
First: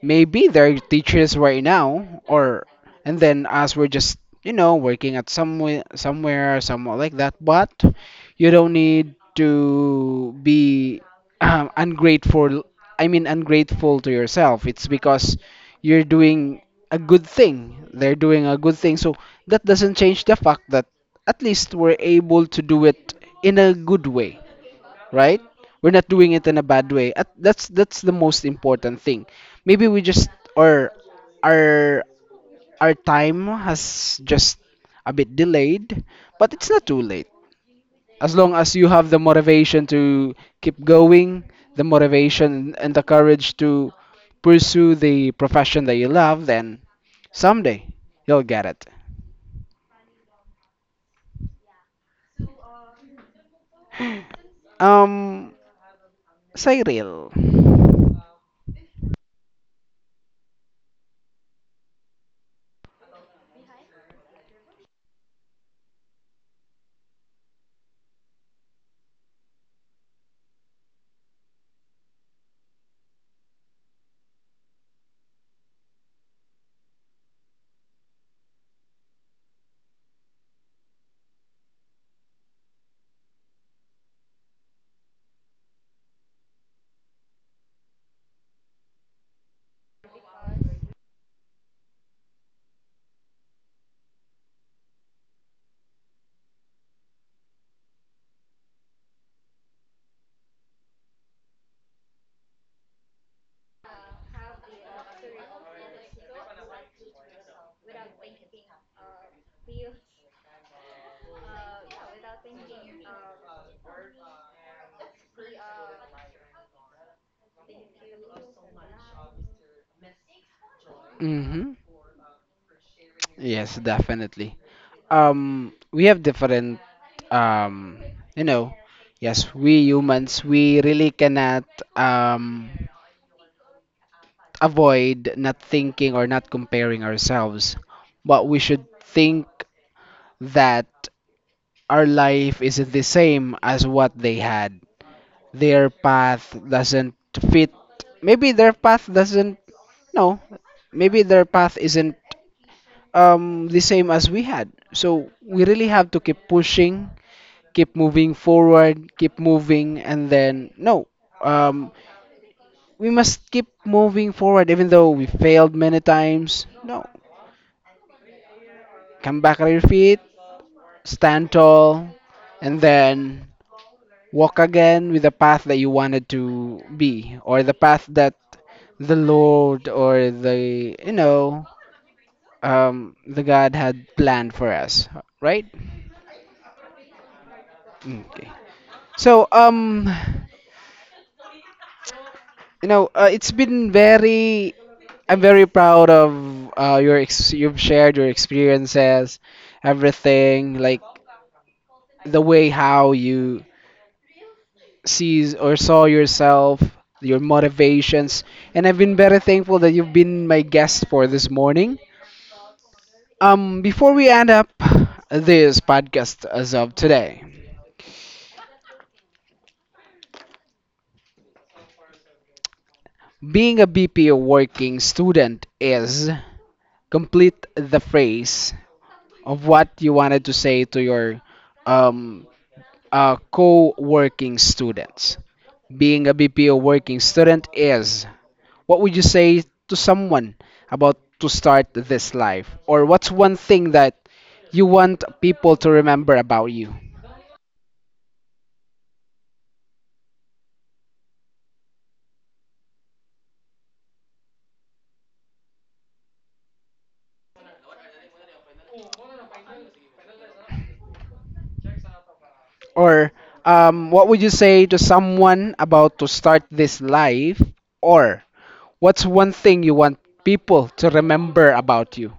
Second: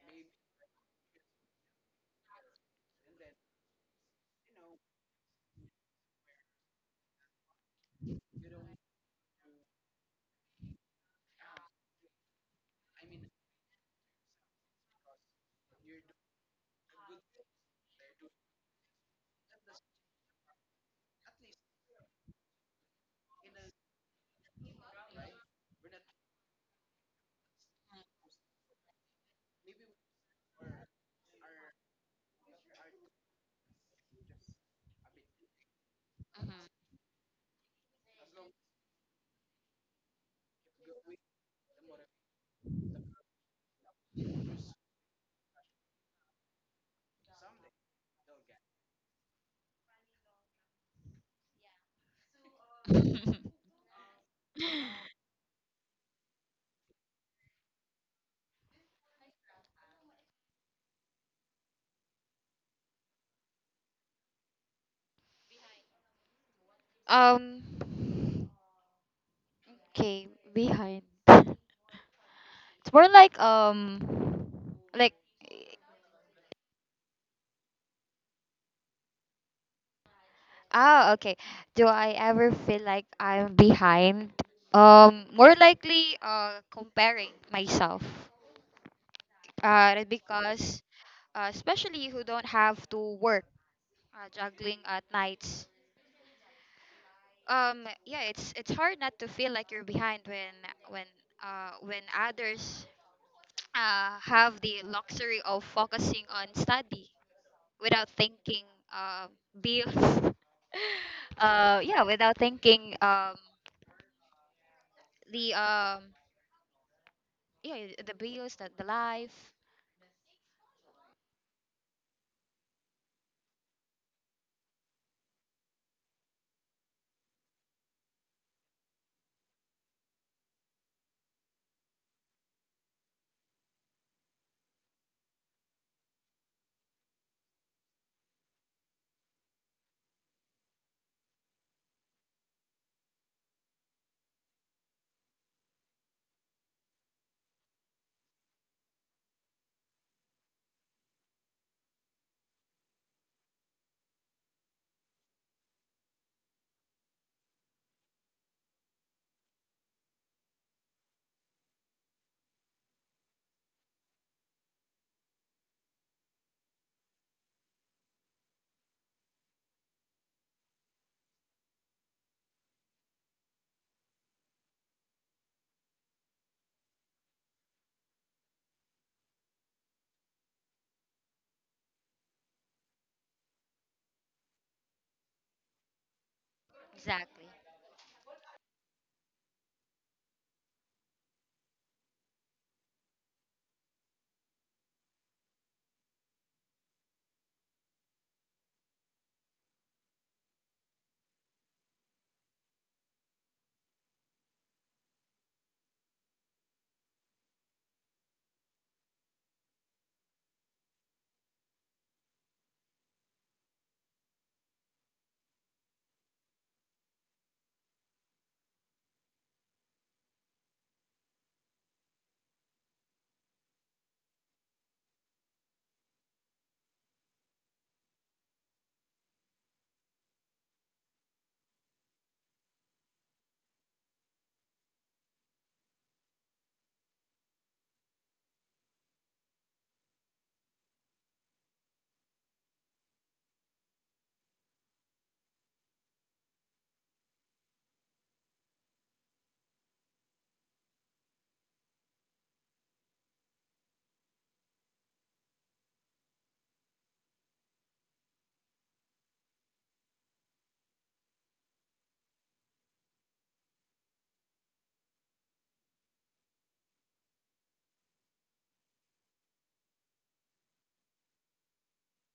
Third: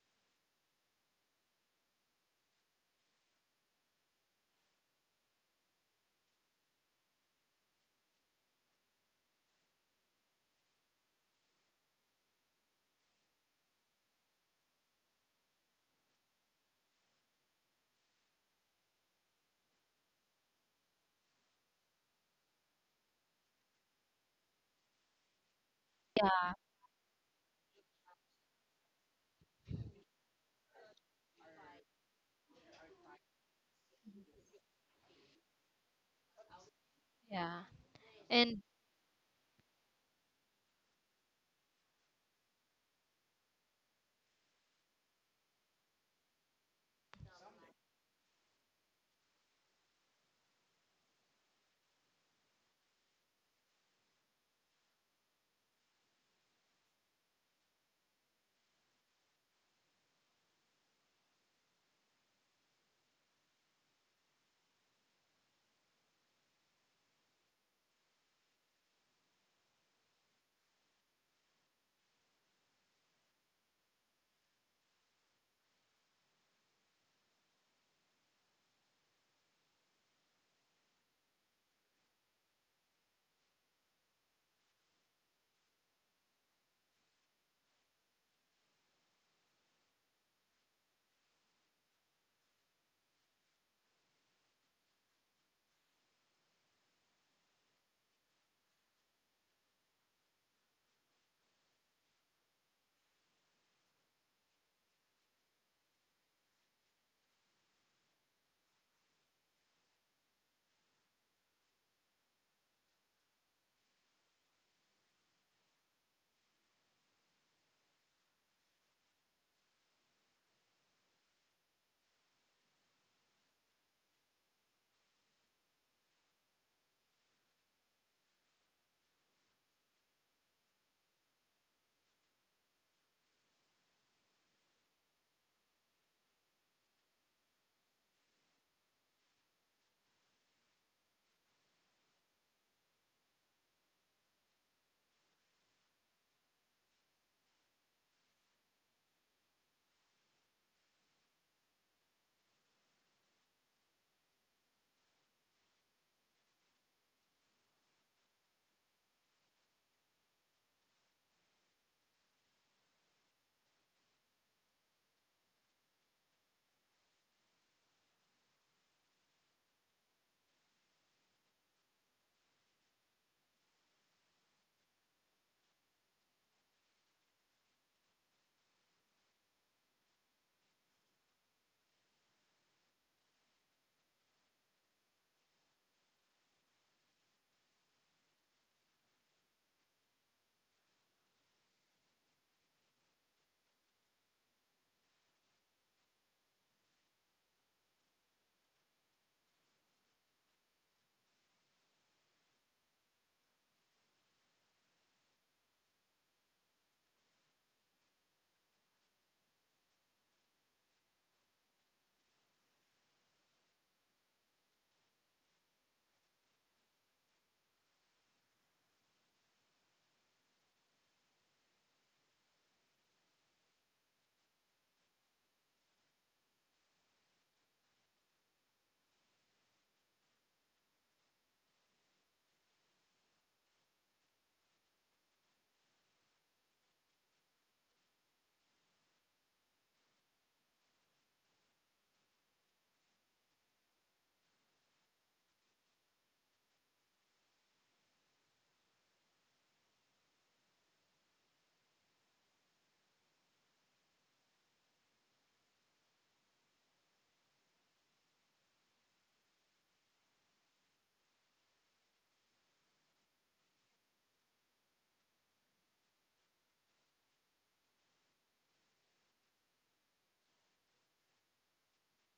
Speaker 1: maybe they're teachers right now, or and then us, we're just working at somewhere, like that. But you don't need to be ungrateful. I mean, ungrateful to yourself. It's because you're doing a good thing. They're doing a good thing, so that doesn't change the fact that at least we're able to do it in a good way, right? We're not doing it
Speaker 2: yeah,
Speaker 1: in a bad way. That's the most important thing. Maybe we just or our our time has just a bit delayed, but it's not too late.
Speaker 2: yeah,
Speaker 1: As long
Speaker 2: and
Speaker 1: as you have the motivation to keep going, the motivation and the courage to pursue the profession that you love, then someday you'll get it. Um, Cyril.
Speaker 3: um. Okay, behind. It's more like like okay. Do I ever feel like I'm behind? Um, more likely comparing myself. Uh, because especially who don't have to work, juggling at nights. Um, yeah, it's hard not to feel like you're behind when when others have the luxury of focusing on study without thinking uh, bills. Yeah, without thinking the yeah, the bills, the life.
Speaker 1: Mm-hmm. Yes, definitely. We have different, um, you know, yes, we humans, we really cannot um, avoid not thinking or not comparing ourselves. But we should think that our life is the same as what they had. Their path doesn't fit. Maybe their path doesn't, no, maybe their path isn't the same as we had. So we really have to keep pushing, keep moving forward, keep moving, and then no, um, we must keep moving forward even though we failed many times. No, come back on your feet, stand tall, and then walk again with the path that you wanted to be or the path that the Lord or the the God had planned for us, right?
Speaker 3: Exactly.
Speaker 1: Okay. So it's been very I'm very proud of your you've shared your experiences, everything like the way how you sees or saw yourself, your motivations, and I've been very thankful that you've been my guest for this morning. Before we end up this podcast as of today, being a BPO working student is, complete the phrase of what you wanted to say to your um, co working students. Being a BPO working student is, what would you say to someone about to start this life? Or what's one thing that you want people to remember about you? Or what would you say to someone about to start this life? Or what's one thing you want people to remember about you?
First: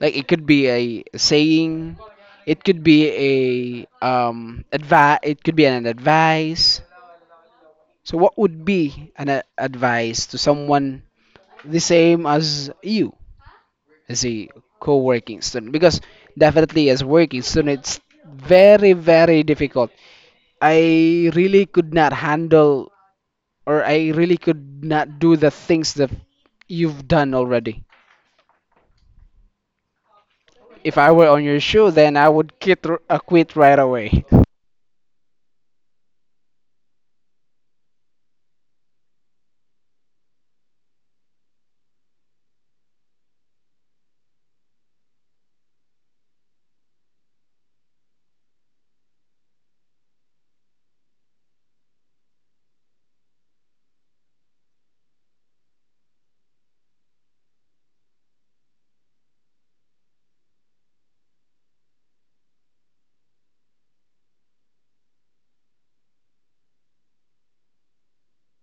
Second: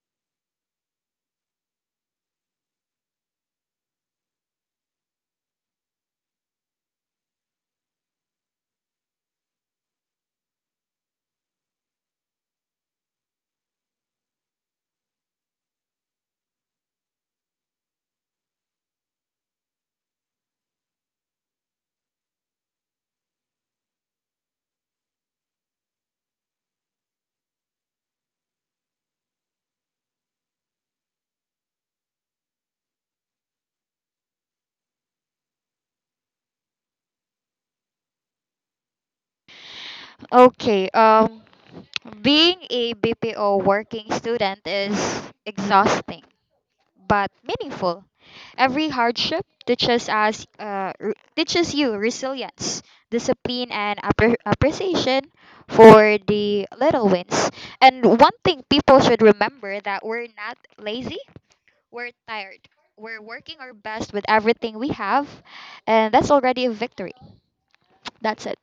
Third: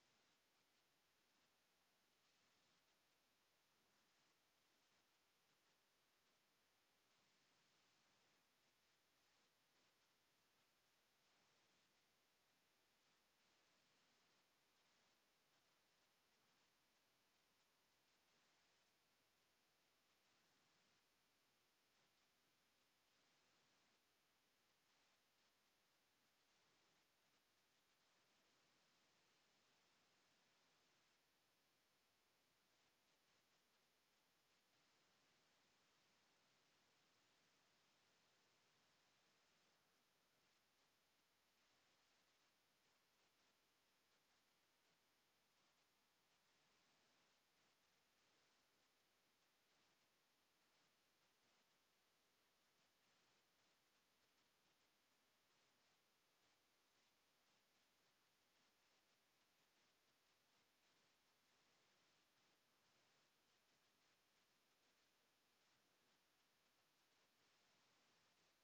Speaker 1: Like it could be a saying, it could be a advice, it could be an advice. So what would be an advice to someone the same as you as a co-working student? Because definitely as working student, it's very very difficult. I really could not handle or I really could not do the things that you've done already. If I were on your shoe, then I would quit, quit right away.
Speaker 3: Okay, being a BPO working student is exhausting but meaningful. Every hardship teaches us, teaches you resilience, discipline, and appreciation for the little wins. And one thing people should remember, that we're not lazy, we're tired. We're working our best with everything we have, and that's already a victory. That's it.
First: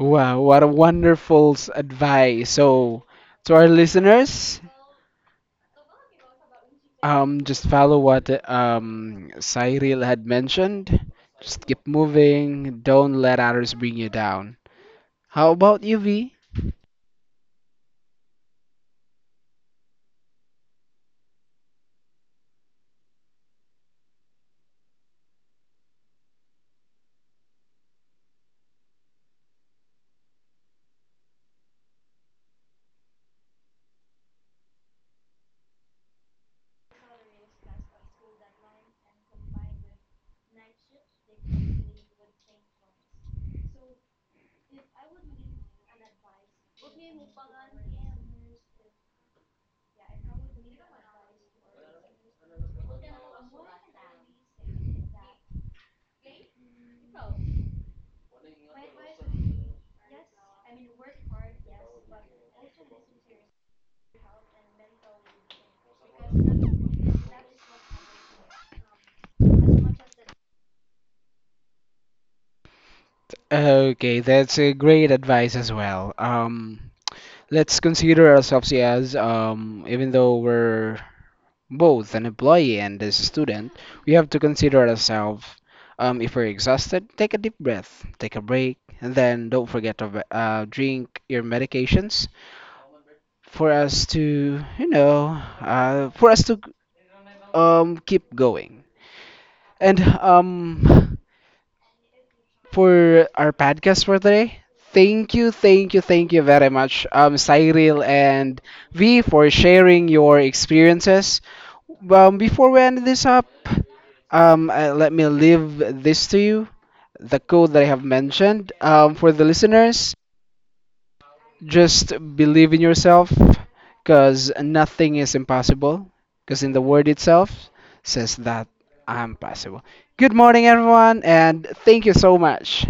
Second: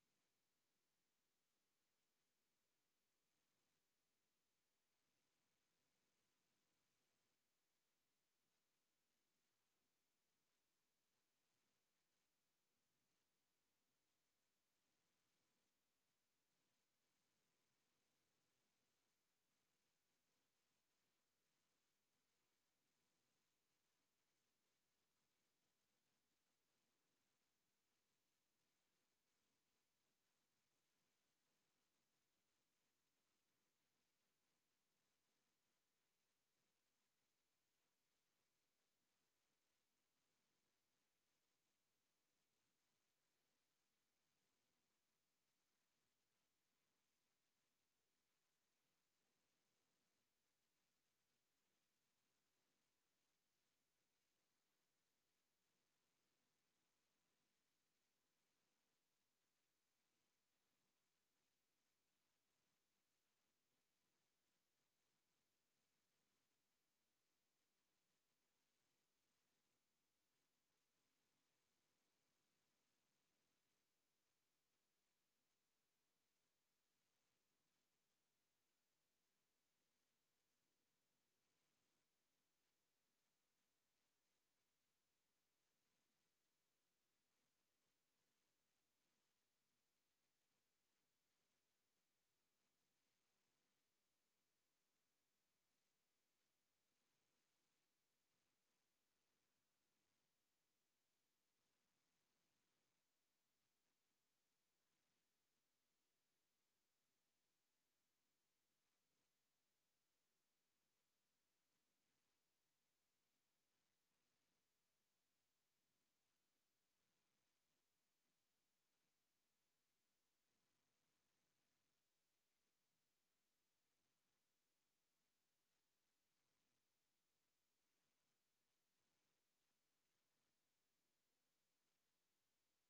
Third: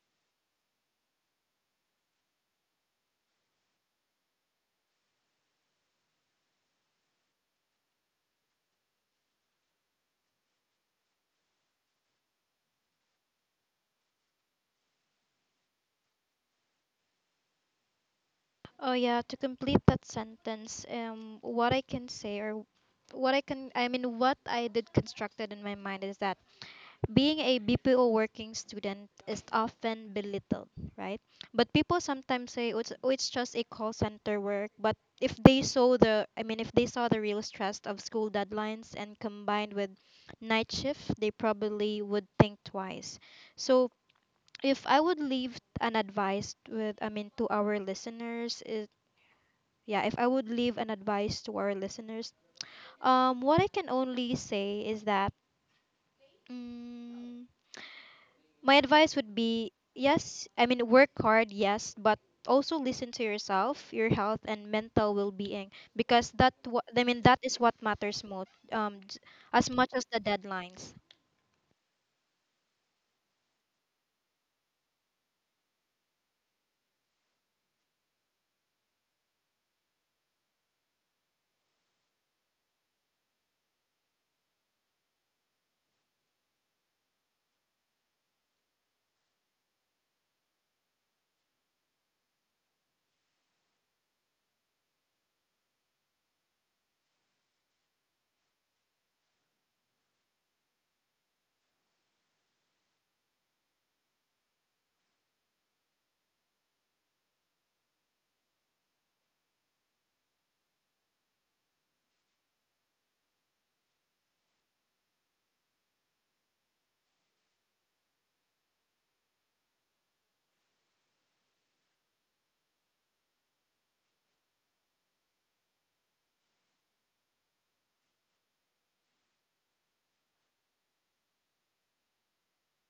Speaker 1: Wow, what a wonderful advice. So, to our listeners, just follow what Cyril had mentioned. Just keep moving. Don't let others bring you down. How about you, V?
Speaker 2: oh yeah, to complete that sentence, what I can say or what I can, I mean, what I did constructed in my mind is that being a BPO working student is often belittled, right? But people sometimes say, "Oh, oh, it's just a call center work." But if they saw the, if they saw the real stress of school deadlines and combined with night shift, they probably would think twice. So if I would leave an advice to our listeners, is yeah, if I would leave an advice to our listeners, what I can only say is that. Mm, my advice would be yes, work hard, yes, but also listen to yourself, your health, and mental well being because that, that is what matters most, as much as the deadlines.
Speaker 1: Okay, that's a great advice as well. Let's consider ourselves as, even though we're both an employee and as a student, we have to consider ourselves. If we're exhausted, take a deep breath, take a break, and then don't forget to drink your medications for us to, for us to keep going. And for our podcast for today. Thank you very much, Cyril and V, for sharing your experiences. Before we end this up, let me leave this to you the code that I have mentioned. For the listeners, just believe in yourself because nothing is impossible, because in the word itself says that I'm possible. Good morning, everyone, and thank you so much.